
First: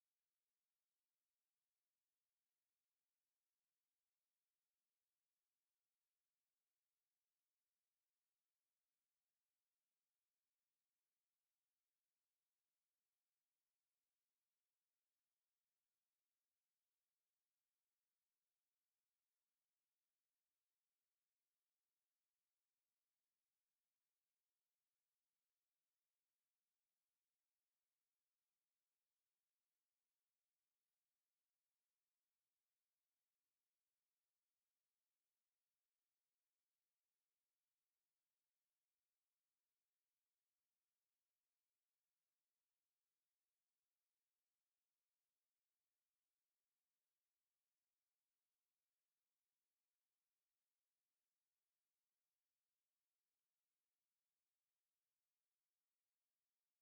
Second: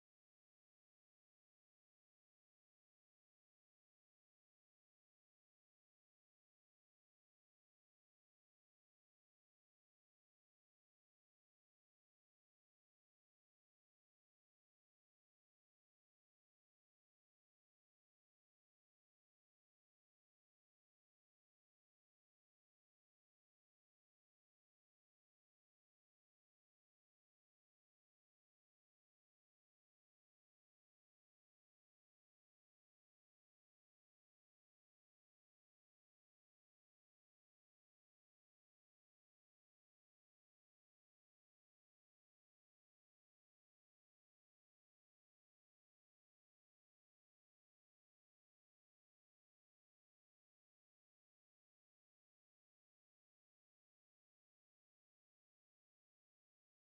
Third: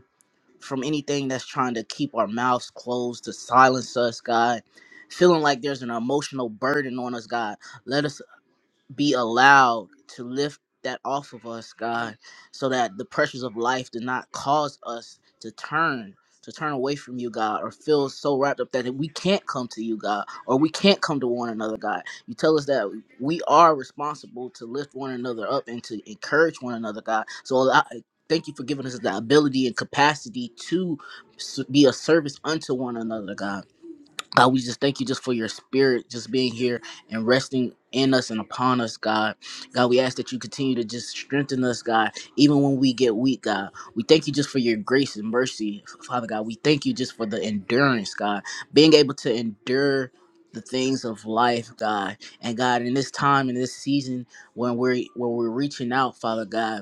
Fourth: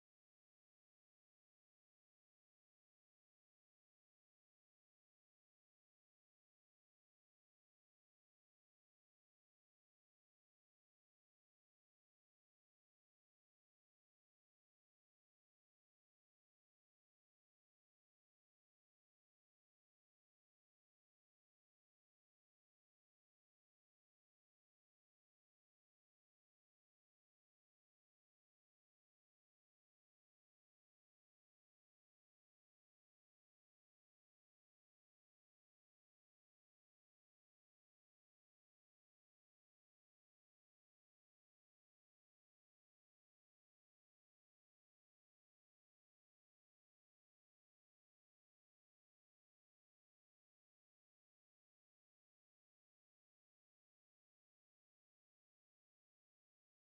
Speaker 3: from anything that's trying to keep our mouths closed, to silence us, God. Feeling like there's an emotional burden on us, God. Let us be allowed to lift that off of us, God, so that the pressures of life do not cause us to turn, to turn away from you, God, or feel so wrapped up that we can't come to you, God, or we can't come to one another, God. You tell us that we are responsible to lift one another up and to encourage one another, God. So allow- thank you for giving us the ability and capacity to s- be a service unto one another, God. God, we just thank you just for your spirit just being here and resting in us and upon us, God. God, we ask that you continue to just strengthen us, God, even when we get weak, God. We thank you just for your grace and mercy, Father God. We thank you just for the endurance, God, being able to endure the things of life, God. And God, in this time, in this season when we're when we're reaching out, Father God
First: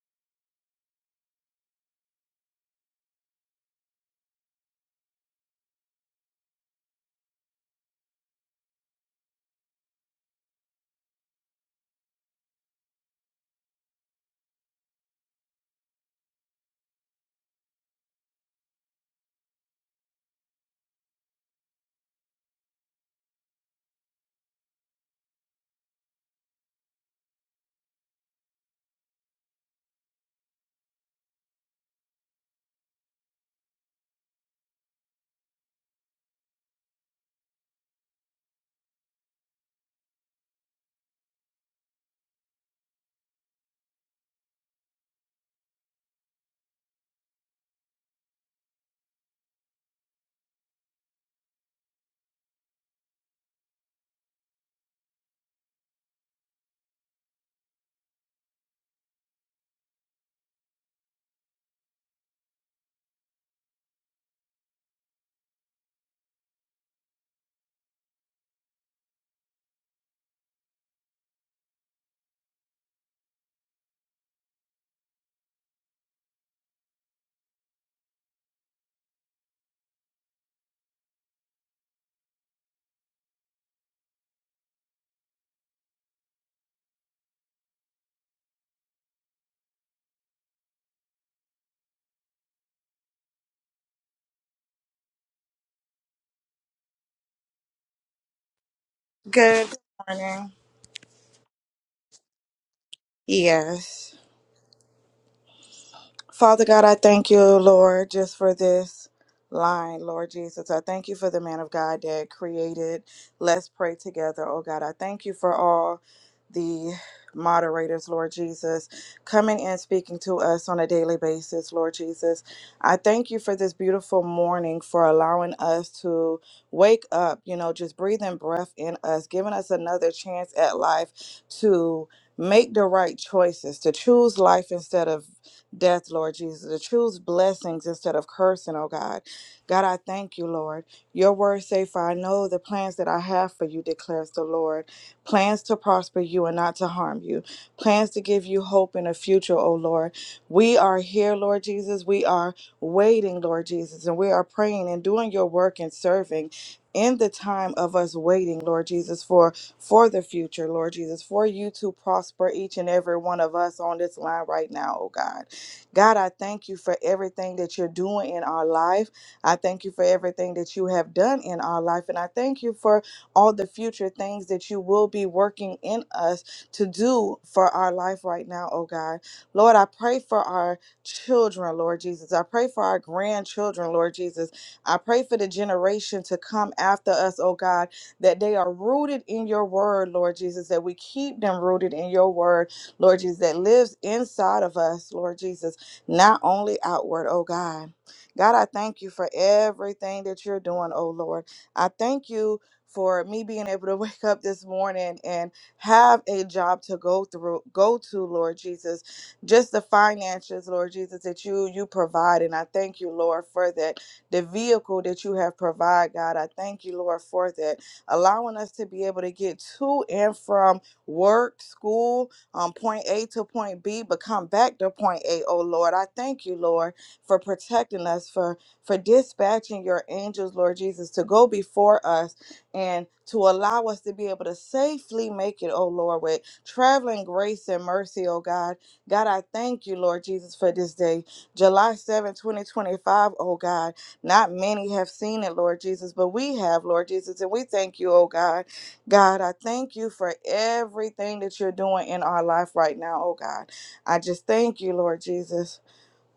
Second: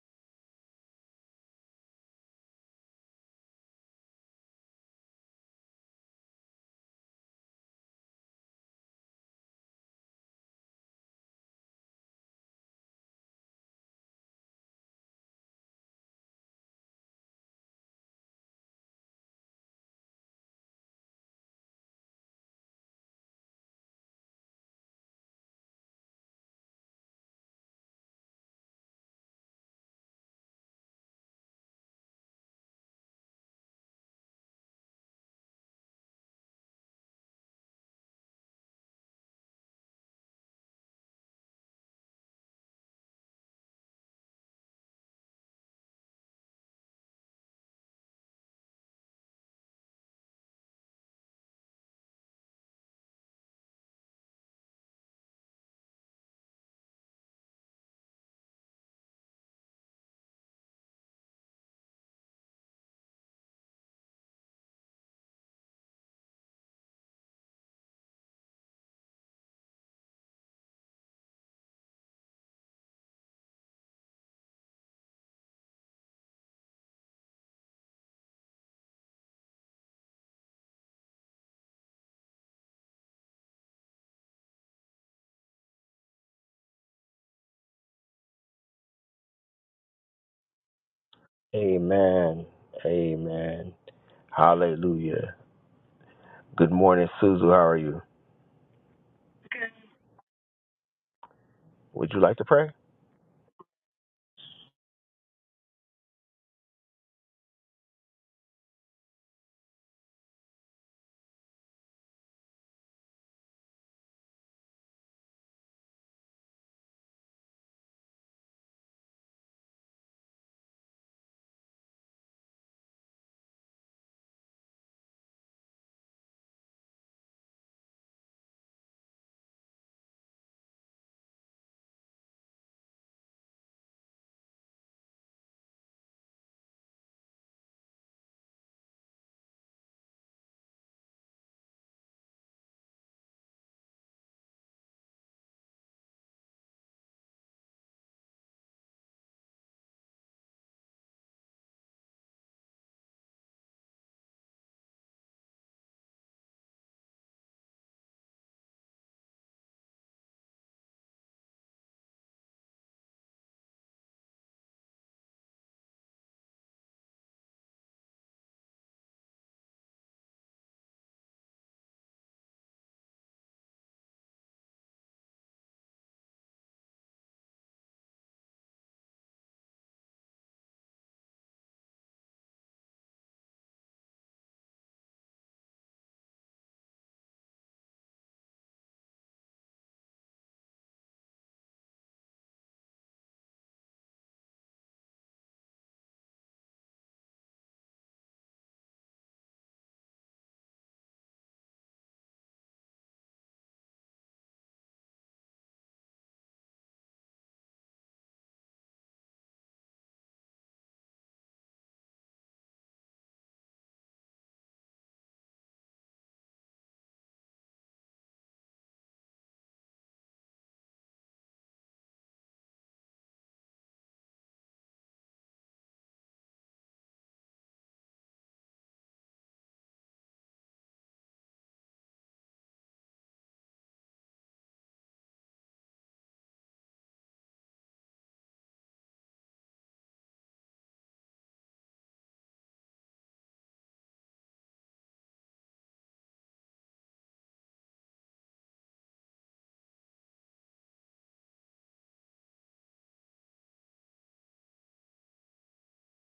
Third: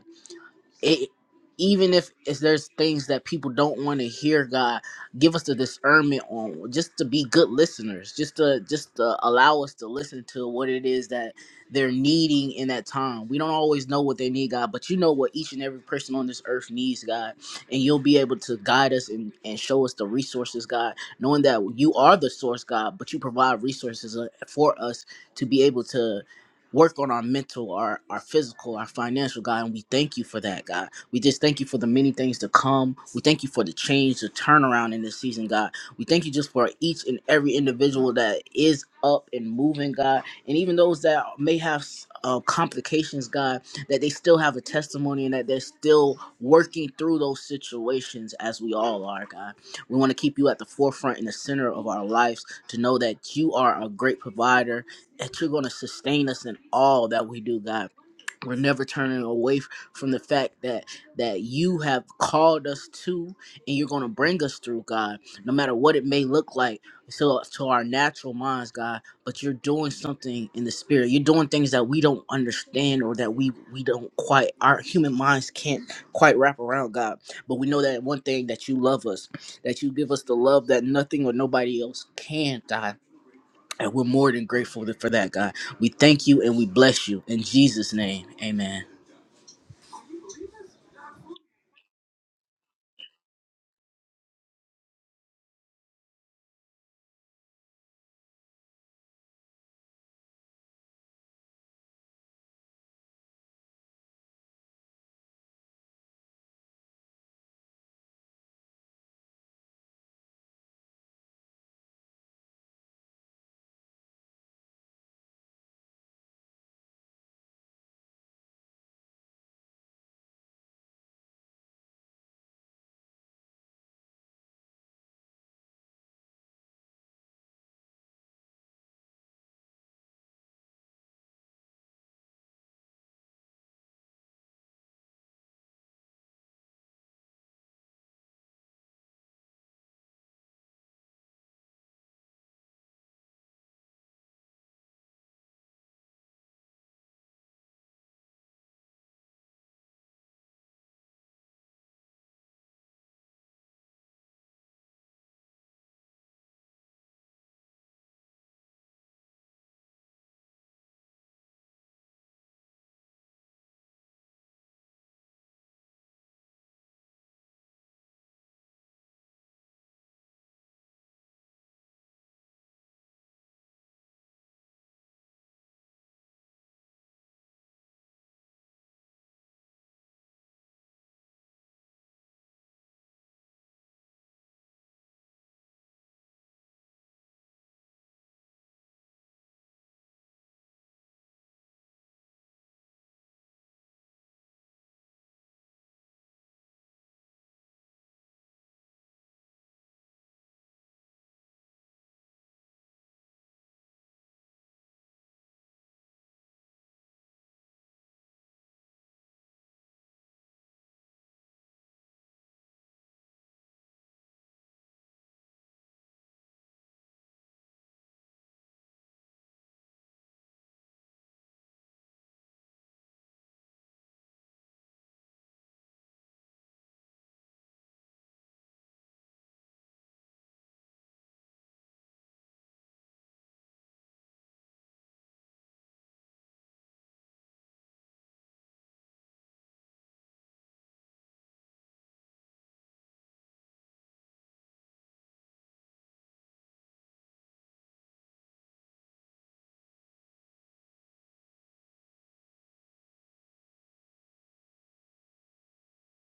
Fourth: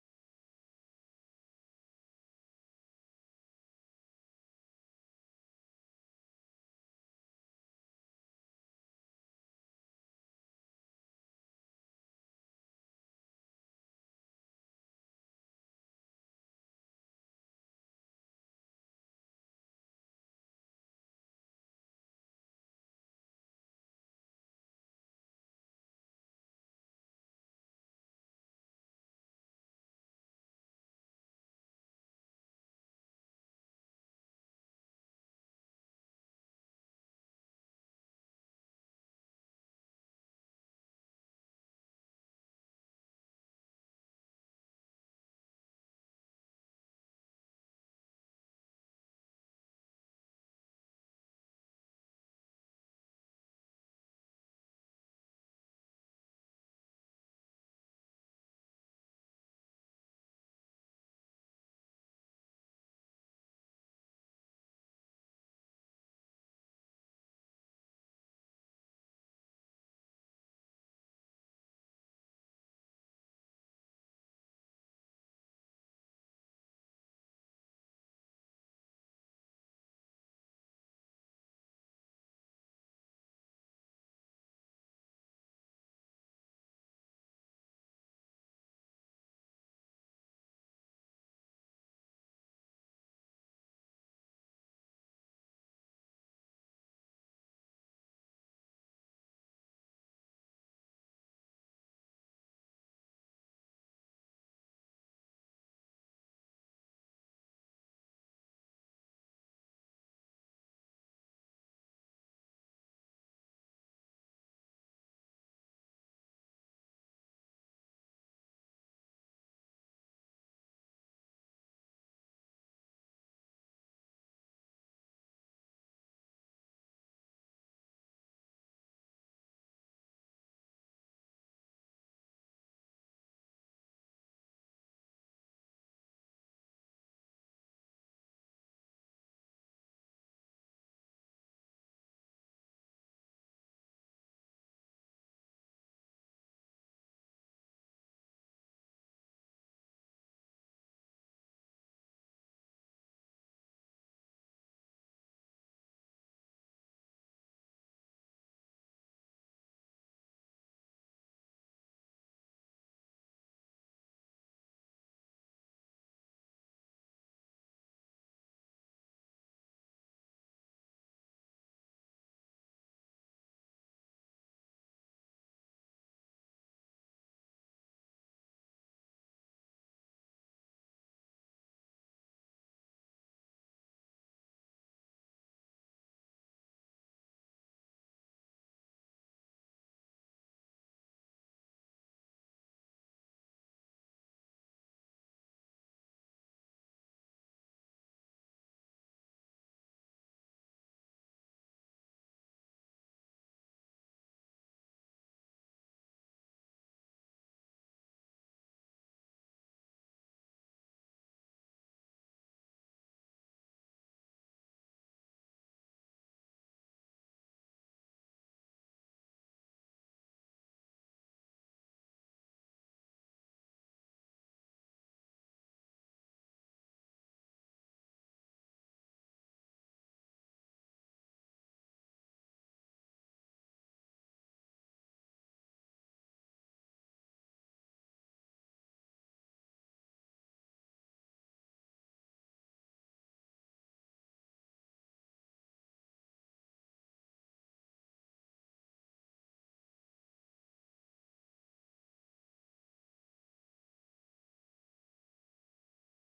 Speaker 3: it even if if there's things that people don't want to hear god give us the discernment on just to be good listeners just to just to allow us to listen to what it is that they're needing in that time we don't always know what they need god but you know what each and every person on this earth needs god and you'll be able to guide us and, and show us the resources god knowing that you are the source god but you provide resources uh, for us to be able to work on our mental, our our physical, our financial, God, and we thank you for that, God. We just thank you for the many things to come. We thank you for the change, the turnaround in this season, God. We thank you just for each and every individual that is up and moving, God, and even those that may have uh, complications, God, that they still have a testimony and that they're still working through those situations as we all are, God. We want to keep you at the forefront and the center of our lives to know that you are a great provider that you're going to sustain us in all that we do god we're never turning away from the fact that that you have called us to and you're going to bring us through god no matter what it may look like to to our natural minds god but you're doing something in the spirit you're doing things that we don't understand or that we we don't quite our human minds can't quite wrap around god but we know that one thing that you love us that you give us the love that nothing or nobody else can god and we're more than grateful for that, God. We thank you and we bless you. In Jesus' name, amen.
Speaker 1: Amen. Amen. Hallelujah. Good morning, Suzu. How are you?
Speaker 4: Good morning.
Speaker 1: Would you like to pray?
Speaker 4: Yes. Father God, I thank you, Lord, just for this line, Lord Jesus. I thank you for the man of God that created Let's Pray Together, oh God. I thank you for all the moderators, Lord Jesus, coming and speaking to us on a daily basis, Lord Jesus. I thank you for this beautiful morning for allowing us to wake up, you know, just breathing breath in us, giving us another chance at life to make the right choices, to choose life instead of death, Lord Jesus, to choose blessings instead of cursing, oh God. God, I thank you, Lord. Your word say, For I know the plans that I have for you, declares the Lord. Plans to prosper you and not to harm you. Plans to give you hope in a future, oh Lord. We are here, Lord Jesus. We are waiting, Lord Jesus, and we are praying and doing your work and serving. In the time of us waiting, Lord Jesus, for for the future, Lord Jesus, for you to prosper each and every one of us on this line right now, oh God. God, I thank you for everything that you're doing in our life. I thank you for everything that you have done in our life. And I thank you for all the future things that you will be working in us to do for our life right now, oh God. Lord, I pray for our children, Lord Jesus. I pray for our grandchildren, Lord Jesus. I pray for the generation to come after us, oh God, that they are rooted in your word, Lord Jesus, that we keep them rooted in your word, Lord Jesus, that lives inside of us, Lord Jesus not only outward, oh God. God, I thank you for everything that you're doing, oh Lord. I thank you for me being able to wake up this morning and have a job to go through, go to, Lord Jesus. Just the finances, Lord Jesus, that you you provide. And I thank you, Lord, for that. The vehicle that you have provided, God. I thank you, Lord, for that. Allowing us to be able to get to and from work, school, um, point A to point B, but come back to point A. Oh Lord, I thank you, Lord, for protecting us, for for dispatching your angels, Lord Jesus, to go before us and to allow us to be able to safely make it, oh Lord, with traveling grace and mercy, oh God. God, I thank you, Lord Jesus, for this day, July 7, 2025, oh God. Not many have seen it, Lord Jesus, but we have, Lord Jesus, and we thank you, oh God. God, I thank you for everything that you're doing in our life right now, oh God. I just thank you, Lord Jesus.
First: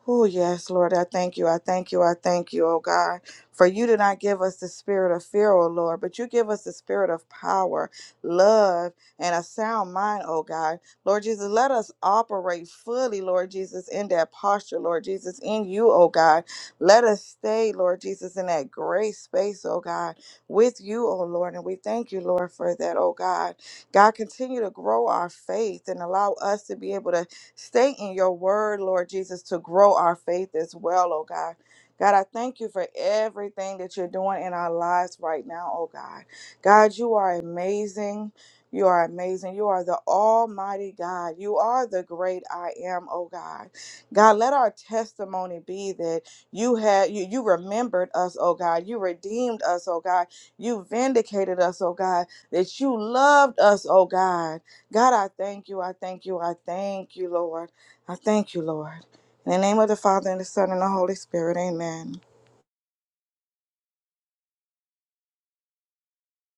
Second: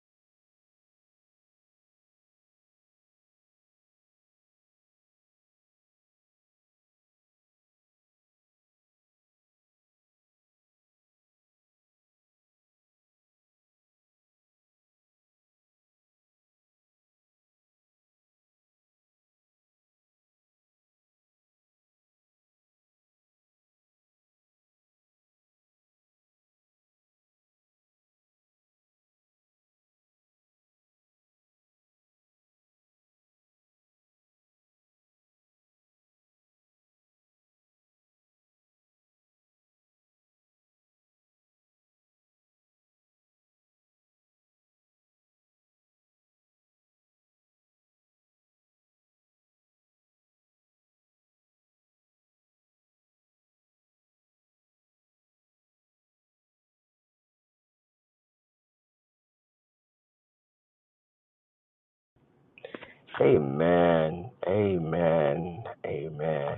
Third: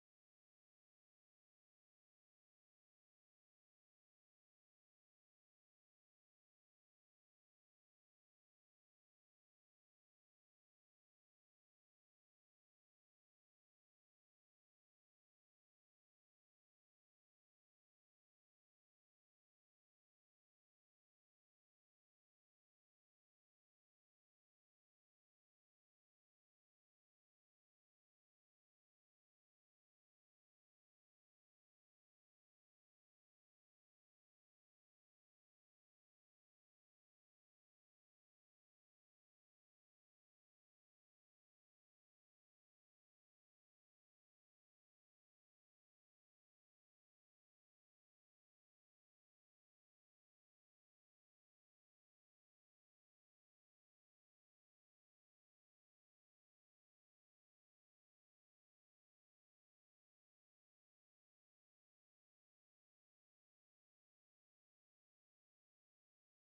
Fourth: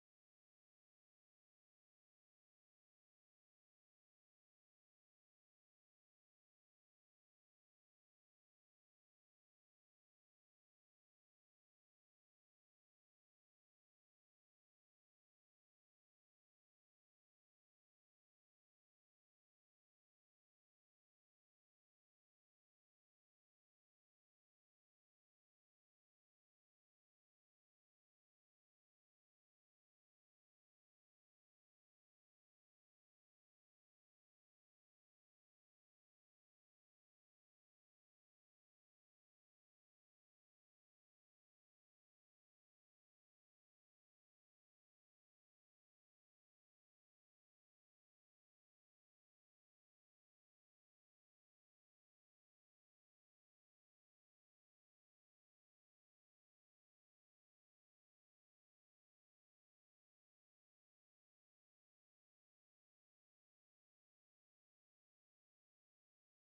Speaker 4: Oh, yes, Lord, I thank you. I thank you. I thank you, oh God. For you did not give us the spirit of fear, oh Lord, but you give us the spirit of power, love, and a sound mind, oh God. Lord Jesus, let us operate fully, Lord Jesus, in that posture, Lord Jesus, in you, oh God. Let us stay, Lord Jesus, in that great space, oh God, with you, oh Lord. And we thank you, Lord, for that, oh God. God, continue to grow our faith and allow us to be able to Stay in your word, Lord Jesus, to grow our faith as well, oh God. God, I thank you for everything that you're doing in our lives right now, oh God. God, you are amazing. You are amazing. You are the Almighty God. You are the great I am, oh God. God, let our testimony be that you had you, you remembered us, oh God. You redeemed us, oh God. You vindicated us, oh God. That you loved us, oh God. God, I thank you. I thank you. I thank you, Lord. I thank you, Lord. In the name of the Father, and the Son, and the Holy Spirit, amen.
Speaker 1: Amen. Amen. Amen.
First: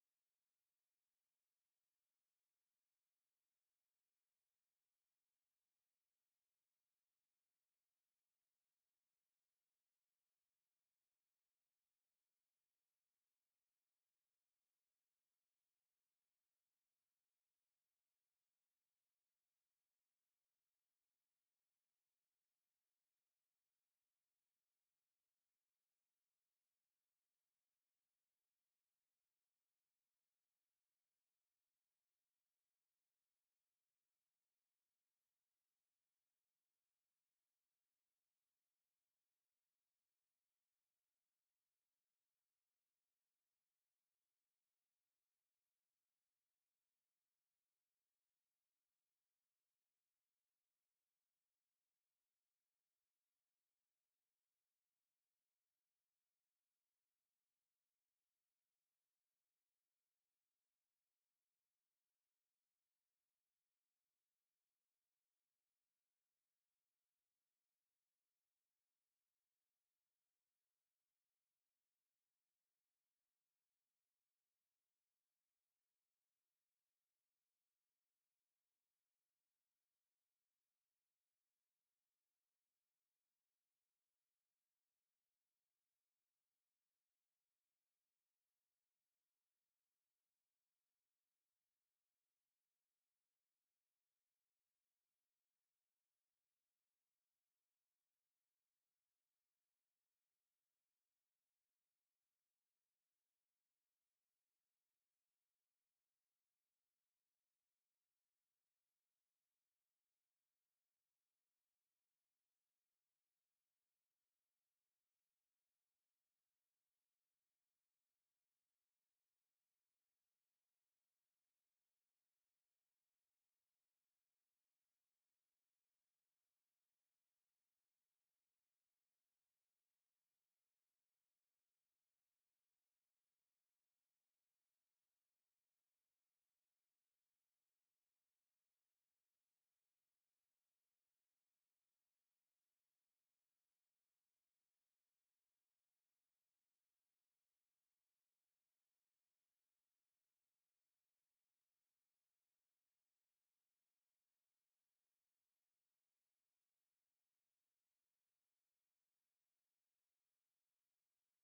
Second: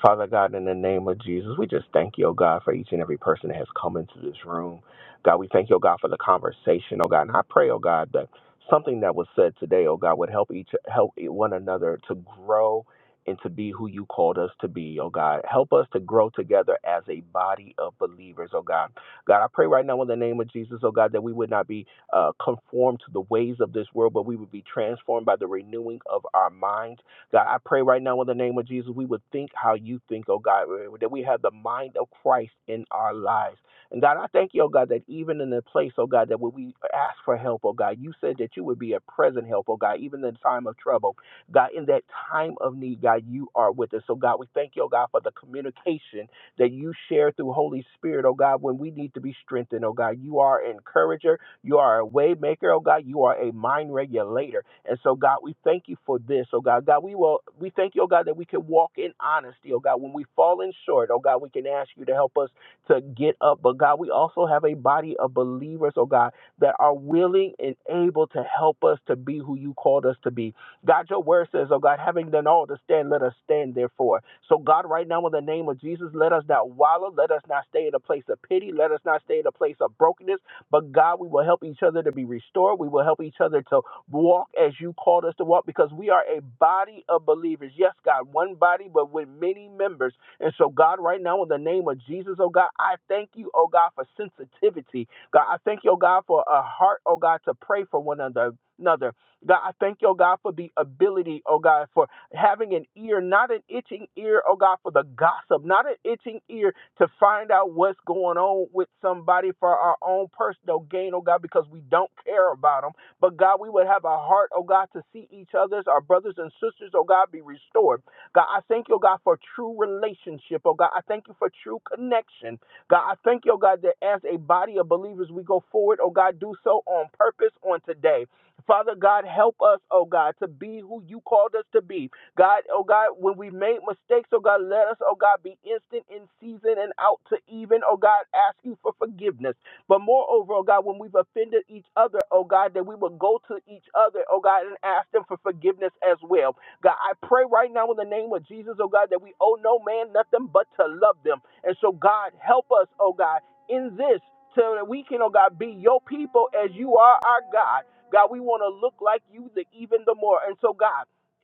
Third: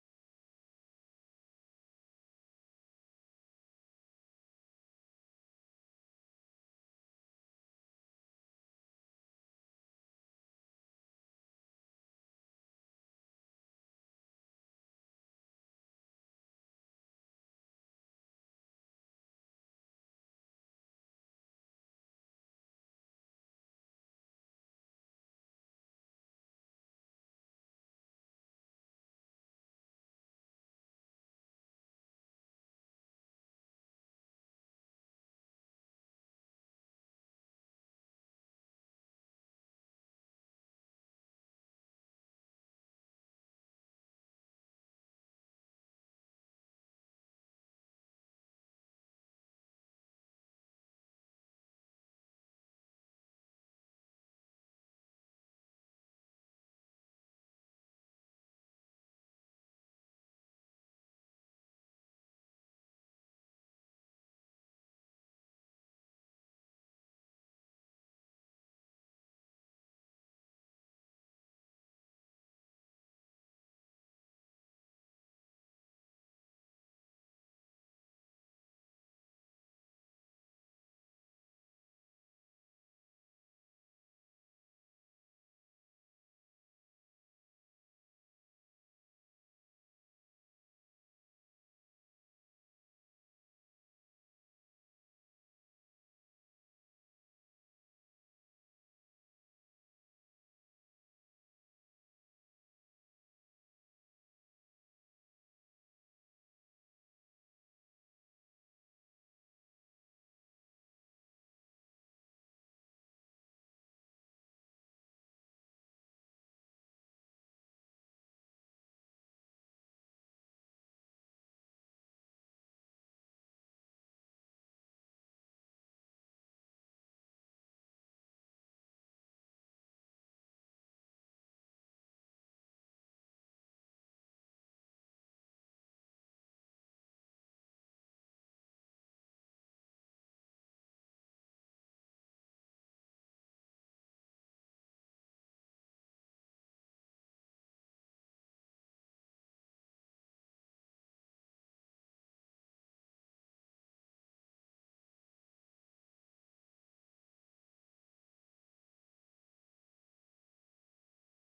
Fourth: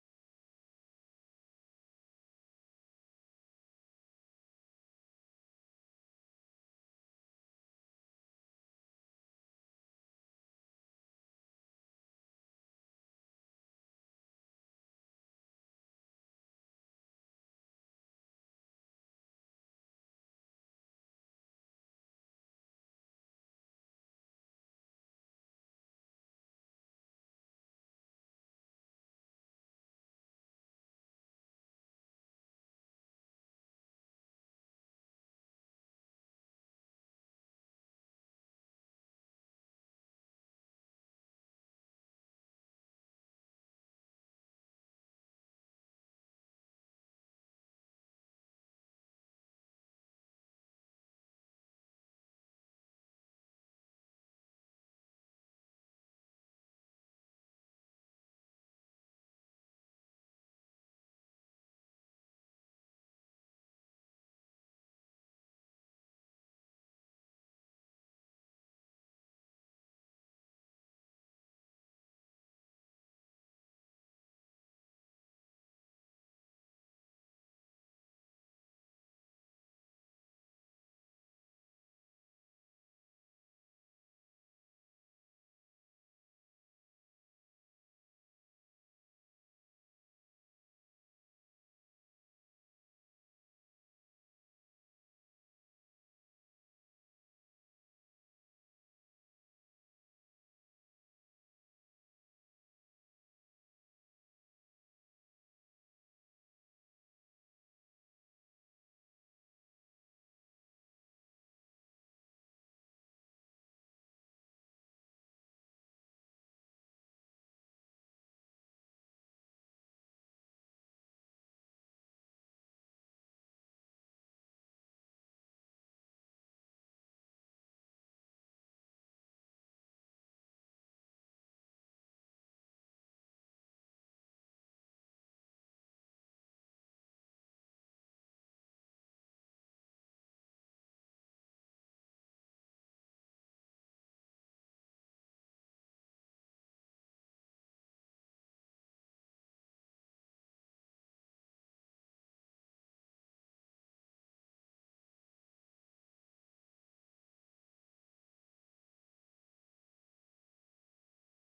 Speaker 1: Father God, in the name of Jesus, we just thank you, oh God, for each and every person that has come into this room. God, we thank you, oh God, for the conversation, oh God. And I pray, oh God, that something that was said today, oh God, would help each help one another to grow and to be who you called us to be, oh God. Help us to grow together as a body of believers, oh God. God, I pray right now in the name of Jesus, oh God, that we would not be uh, conformed to the ways of this world, but we would be transformed by the renewing of our minds God, I pray right now in the name of Jesus, we would think how you think, oh God, eh, that we have the mind of Christ in our lives. And God, I thank you, oh God, that even in the place, oh God, that when we ask for help, oh God, you said that you would be a present help, oh God, even in the time of trouble. God, in that time of need, God, you are with us. So God, we thank you, oh God, for the communication that you share through Holy Spirit, oh God, when we need to be strengthened, oh God. You are an encourager. You are a way maker, oh God. You are a mind regulator. And so, God, we thank you for this, oh God. God, we will we thank you, oh God, that we can walk in honesty, oh God. When we fall in short, oh God, we can ask you to help us to get up. But God, we also have a body of believers, oh God, that are willing and able to help us to be who you called us to be. God, your word says, oh God, having done all to stand, let us stand therefore. So, God, right now, in the name of Jesus, let us not wallow. Let us not stay in a place of pity. Let us not stay in a place of brokenness but God, we will help each other to be restored. We will help each other to walk as you called us to walk because we are a body of believers. Yes, God, one body, but with many members. And so, God, right now, in the name of Jesus, oh God, I thank you, oh God, for sensitivity. God, I thank you, oh God, for a heart, oh God, to pray for one another. Another. God, I thank you, oh God, for the ability, oh God, for having an ear, not an itching ear, oh God, for the gossip, not an itching ear to find out what's going on with somebody for our own personal gain, oh God, because we don't care about them. But God, we would have a heart, oh God, to see each other's, our brothers and sisters, oh God, be restored. God, I thank you, oh God, for true relationship, oh God. I thank you for true connection. God, I thank you, oh God, that as a body of believers, we go forward, oh God, do so on purpose on today. Father God, help us, oh God, to be who you called us to be. God, oh God, when we made mistakes, oh God, let us, oh God, be instant in season and out to even, oh God, ask you for forgiveness. But moreover, oh God, when we've offended each other, oh God, that we will go to each other, oh God, and ask them for forgiveness as well. God, I pray right now in the name of Jesus, oh God, that we owe no man nothing but to love them. And so, God, help us, oh God, in this so that we can, oh God, be your people as you are our God. God, we want to look like you the, even the more. And so, God,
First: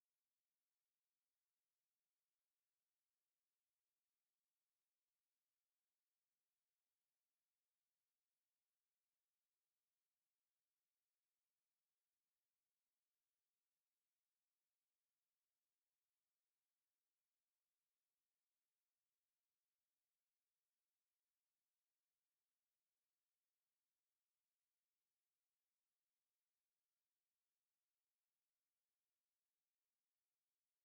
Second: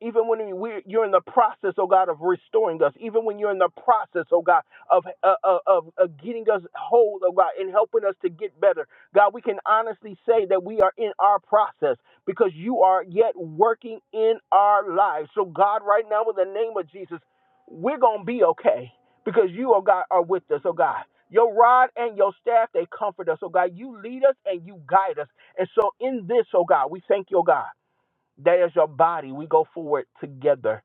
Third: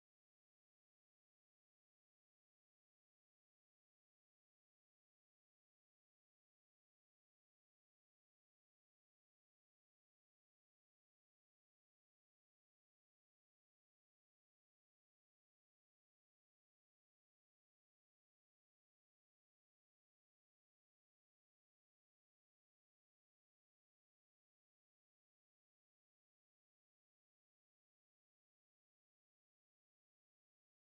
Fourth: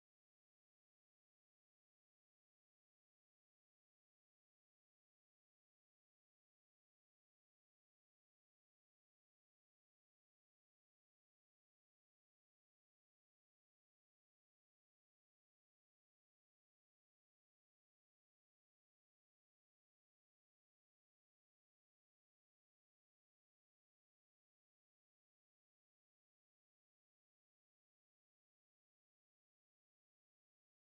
Speaker 1: even when we, you're in the process, oh God, of restoring us, even when you're in the process, oh God, of, uh, uh, of, of getting us whole, oh God, and helping us to get better, God, we can honestly say that we are in our process because you are yet working in our lives. So, God, right now, in the name of Jesus, we're going to be okay because you, oh God, are with us, oh God. Your rod and your staff, they comfort us, oh God. You lead us and you guide us. And so, in this, oh God, we thank you, oh God. That is your body. We go forward together.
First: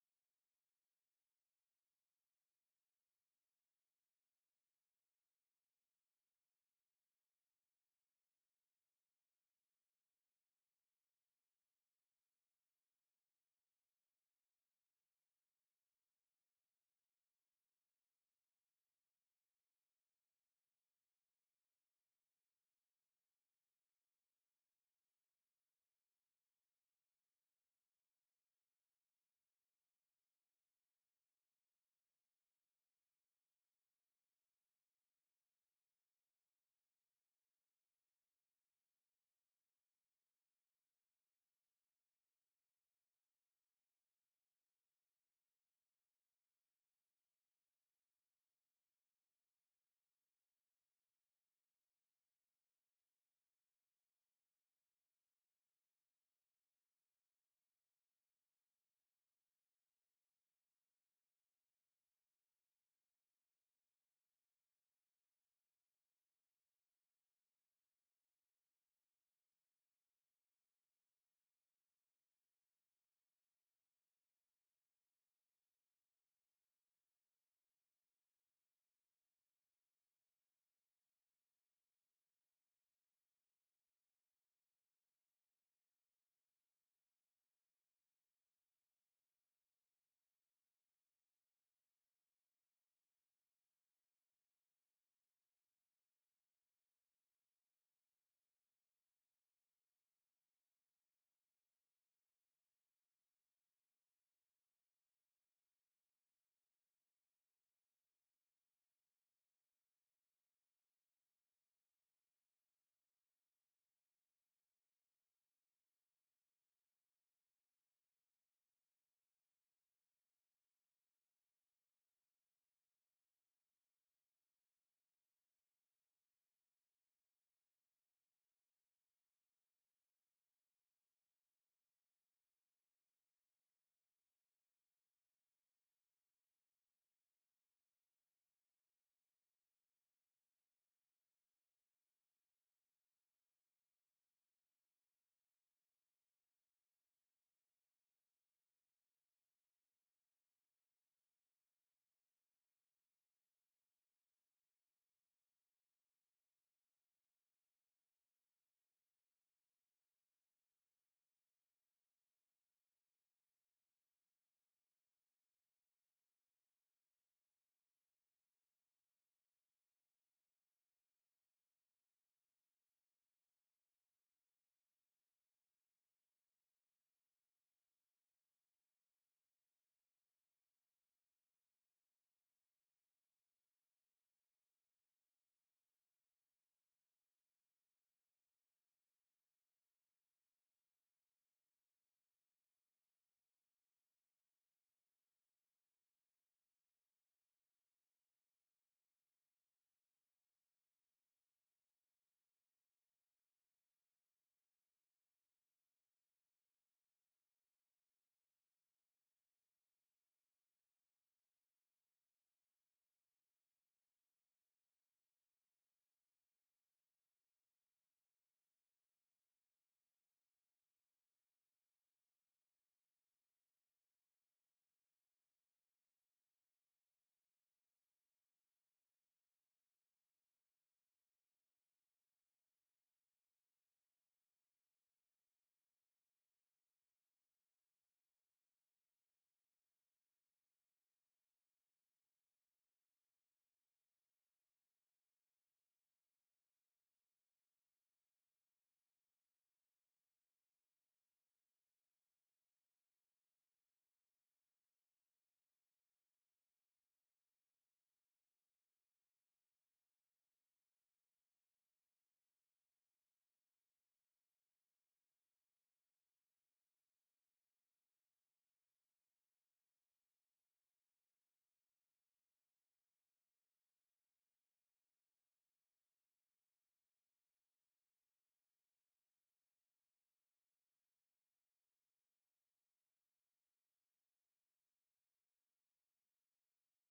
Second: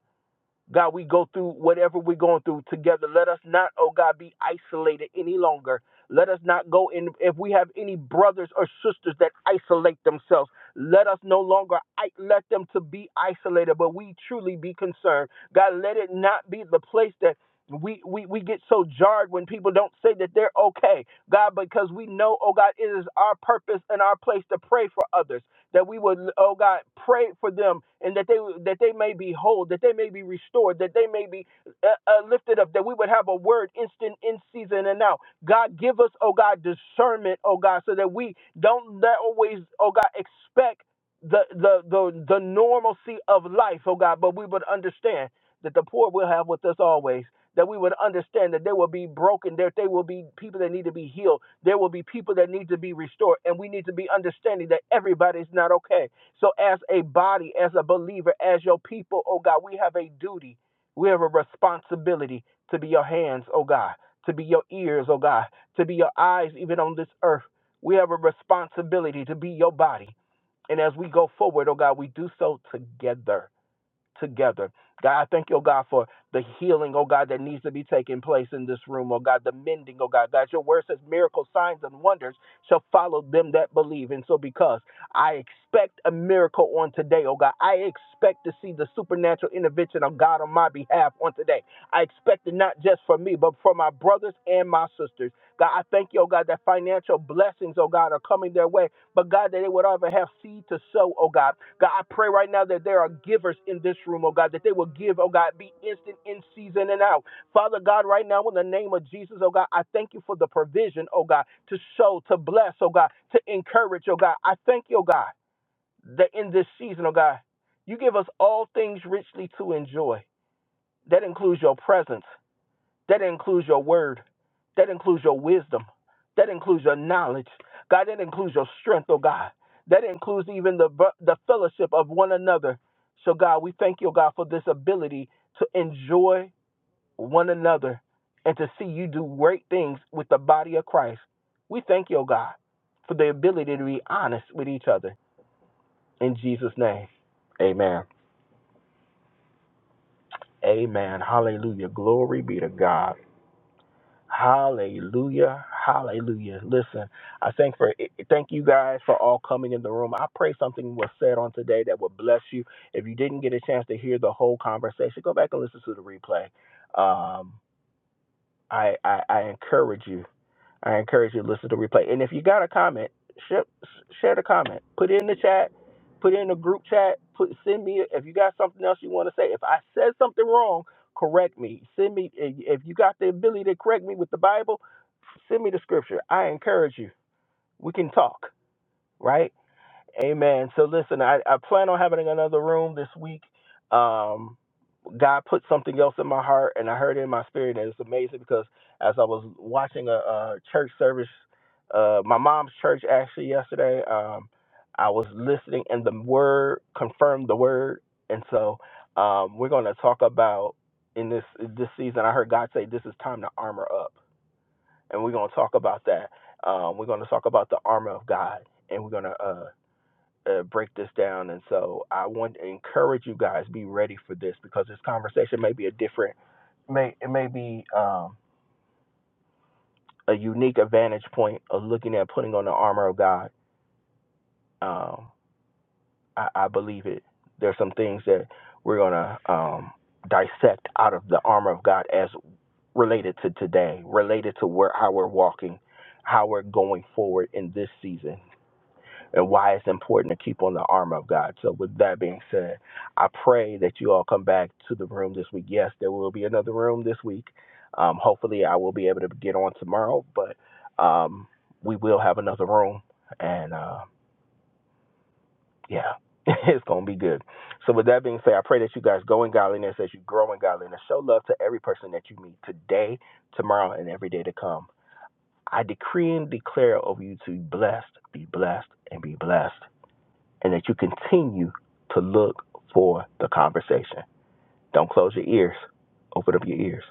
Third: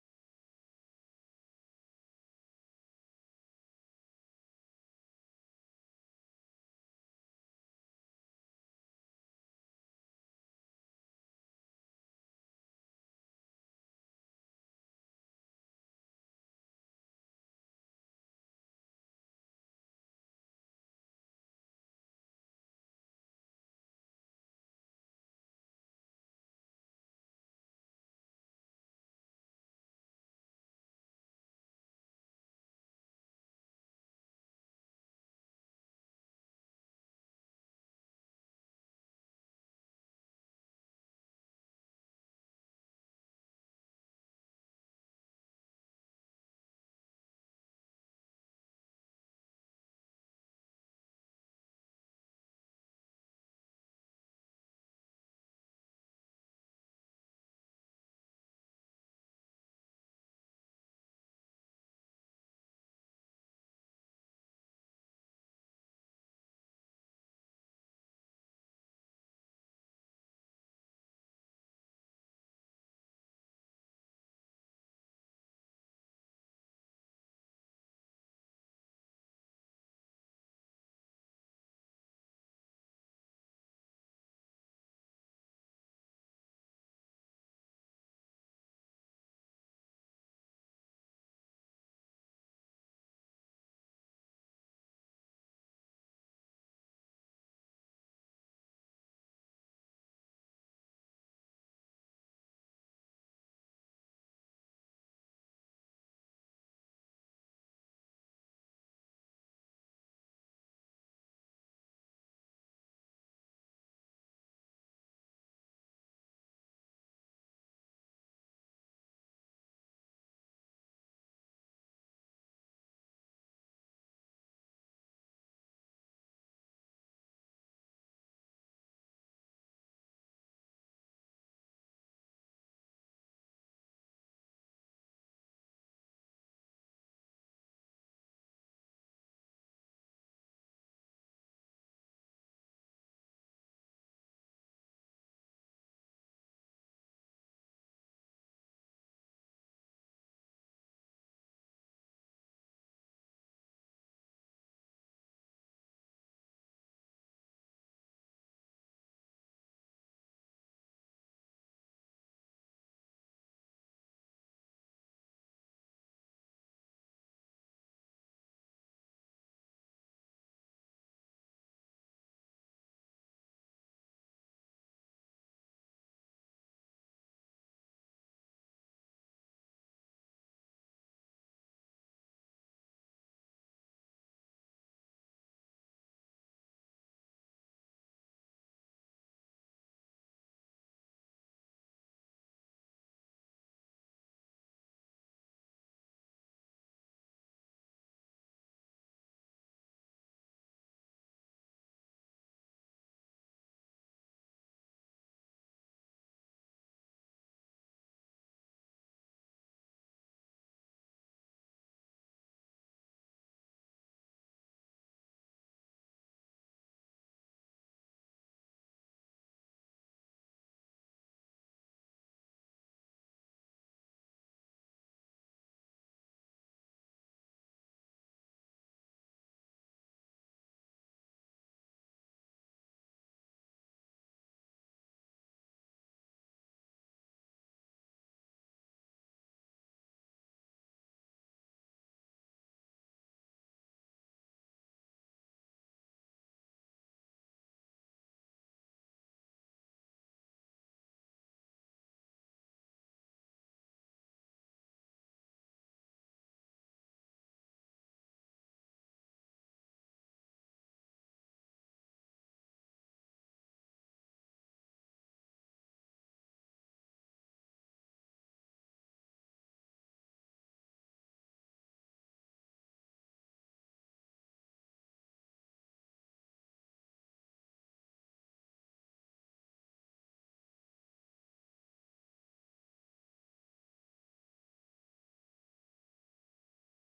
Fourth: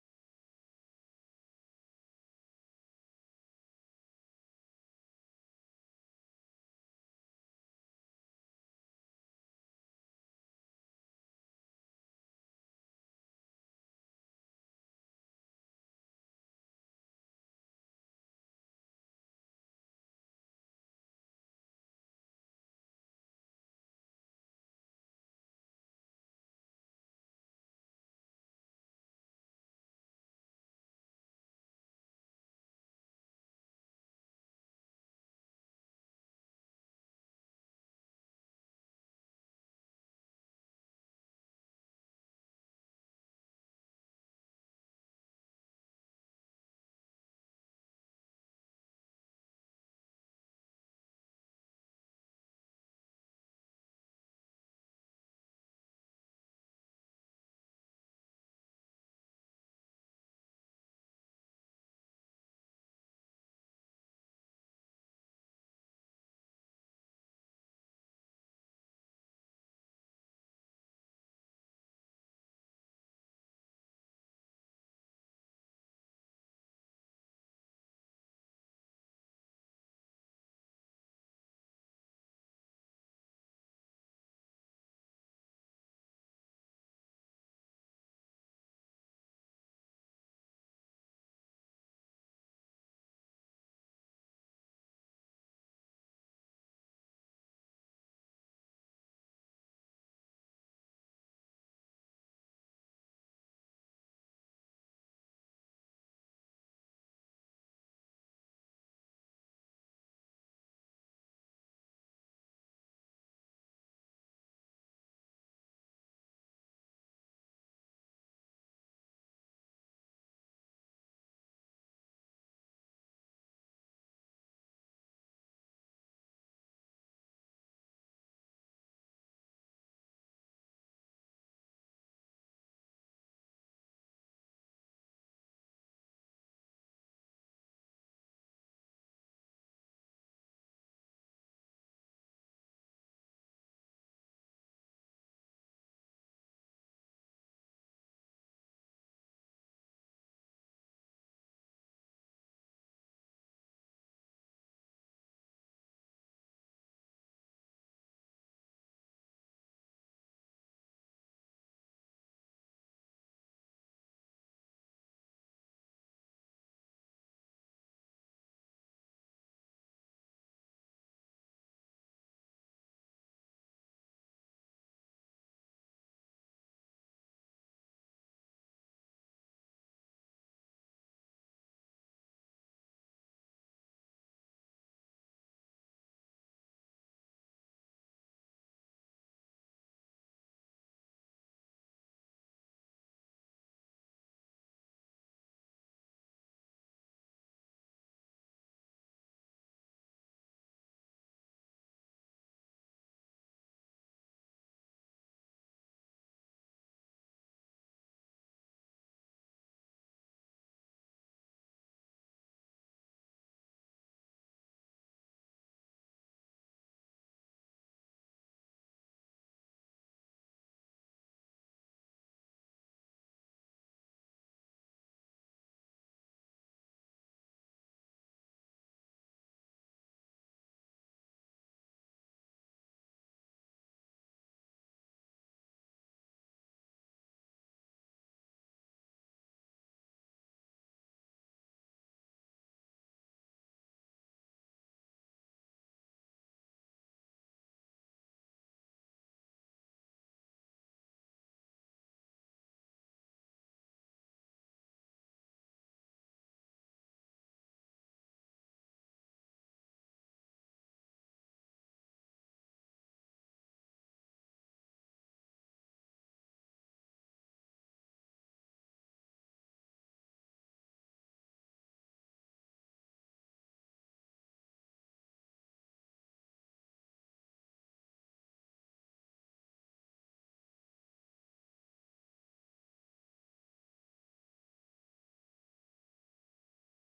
Speaker 1: God, we go through whatever we're going through together. Let us not, oh God, be isolated any longer. Let us not go in. If we have any brothers or sisters that isolate themselves, let us no longer I, let them to be isolated, but we truly be concerned. God, let it not be the place that we, we, we get so jarred when people don't say that they're okay, God, because we know, oh God, it is our purpose and our place to pray for others that we would, oh God, pray for them, and that they that they may be whole, that they may be restored, that they may be uh, uh, lifted up, that we would have a word instant in season and out. God, give us, oh God, discernment, oh God, so that we don't let always, oh God, expect the the the the normalcy of life, oh God, but we would understand that the poor will have with us always that we would understand that there will be broken, that there will be people that need to be healed, there will be people that need to be restored, and we need to be understanding that everybody's not okay. So, as a body, as a believer, as your people, oh God, we have a duty, we have a responsibility to be your hands, oh God, to be your ears, oh God, to be your eyes, even on this earth. We have a responsibility to be your body. And as we go forward, oh God, we do so together together. God, I thank you, oh God, for the healing, oh God, that needs to be taking place in this room, oh God, the mending, oh God. God, your word says miracles, signs, and wonders shall follow them that believe. And so, because I expect a miracle on today, oh God, I expect to see the supernatural intervention of God on my behalf on today. I expect it not just for me, but for my brothers and my sisters. God, I thank you, oh God, that financial blessings, oh God, are coming their way, but God, that they would ever have seed to sow, oh God. God, I pray right now that there are givers in this room, oh God, that they will give, oh God, be instant in season and out. Father God, right now in the name of Jesus, oh God, I thank you for the provision, oh God, to sow, to bless, oh God, to encourage, oh God. I thank you, oh God, that in this season, oh God, you give us all things richly to enjoy. That includes your presence. That includes your word. That includes your wisdom. That includes your knowledge. God, that includes your strength, oh God. That includes even the, the fellowship of one another. So, God, we thank you, oh God, for this ability to enjoy one another and to see you do great things with the body of Christ. We thank you, oh God, for the ability to be honest with each other. In Jesus' name, amen. Amen. Hallelujah. Glory be to God. Hallelujah. Hallelujah. Listen, I thank for thank you guys for all coming in the room. I pray something was said on today that would bless you. If you didn't get a chance to hear the whole conversation, go back and listen to the replay. Um, I, I I encourage you. I encourage you to listen to the replay. And if you got a comment, share, share the comment. Put it in the chat. Put it in the group chat. Put send me if you got something else you want to say. If I said something wrong, correct me. Send me if if you got the ability to correct me with the Bible, send me the scripture. I encourage you. We can talk, right? Amen. So listen, I, I plan on having another room this week. Um, God put something else in my heart, and I heard it in my spirit, and it's amazing because as I was watching a, a church service, uh, my mom's church actually yesterday, um, I was listening, and the word confirmed the word, and so um, we're going to talk about in this this season. I heard God say, "This is time to armor up," and we're going to talk about that. Um, we're going to talk about the armor of God, and we're going to. uh, uh, break this down. And so I want to encourage you guys be ready for this because this conversation may be a different, may it may be um, a unique advantage point of looking at putting on the armor of God. Um, I, I believe it. There's some things that we're gonna um, dissect out of the armor of God as related to today, related to where how we're walking, how we're going forward in this season. and why it's important to keep on the armor of God. So, with that being said, I pray that you all come back to the room this week. Yes, there will be another room this week. Um, hopefully, I will be able to get on tomorrow, but um, we will have another room. And uh, yeah, it's going to be good. So, with that being said, I pray that you guys go in godliness as you grow in godliness. Show love to every person that you meet today, tomorrow, and every day to come. I decree and declare over you to be blessed, be blessed, and be blessed and that you continue to look for the conversation. Don't close your ears. Open up your ears.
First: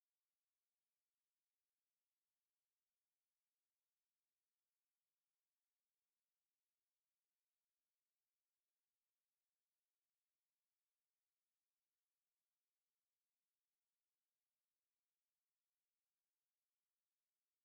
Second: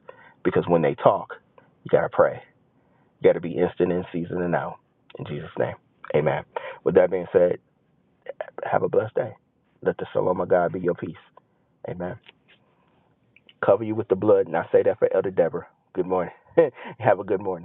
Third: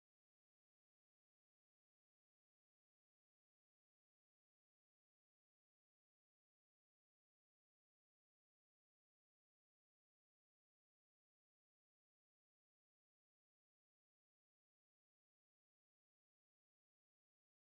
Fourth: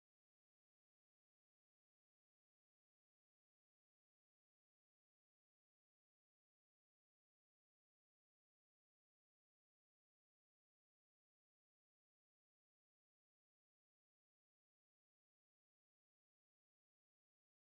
Speaker 1: Because when they talk, you got to pray. You got to be instant in season and out. In Jesus' name, amen. With that being said, have a blessed day. Let the shalom of God be your peace. Amen. Cover you with the blood. And I say that for Elder Deborah. Good morning. have a good morning.